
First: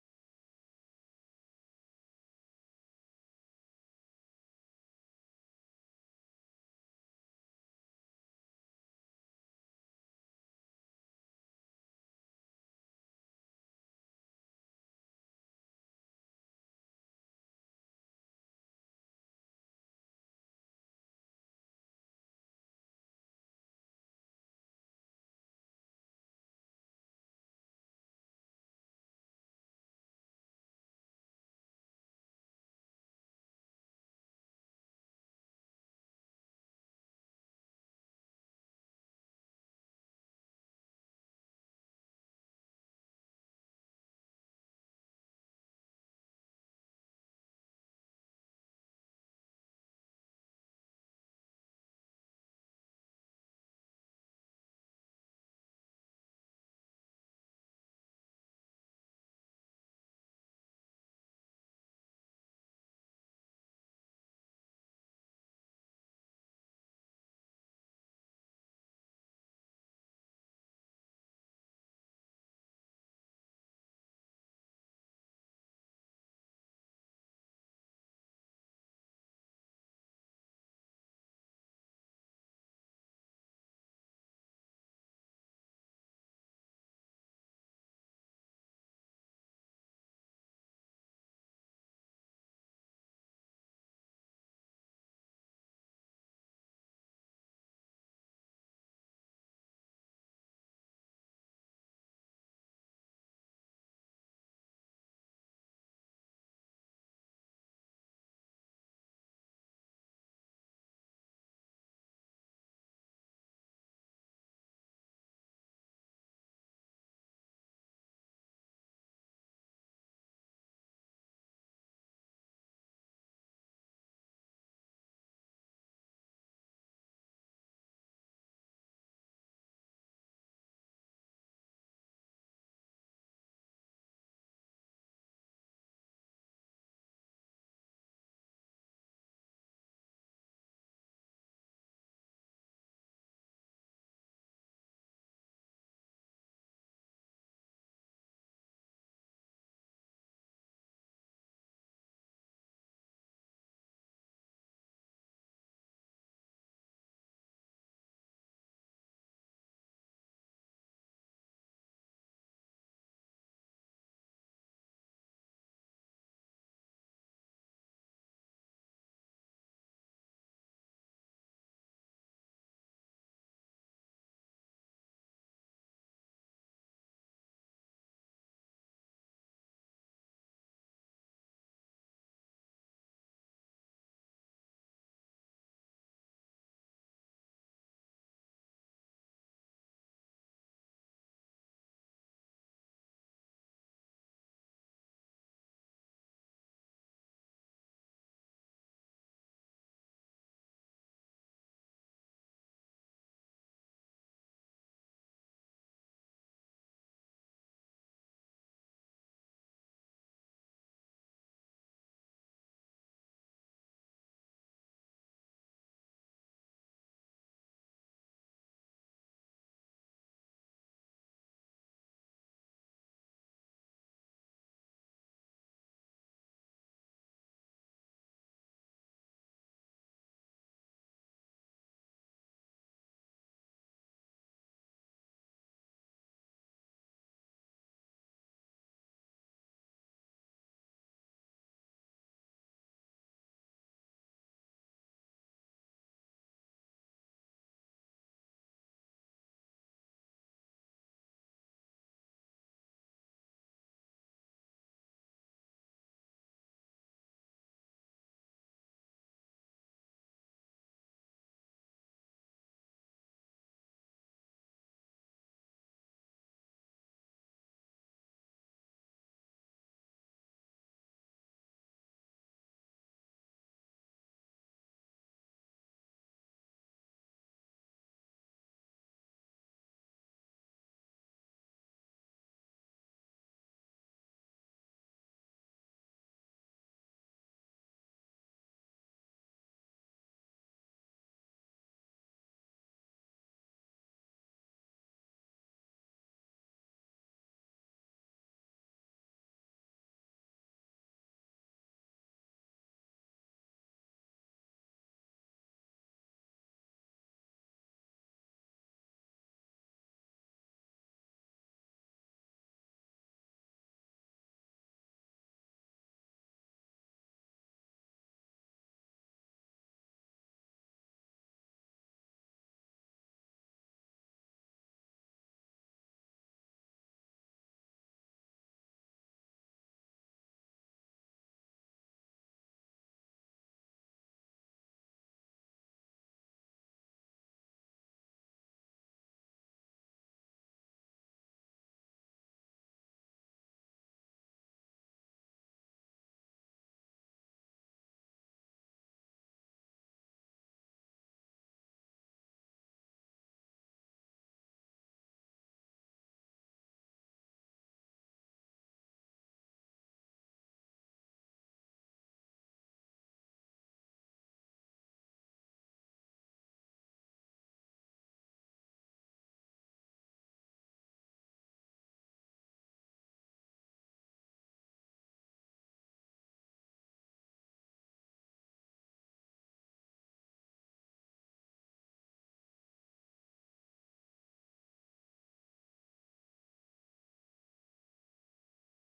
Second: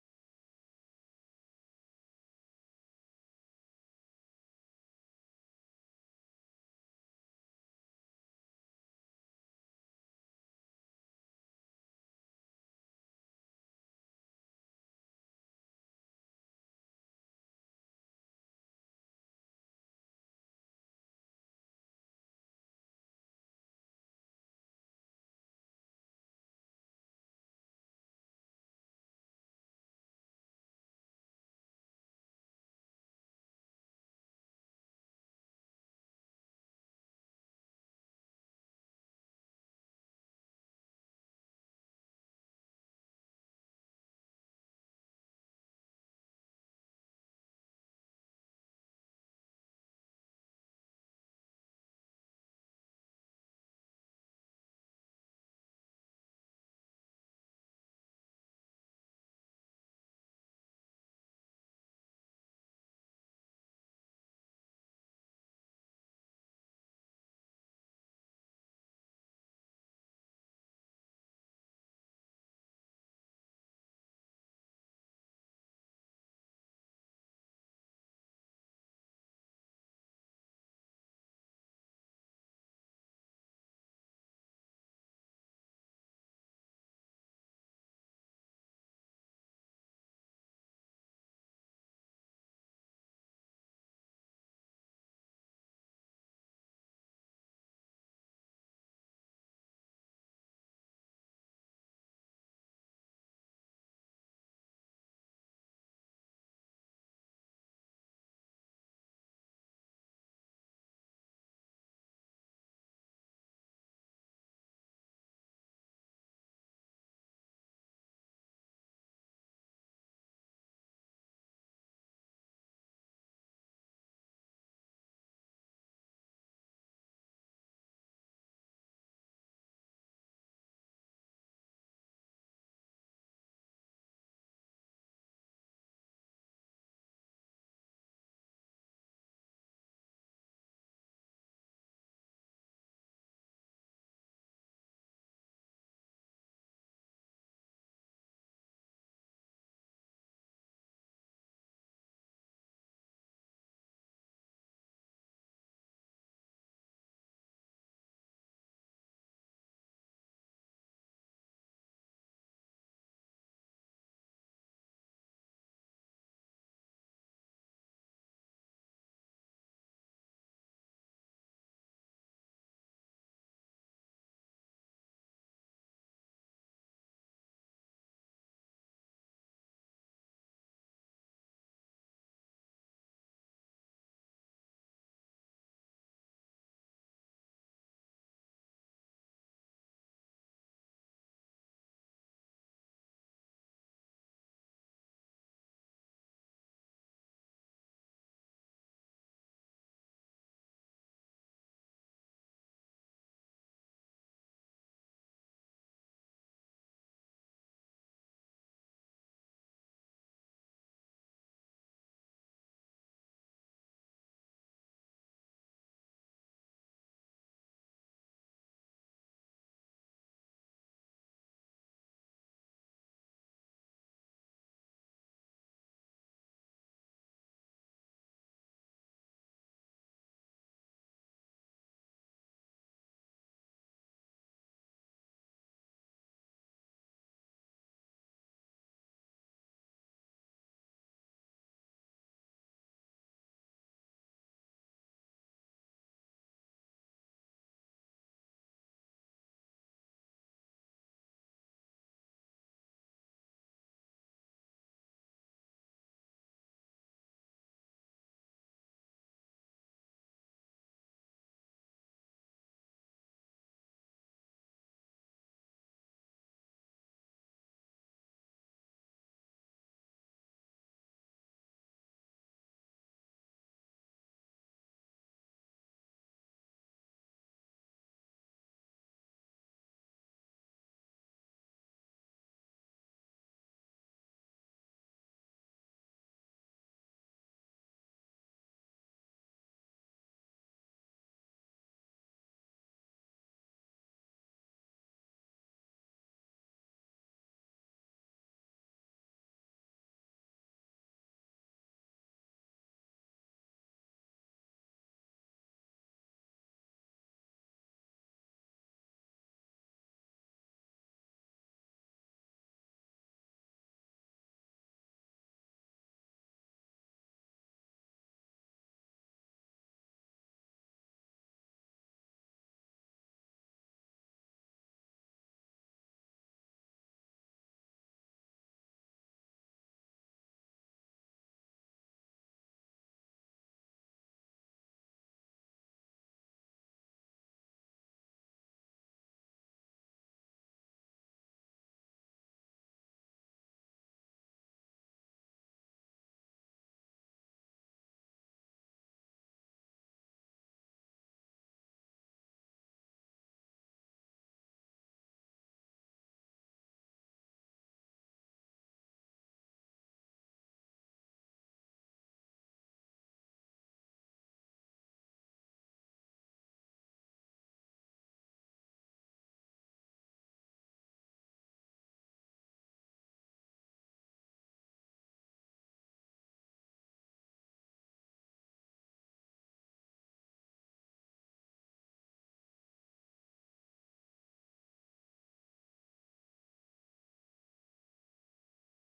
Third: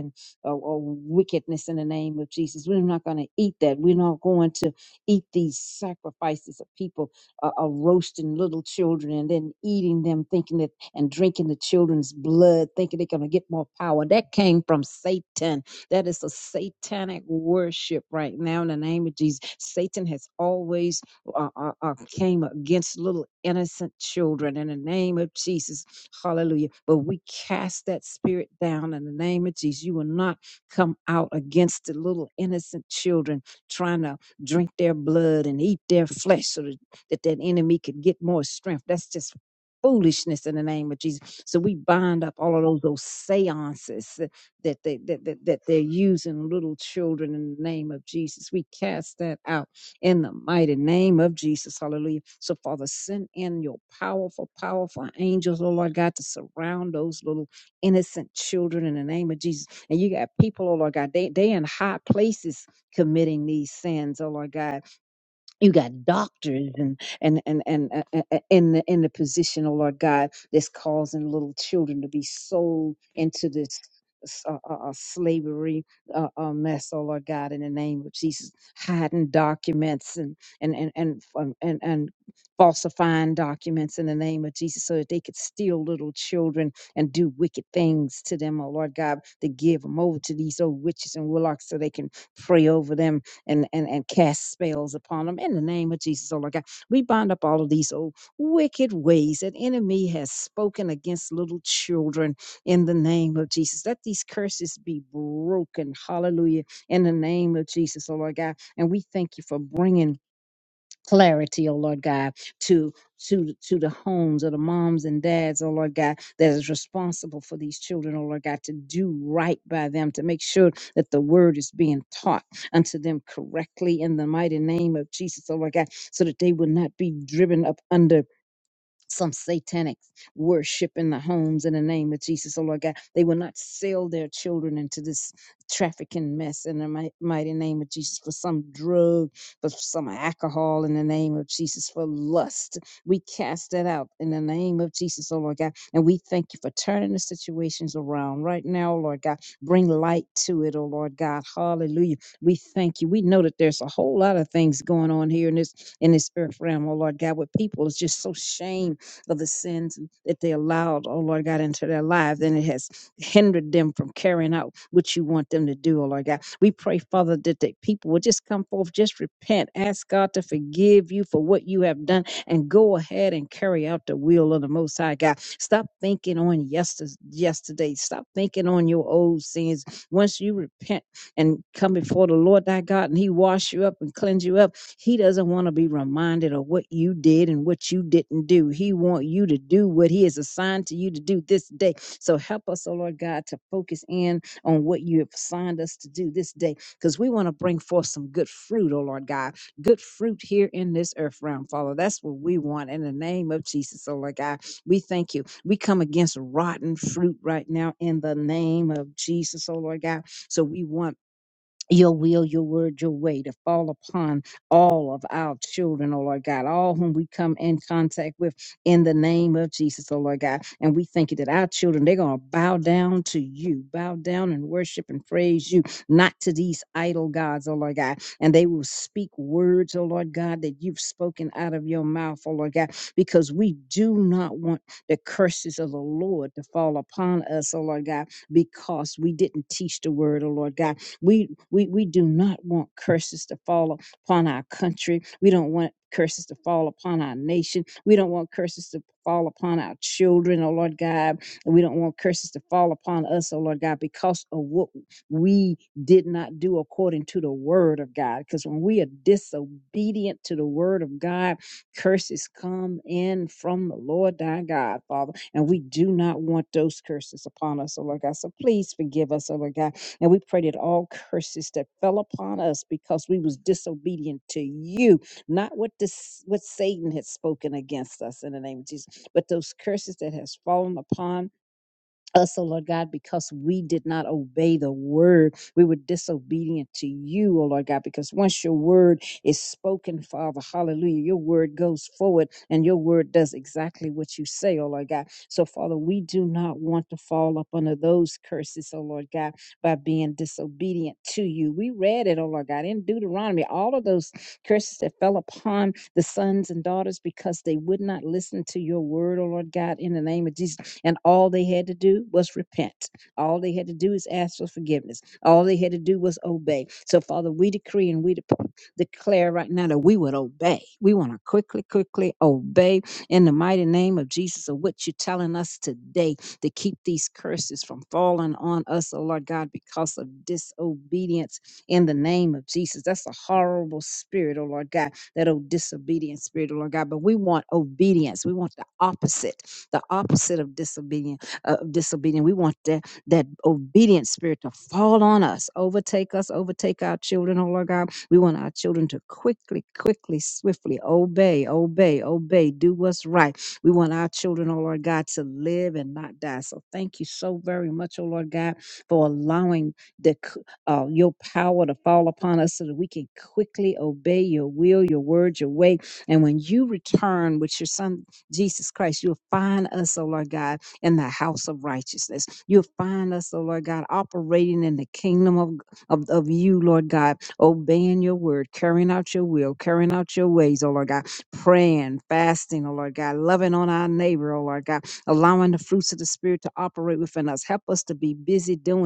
or, or wickedness in the name of Jesus. We're not going to eat that. We're not going to eat these sacrifices of people uh, uh, roasting little children and then eating them, thinking that and drinking the children's blood, thinking they're going to get more power. That came from Satan. That is a satanic worship right now in the name of Jesus. Satan has always uh, uh, uh, came against little innocent children in the name of Jesus Hallelujah. But we cast that spirit down in the name of Jesus. You will not come out against the little innocent children trying to drink their blood and eat their flesh so that that, that enemy could get more strength. That's just foolishness in the name of Jesus. So we bind up all of those those seances that that they that, that, that they're using little children in the name of Jesus. We cast that out in the mighty name of Jesus. Hallelujah. So, Father, send in your powerful, powerful angels, oh Lord God, to surround those little innocent children in the name of Jesus. And you got people, oh Lord God, they they in high places committing these sins, oh Lord God you got doctors and and and and uh, uh, uh, in the in the position, oh Lord God, that's causing little children to be sold into this uh, uh, uh, slavery uh, uh, mess, oh Lord God, in the name of Jesus, hiding documents and and and and um, and, and falsifying documents in the name of Jesus, so that they could steal little children and do wicked things to them, oh Lord God, to give them over to these old witches and warlocks, so they can pray over them and, and, and cast spells upon them in the name of Jesus, oh Lord God. We bind up all of these old wicked ways that enemy has spoken against little children in the name of Jesus. Let these curses be broken. Hallelujah. In the name of Jesus, oh Lord God. And we thank you for bringing clarity, oh Lord God, to to to the homes of the moms and dads, oh Lord God, that is responsible for these children, oh Lord God, to do right by them, to make sure that the word is being taught unto them correctly in the mighty name of Jesus, oh Lord God, so that they will not be driven up under some satanic worship in the homes in the name of Jesus, oh Lord God. They will not sell their children into this trafficking mess in the mi- mighty name of Jesus for some drug, for some alcohol in the name of Jesus, for lust. We cast that out in the name of Jesus, oh Lord God. And we thank you for turning the situations around right now, oh Lord God. Bring light to it, oh Lord God. Hallelujah. We thank you. We know that there's a whole lot of things going on here in this in this earth realm, oh Lord God, where people is just so shamed of the sins that they allowed, oh Lord God, into their lives, and it has hindered them from carrying out what you want them to do, oh Lord God. We pray, Father, that the people will just come forth, just repent, ask God to forgive you for what you have done, and go ahead and carry out the will of the Most High God. Stop thinking on yester- yesterday. Stop thinking on your old sins. Once you repent and come before the Lord thy God, and He wash you up and cleanse you up, he doesn't want to be reminded of what you did and what you didn't do. He want you to do what he has assigned to you to do this day. So help us, oh Lord God, to focus in on what you have assigned us to do this day because we want to bring forth some good fruit, oh Lord God. Good fruit here in this earth realm, Father. That's what we want in the name of Jesus, oh Lord God. We thank you. We come against rotten fruit right now in the name of Jesus, oh Lord God. So we want your will, your word, your way to fall upon all of our children, oh Lord God, all whom we come in contact with in the name of Jesus, oh Lord God. And we thank you that our children, they're going to bow down to you, bow down and worship and praise you, not to these idol gods, oh Lord God. And they will speak words, oh Lord God, that you've spoken out of your mouth, oh Lord God, because we do not want the curses of the Lord to fall upon us, oh Lord God, because we didn't teach the word, oh Lord God. we. We, we do not want curses to fall upon our country. We don't want curses to fall upon our nation. We don't want curses to fall upon our children, oh Lord God. And we don't want curses to fall upon us, oh Lord God, because of what we did not do according to the word of God. Because when we are disobedient to the word of God, curses come in from the Lord thy God, Father. And we do not want those curses upon us, oh Lord God. So please forgive us, oh Lord God and we pray that all curses that fell upon us because we was disobedient to you, not what this what Satan had spoken against us in the name of Jesus, but those curses that has fallen upon us, oh Lord God, because we did not obey the word. We were disobedient to you, oh Lord God, because once your word is spoken, Father, hallelujah, your word goes forward and your word does exactly what you say, oh Lord God. So, Father, we do not want to fall up under those curses, oh Lord God, by being disobedient to you. We read it, oh Lord God, in Deuteronomy, all of those curses that fell upon the sons and daughters because they would not listen to your word, oh Lord God, in the name of Jesus. And all they had to do was repent. All they had to do is ask for forgiveness. All they had to do was obey. So, Father, we decree and we de- declare right now that we would obey. We want to quickly, quickly obey in the mighty name of Jesus of what you're telling us today to keep these curses from falling on us, oh Lord God, because of disobedience in the name of Jesus. That's a horrible spirit, oh Lord God, that old disobedient spirit, oh Lord God. But we want obedience. We want the opposite, the opposite of disobedient. Uh, of disobedient. We want that that obedient spirit to fall on us, overtake us, overtake our children, oh Lord God. We want our children to quickly, quickly, swiftly obey, obey, obey, do what's right. We want our children, oh Lord God, to live and not die. So thank you so very much, oh Lord God, for allowing the uh, your power to fall upon us so that we can quickly obey your will, your word, your way. And when you return with your son, Jesus Christ, you'll find us, oh Lord God, in the house of righteousness. You'll find us, oh Lord God, operating in the kingdom of, of, of you, Lord God, obeying your word, carrying out your will, carrying out your ways, oh Lord God, praying, fasting, oh Lord God, loving on our neighbor, oh Lord God, allowing the fruits of the Spirit to operate within us. Help us to be busy doing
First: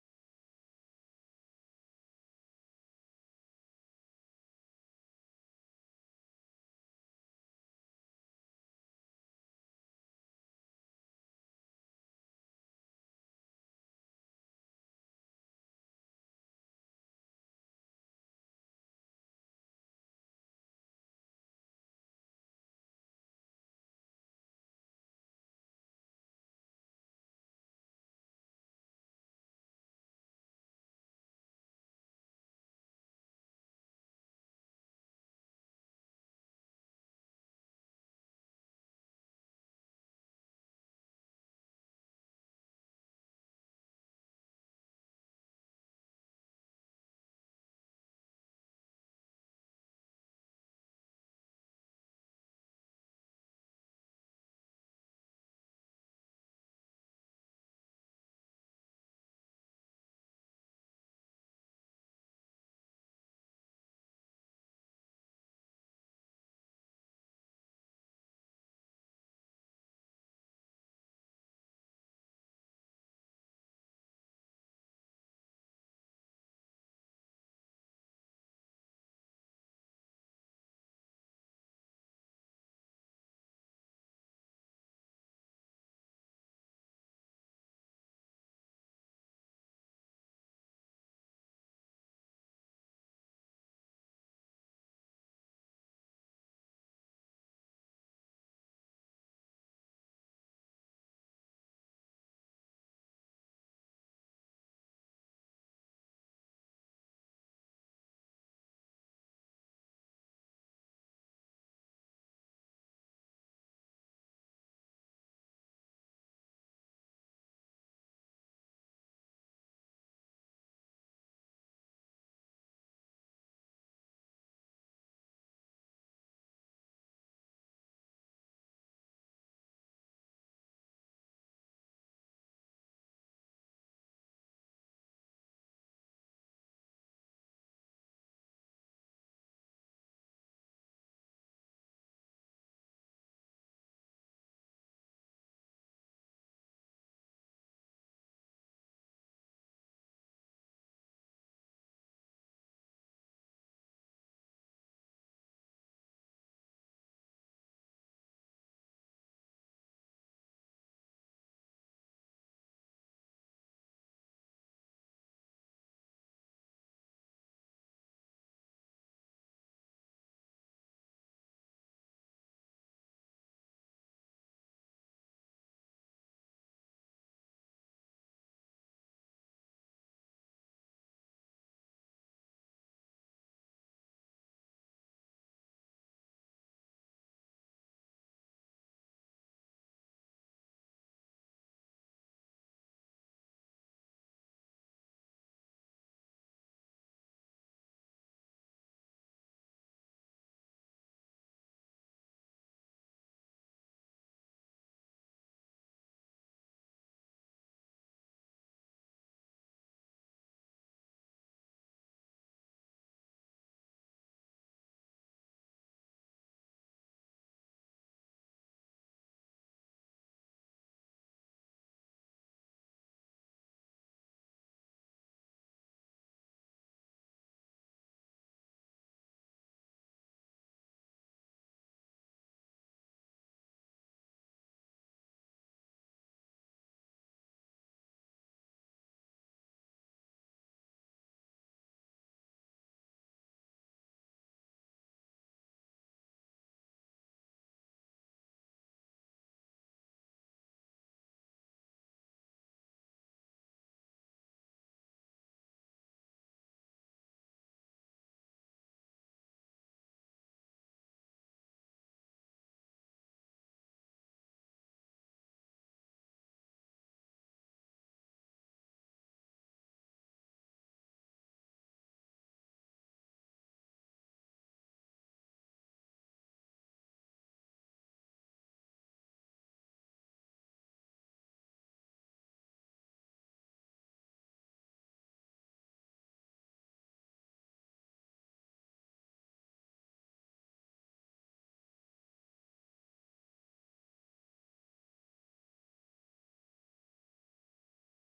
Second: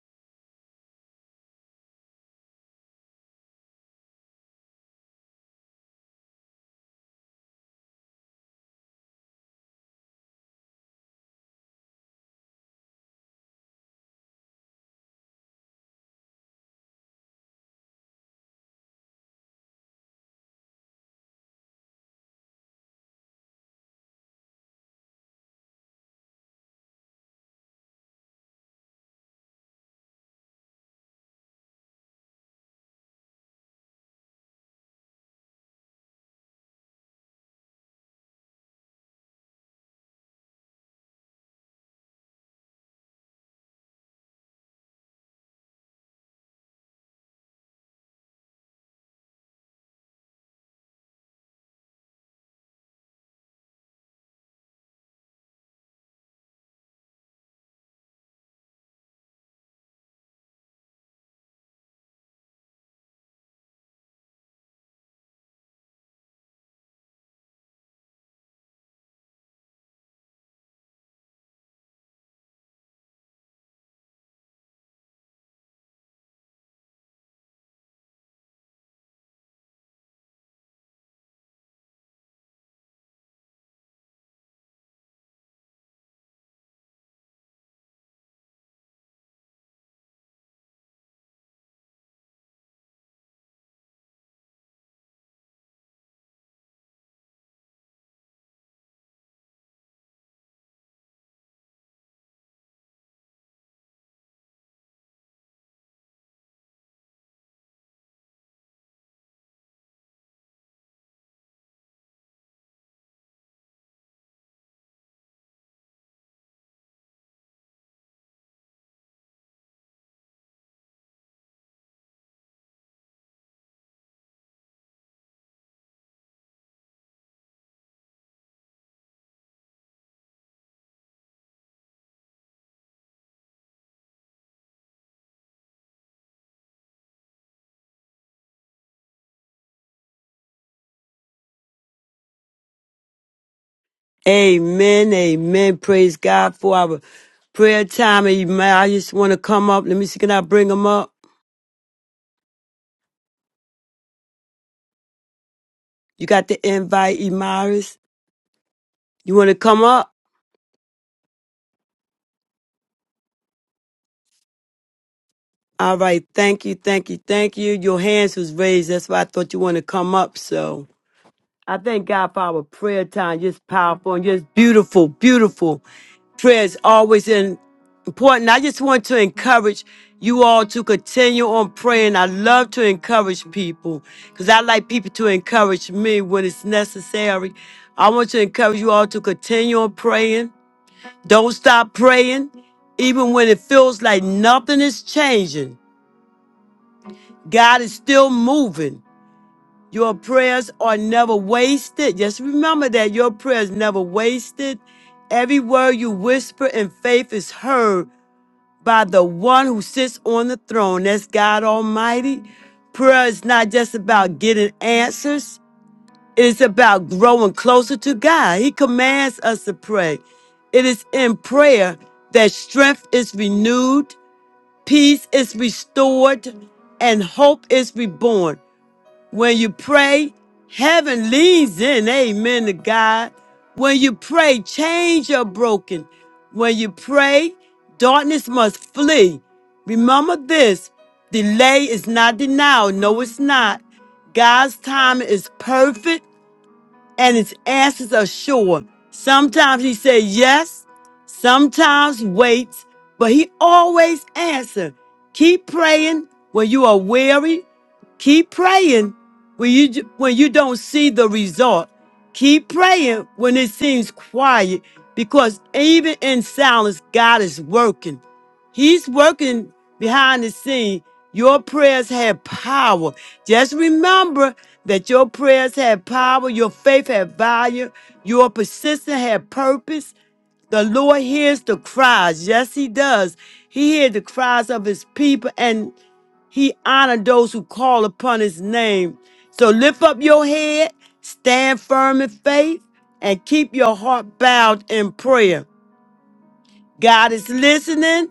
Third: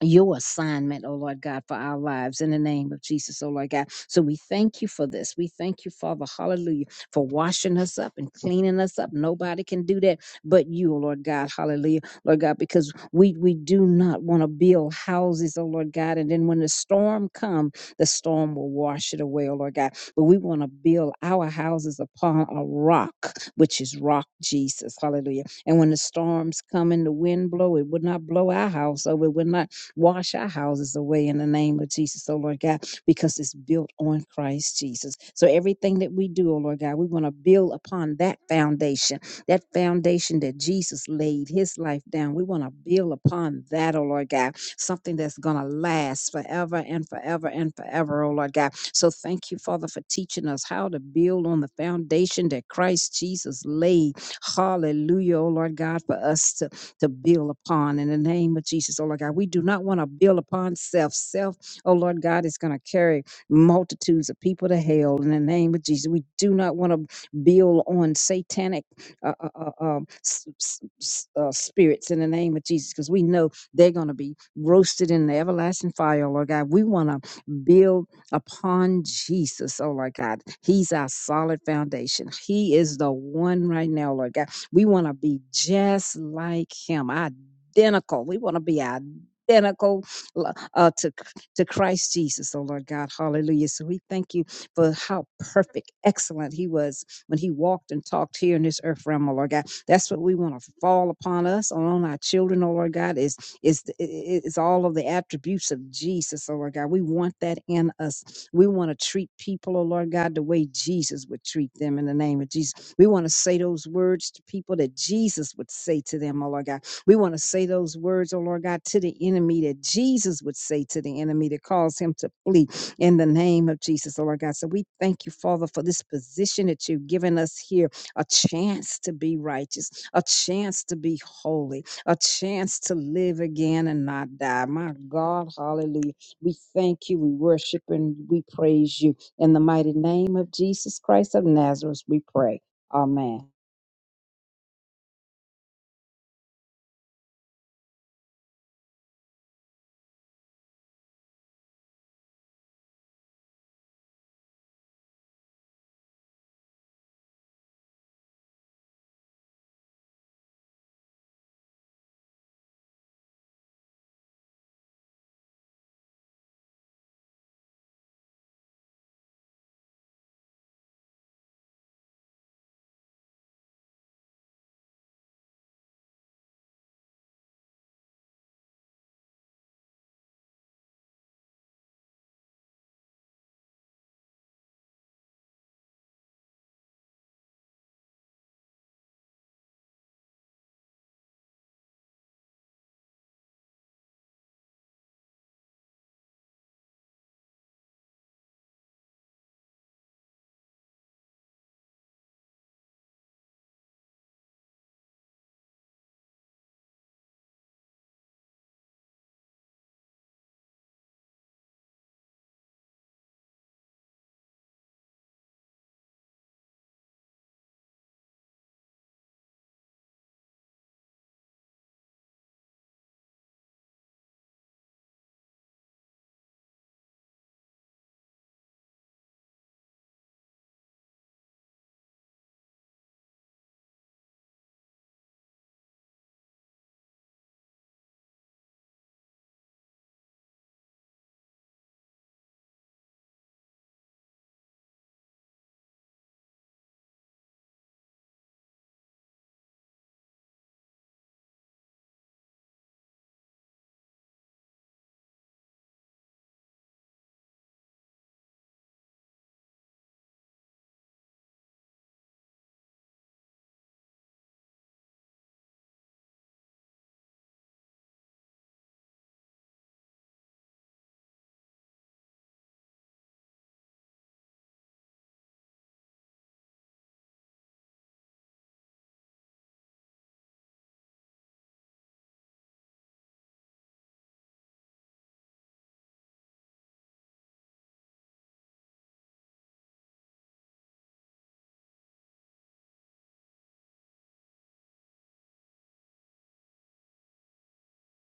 your assignment, oh Lord God, for our lives in the name of Jesus, oh Lord God. So we thank you for this. We thank you, Father, hallelujah, for washing us up and cleaning us up. Nobody can do that but you, oh Lord God, hallelujah, Lord God, because we we do not want to build houses, oh Lord God, and then when the storm comes, the storm will wash it away, oh Lord God. But we want to build our houses upon a rock, which is rock Jesus, hallelujah. And when the storms come and the wind blow, it would not blow our house over, it would not Wash our houses away in the name of Jesus, oh Lord God, because it's built on Christ Jesus. So everything that we do, oh Lord God, we want to build upon that foundation, that foundation that Jesus laid his life down. We want to build upon that, oh Lord God, something that's going to last forever and forever and forever, oh Lord God. So thank you, Father, for teaching us how to build on the foundation that Christ Jesus laid. Hallelujah, oh Lord God, for us to to build upon in the name of Jesus, oh Lord God. We do not want to build upon self. Self, oh Lord God, is going to carry multitudes of people to hell in the name of Jesus. We do not want to build on satanic uh, uh, uh, um, s- s- s- uh, spirits in the name of Jesus because we know they're going to be roasted in the everlasting fire, oh Lord God. We want to build upon Jesus, oh Lord God. He's our solid foundation. He is the one right now, Lord God we want to be just like him, identical. We want to be identical uh, to, to Christ Jesus, oh Lord God. Hallelujah. So we thank you for how perfect, excellent he was when he walked and talked here in this earth realm, oh Lord God. That's what we want to fall upon us, on our children, oh Lord God, is it's th- it's all of the attributes of Jesus, oh Lord God. We want that in us. We want to treat people, oh Lord God, the way Jesus would treat them in the name of Jesus. We want to say those words to people that Jesus would say to them, oh Lord God. We want to say those words, oh Lord God, to the enemy that Jesus would say to the enemy to cause him to flee in the name of Jesus, oh Lord God. So we thank you, Father, for this position that you've given us here a chance to be righteous, a chance to be holy a chance to live again and not die. My God, hallelujah. We thank you, we worship and we praise you. In the mighty name of Jesus Christ of Nazareth, we pray. Amen. Amen. Amen. Praise God for our prayer time. Emiris, want to come up? Let me see. Can I bring them up? You got the invite, Emiris. You want to come up? All right. Thank you. Thank you. Thank you. Your hands was raised. That's why I thought you want to come up. So. I thank God for our prayer time, just powerful and just beautiful, beautiful. Prayer is always in, important. I just want to encourage you all to continue on praying. I love to encourage people because I like people to encourage me when it's necessary. I want to encourage you all to continue on praying. Don't stop praying, even when it feels like nothing is changing. God is still moving. Your prayers are never wasted. Just remember that your prayers never wasted. Every word you whisper in faith is heard by the one who sits on the throne. That's God Almighty. Prayer is not just about getting answers, it is about growing closer to God. He commands us to pray. It is in prayer that strength is renewed, peace is restored, and hope is reborn. When you pray, heaven leans in. Amen to God. When you pray, chains are broken. When you pray, darkness must flee. Remember this delay is not denial. No, it's not. God's time is perfect and his answers are sure. Sometimes he said yes, sometimes waits, but he always answers. Keep praying when you are weary. Keep praying when you when you don't see the result. Keep praying when it seems quiet, because even in silence, God is working. He's working behind the scene. Your prayers have power. Just remember that your prayers have power, your faith have value, your persistence have purpose. The Lord hears the cries. Yes, He does. He hears the cries of His people and He honors those who call upon His name. So lift up your head, stand firm in faith, and keep your heart bowed in prayer. God is listening.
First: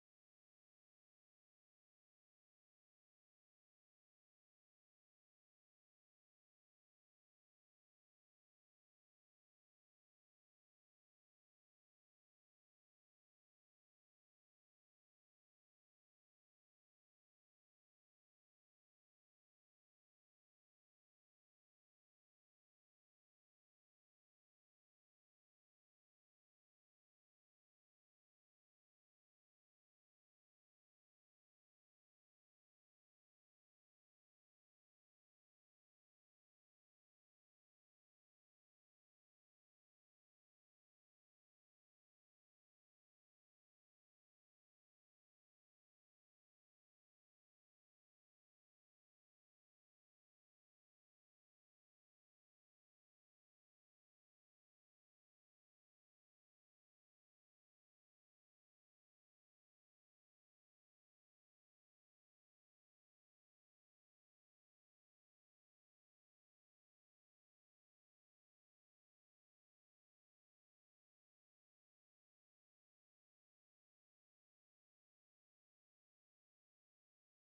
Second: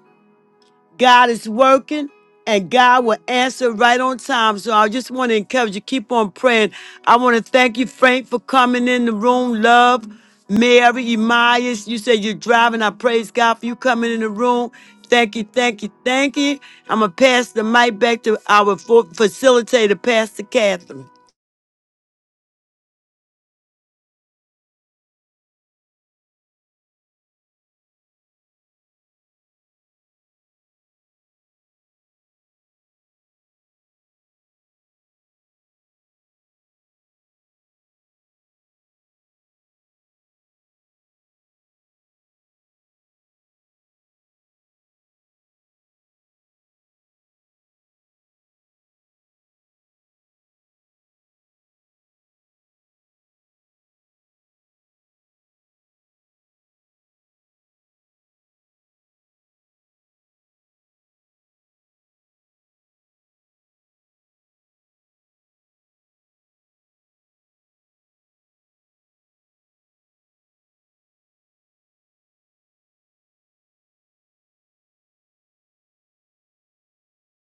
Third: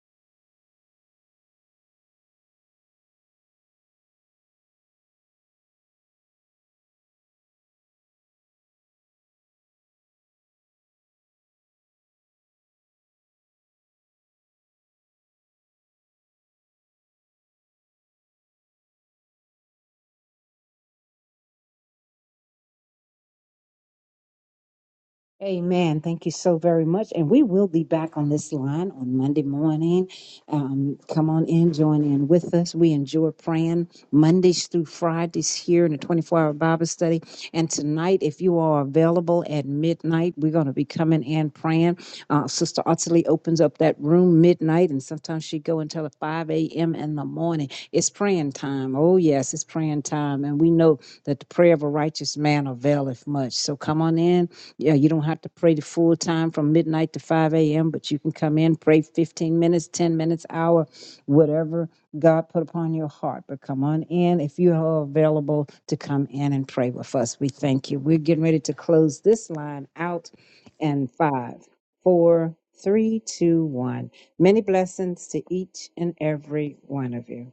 God is working and God will answer right on time. So I just want to encourage you, keep on praying. I want to thank you, Frank, for coming in the room. Love, Mary, Emias, you said you're driving. I praise God for you coming in the room. Thank you, thank you, thank you. I'm going to pass the mic back to our fo- facilitator, Pastor Catherine. Amen. Thank you so very much. And we will be back on this line on Monday morning. Um, come on in, join in with us. We enjoy praying Mondays through Fridays here in the 24 hour Bible study. And tonight, if you are available at midnight, we're going to be coming in praying. Uh, Sister Ottilie opens up that room midnight, and sometimes she go until 5 a.m. in the morning. It's praying time. Oh, yes, it's praying time. And we know that the prayer of a righteous man availeth much. So come on in yeah, you don't have to pray the full time from midnight to 5 a.m., but you can come in, pray 15 minutes, 10 minutes, hour, whatever God put upon your heart. But come on in if you are available to come in and pray with us. We thank you. We're getting ready to close this line out in five, four, three, two, one. Many blessings to each and every one of you.